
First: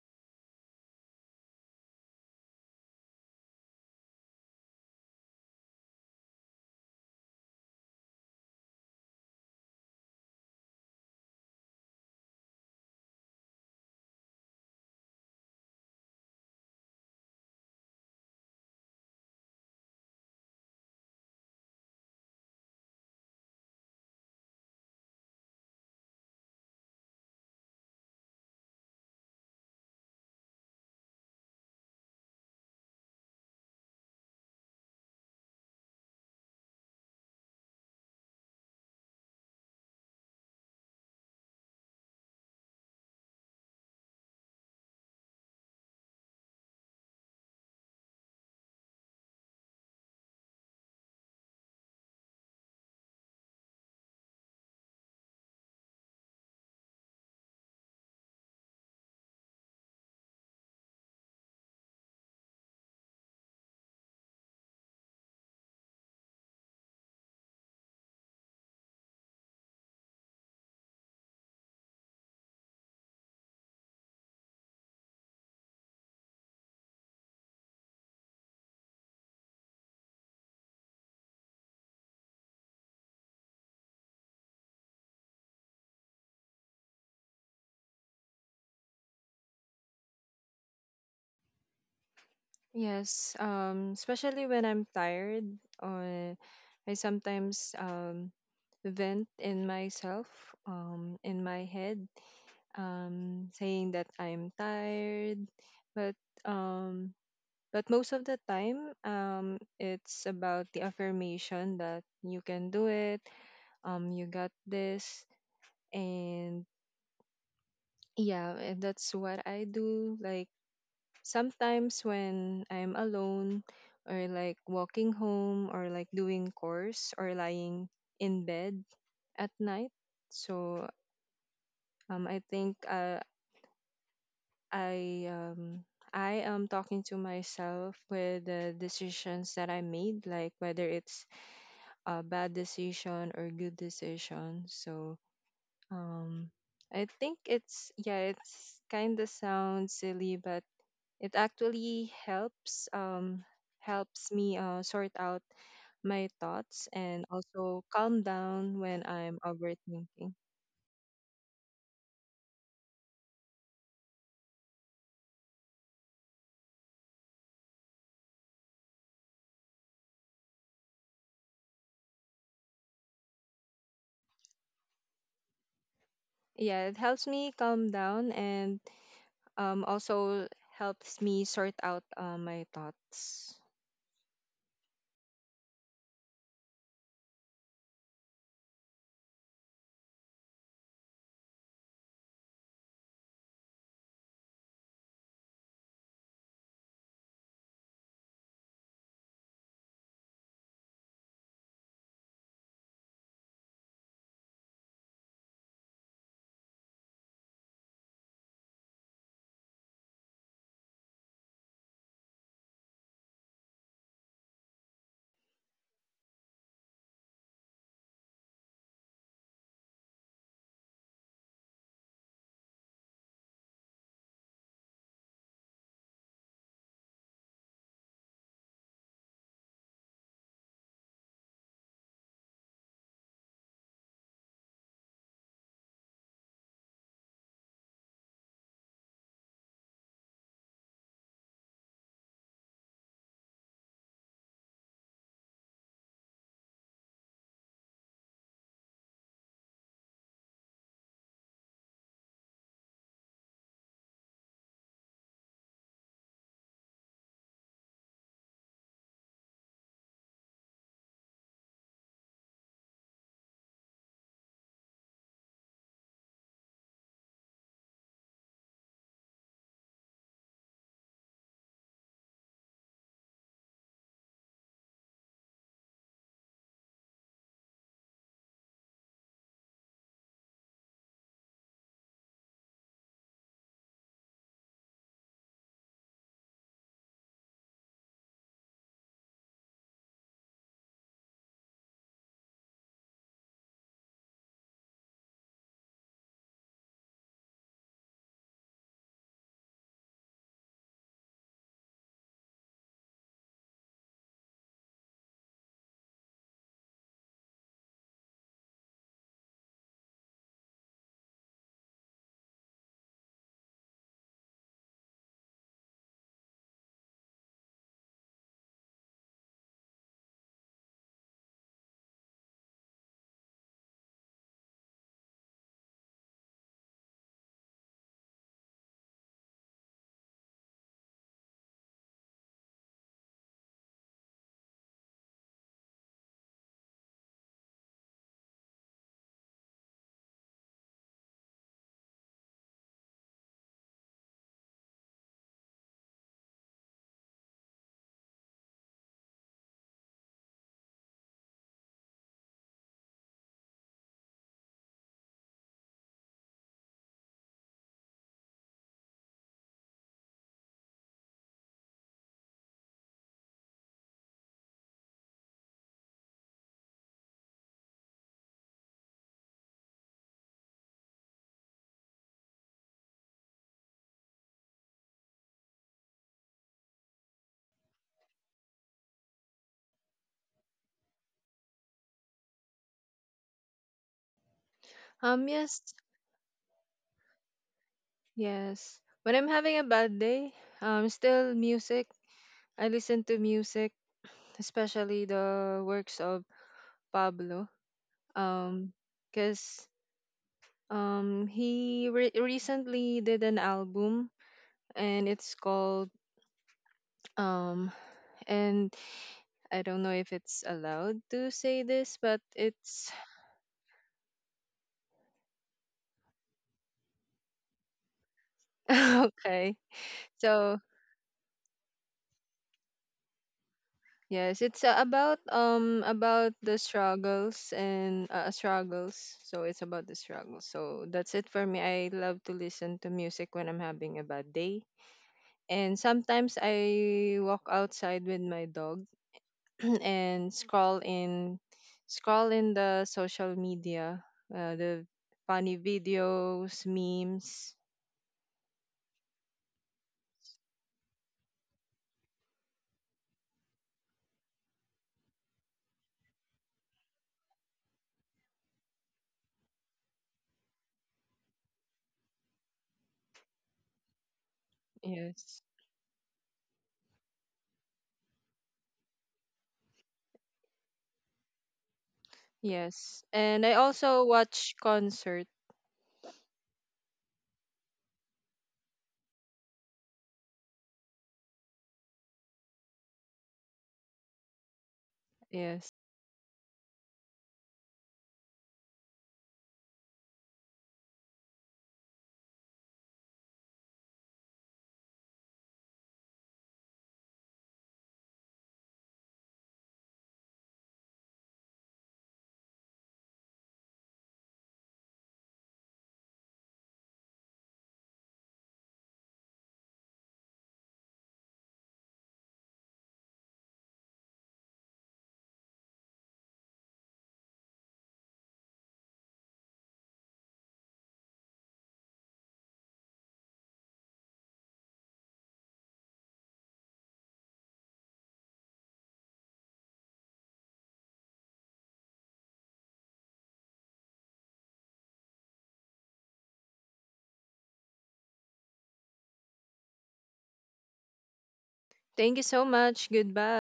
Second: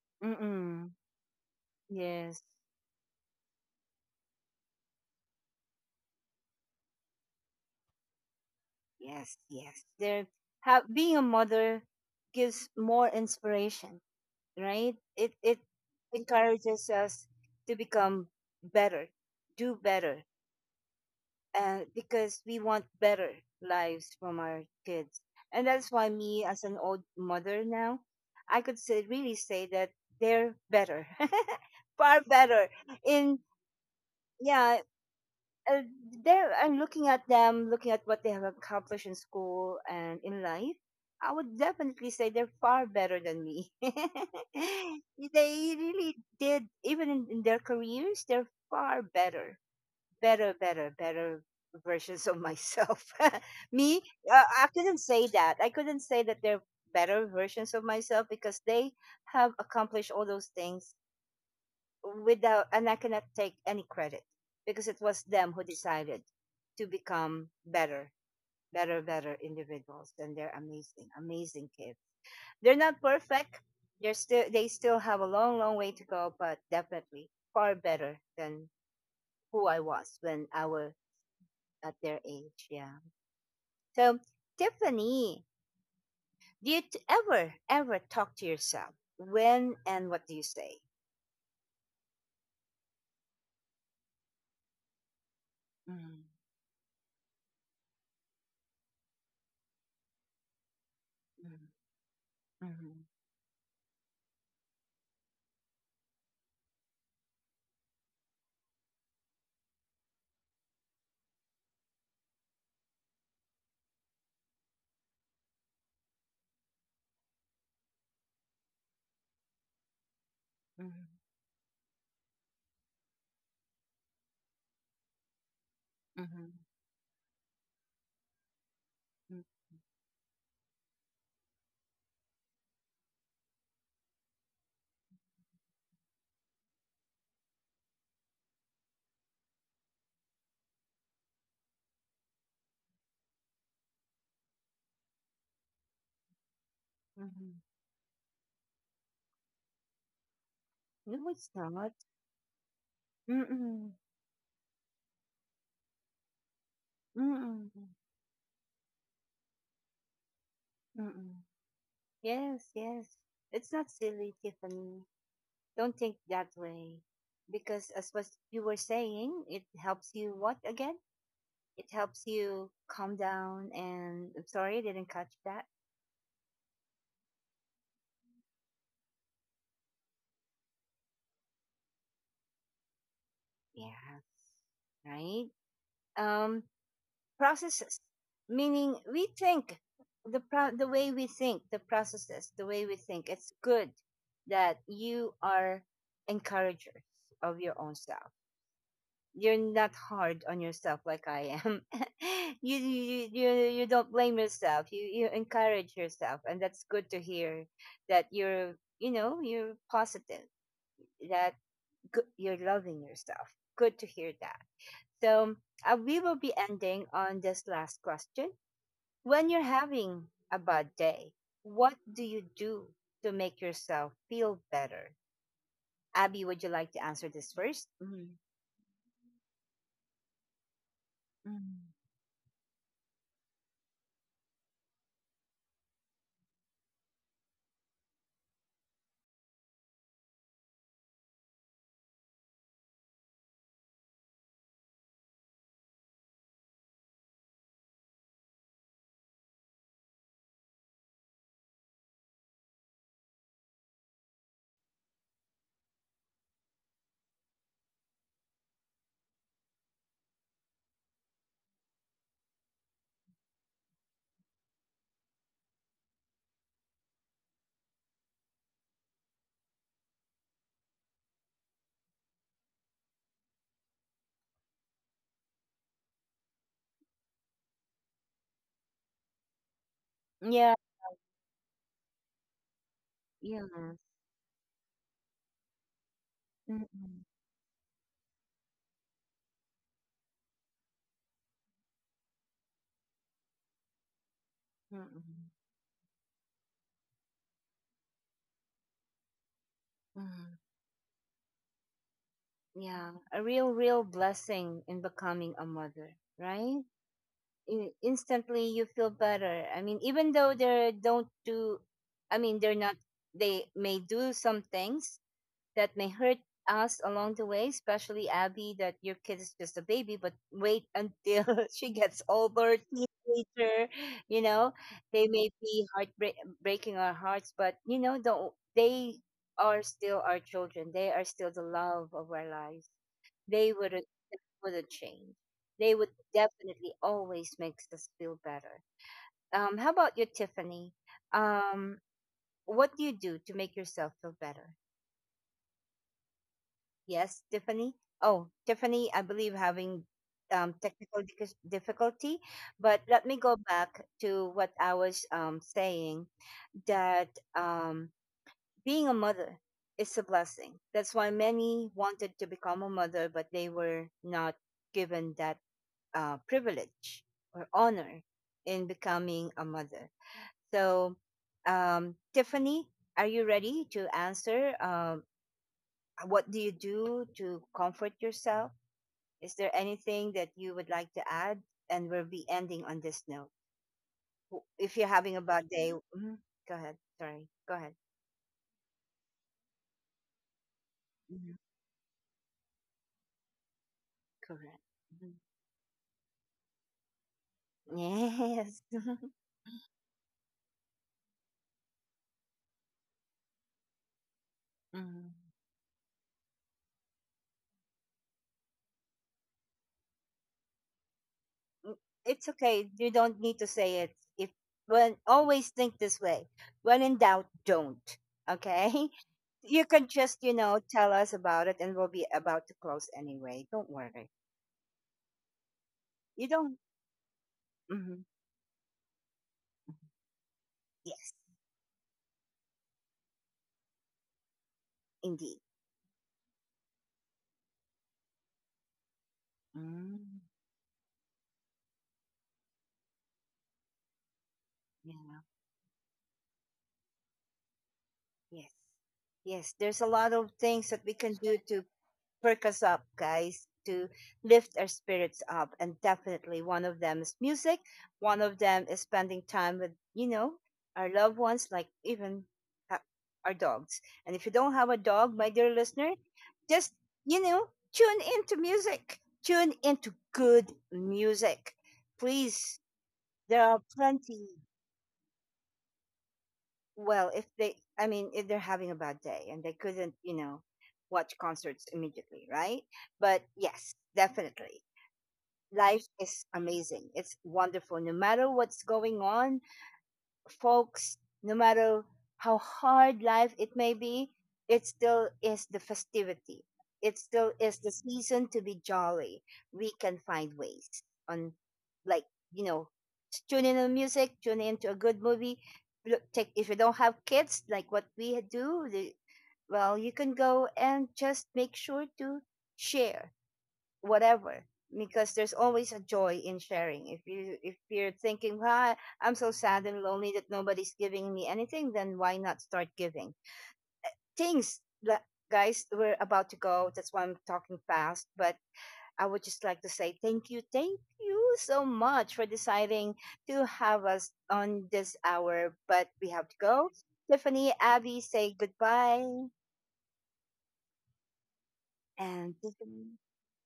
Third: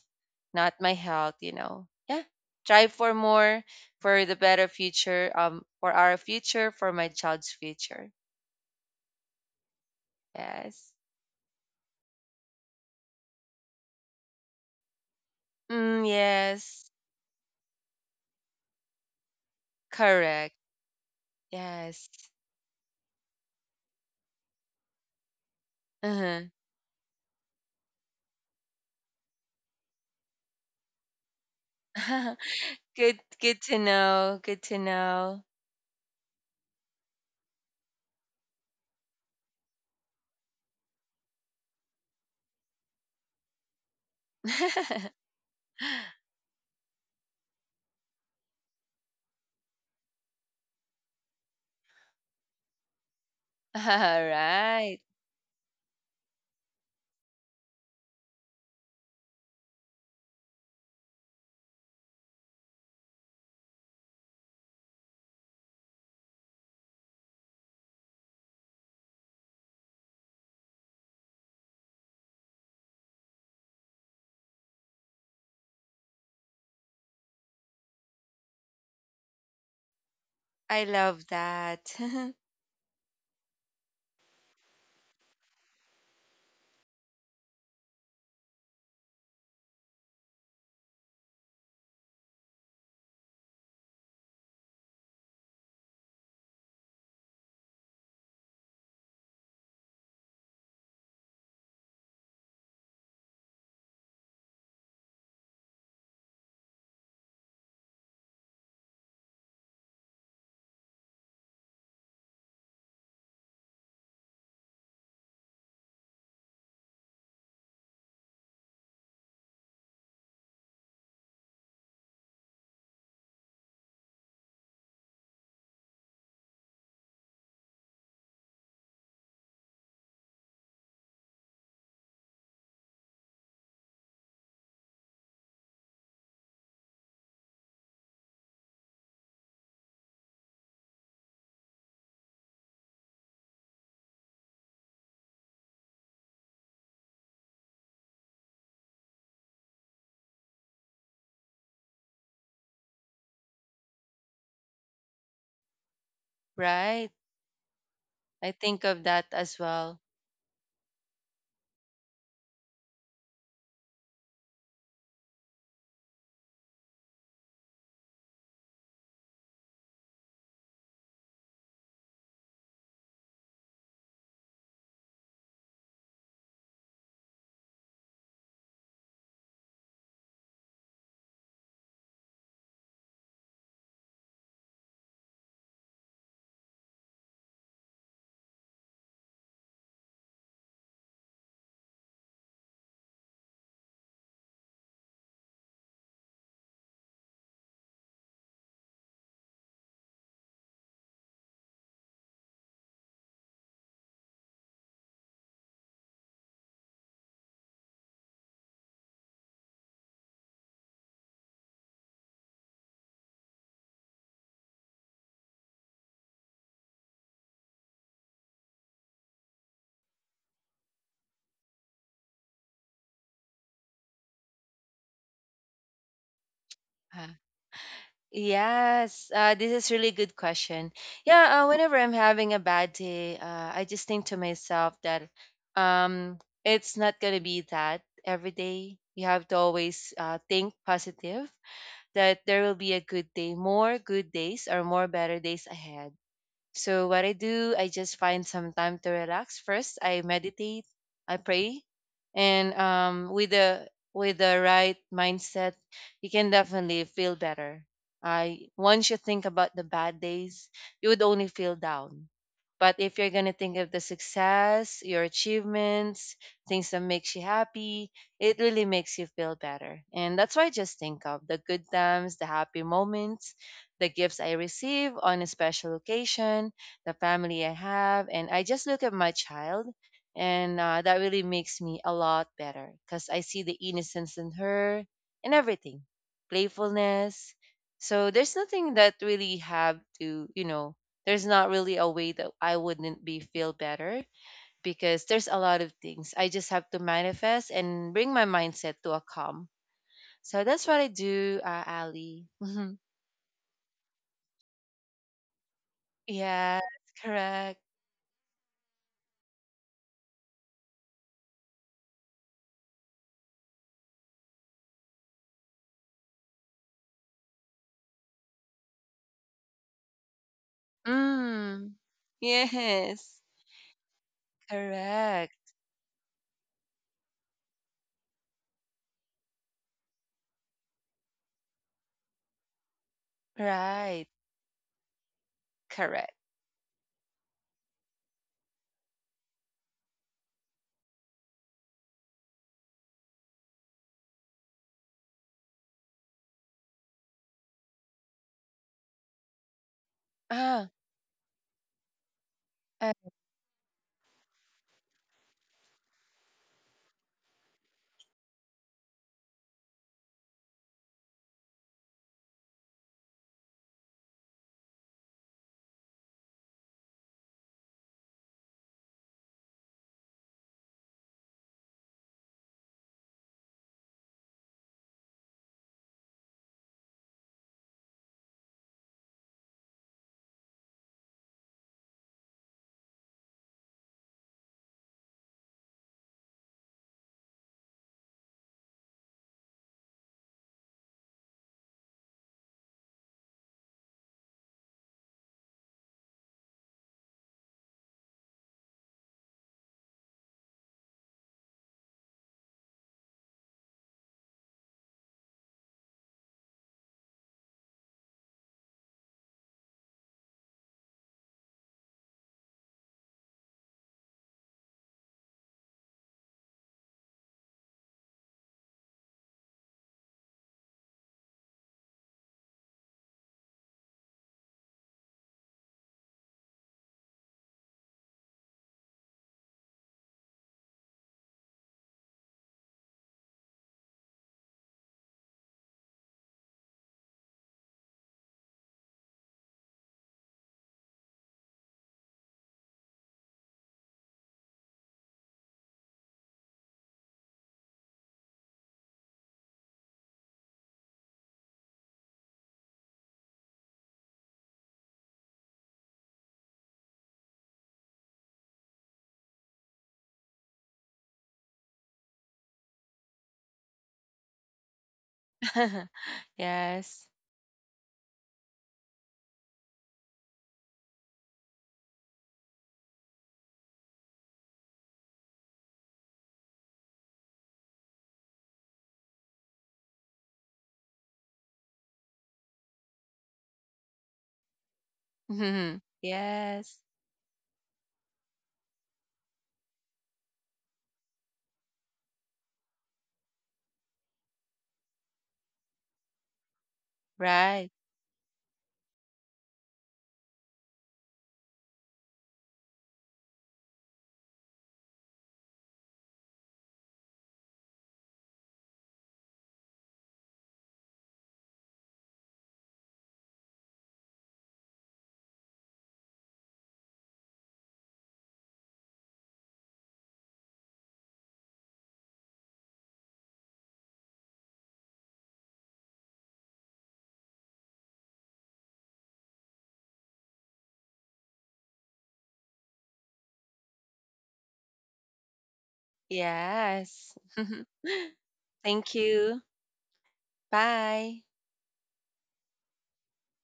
not mm-mm. my health. You know, yeah. Yes. Try for more, for the better future. For our future, for my child's future. Yes. Yes. There have, Yes. being a mother gives more inspiration, right? It Mm, encourages yes. us to become better, do better, Correct. and Yes. because we want better lives from our kids. And that's why Uh-huh. me as an old mother now, I could say really say that they're better. Far better Good in, good to know. Good to yeah, know. uh, there and looking at them, looking at what they have accomplished in school and in life, I would definitely say they're far better than me. They really did, even in their careers, they're far better, better, better, better versions of myself. All Me, I couldn't right. say that. I couldn't say that they're better versions of myself because they have accomplished all those things without, and I cannot take any credit because it was them who decided to become better, better, better individuals, and they're amazing, amazing kids. They're not perfect. They still have a long, long way to go, but definitely far better than who I was when I I was love at that. their age. Yeah. So Tiffany, ever, ever talk to yourself? When and what do you say? Yes, especially when I'm tired, Mm-hmm, or I sometimes vent in myself, in my mm-hmm, head, mm-hmm, saying that I'm tired, but um, but most of the time, it's about the affirmation that you can do it, you got this, and yeah, and that's what I do. Like, sometimes when I'm alone or like walking home or like doing chores or lying in bed at mm-hmm, night. So I think I um, I am talking to myself with the decisions that I made, like whether it's a bad decision or good decision. So um, I think mm-hmm. it's, yeah, it's kind of sounds silly, but No, it it's not. actually helps Mm-mm. helps me sort out my thoughts Right. and Mm-mm. also calm I down think when of that I'm as well. overthinking. Mm-mm. Yes, yes. It's not silly, Tiffany. Don't think that way. Because as what you were saying, it helps you what again? It helps you calm down, and I'm sorry I didn't catch that. Yeah, it helps me calm down, and also helps me sort out my thoughts. Yes. Right? Um, processes, meaning we think, the way we think, the processes, the way we think. It's good that you are encouragers of your own self. You're not hard on yourself like I am. you, you you you don't blame yourself. You encourage yourself, and that's good to hear. That you're, you know, you're positive. That good, you're loving yourself. Good to hear that. So we will be ending on this last question: when you're having a bad day, what do you do to make yourself feel better? Abby, would you like to Uh, answer this 1st? Yes, this is really good question. Yeah, Mm-hmm. whenever I'm having a bad day, I just think to myself that, um, it's not gonna be that every day. You have to always think positive that there will be a good day, more good days or more better days ahead. So what I do, I just find some time to relax. First, I meditate, I pray, and, with the right mindset, you can definitely feel better. I once you think about the bad days, you would only feel down. But if you're gonna think of the success, your achievements, things that makes you happy, it really makes you feel better. And that's why I just think of the good times, the happy moments, the gifts I receive on a special occasion, the family I have, and I just look at my child. Yeah. And that really makes me a lot better, because I see Yes. the innocence in her and everything, Mm-hmm. playfulness. So there's nothing that really have to, there's not really a way that I wouldn't be feel better, because there's Mm-mm. a lot of things. I just have to manifest and bring my mindset to a calm. Mm. So that's what I do, Ali. Yeah, a real, real blessing in becoming a mother, Yes, right? correct. In- instantly, you feel better. I mean, even though they don't do, I mean, they're not, they may do some things that may hurt us along the way, especially Abby, that your kid is just a baby, but wait until she Mm. gets older, Yes, teenager, you know, they may correct. be heartbreak breaking our hearts, but you know, don't, they are still our children. They are still the love of our lives. They Right, wouldn't change. They would correct. definitely always makes us feel better. How about you, Tiffany? Um, what do you do to make yourself feel better? Yes, Tiffany. Oh, Tiffany, I believe having Ah, technical difficulty, but uh, let me go back to what I was saying that um, being a mother is a blessing. That's why many wanted to become a mother, but they were not given that privilege or honor in becoming a mother. So, Tiffany, are you ready to answer? Um, what do you do to comfort yourself? Is there anything that you would like to add? And we'll be ending on this note. If you're having a bad Yes, day, mhm, go ahead. Sorry, go ahead. yes. When I'm having a bad day, still Mhm, music. I listen to music, correct. especially Mhm. the works of Pablo. Yes. Um, because he recently did an album and Mhm. it's called um and I don't know if it's allowed to say Mm, this, but it's okay. it's You don't need to say it. If, when, always think this way. When in doubt, don't. Okay? okay. You can just, you know, So, tell us about it, and we'll be about to close anyway. Don't worry. yes, it's You about the don't. struggles Mhm. and struggles. So it's about the struggles. So Yes, that's it for me. I love to listen to music when I'm having a bad day. indeed. And sometimes I walk outside with my dog Mm, and scroll in, the social media, the yeah, funny videos, memes. yes. Yes, there's a lot of things that we can do to perk us up, guys, to lift our spirits up. And definitely one of them is music. One of them is spending time with, you know, our loved ones, like even ha- our dogs. And if you don't have a dog, my Yes, dear listener, just, yes. you know, tune into music. Tune into good music. Please, yes. there And I are also plenty. watch concert. Well, if they, I mean, if they're having a bad day and they couldn't, you know, watch concerts immediately, right? But yes, definitely. Yes, Life is Yes, amazing. It's wonderful. No matter what's going on, folks, no matter how hard life it may be, it still is the festivity. It still is the right. season to be jolly. We can find ways on, like, you know, tune in to music, tune in to a good movie. Look, take, if you don't have kids, like what we do, the, well, you can go and just make sure to share whatever, because there's always a joy in sharing. If you if you're thinking, ah, I'm so sad and lonely that nobody's giving me anything, then why not start giving things? Guys, we're about to go. That's why I'm talking fast, but I would just like to say thank you, thank you so much for deciding to have us on this hour, but we have to go. Yes. Tiffany, Abby, say Thank goodbye. you. Bye. thank you And so much. Tiffany. Goodbye.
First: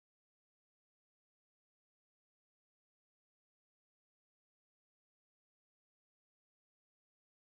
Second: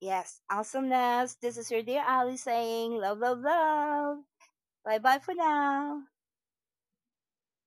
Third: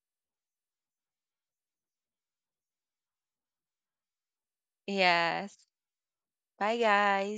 Yes, awesomeness. This is your dear Ali saying love, love, love. Bye bye for Yes. now. Bye, guys.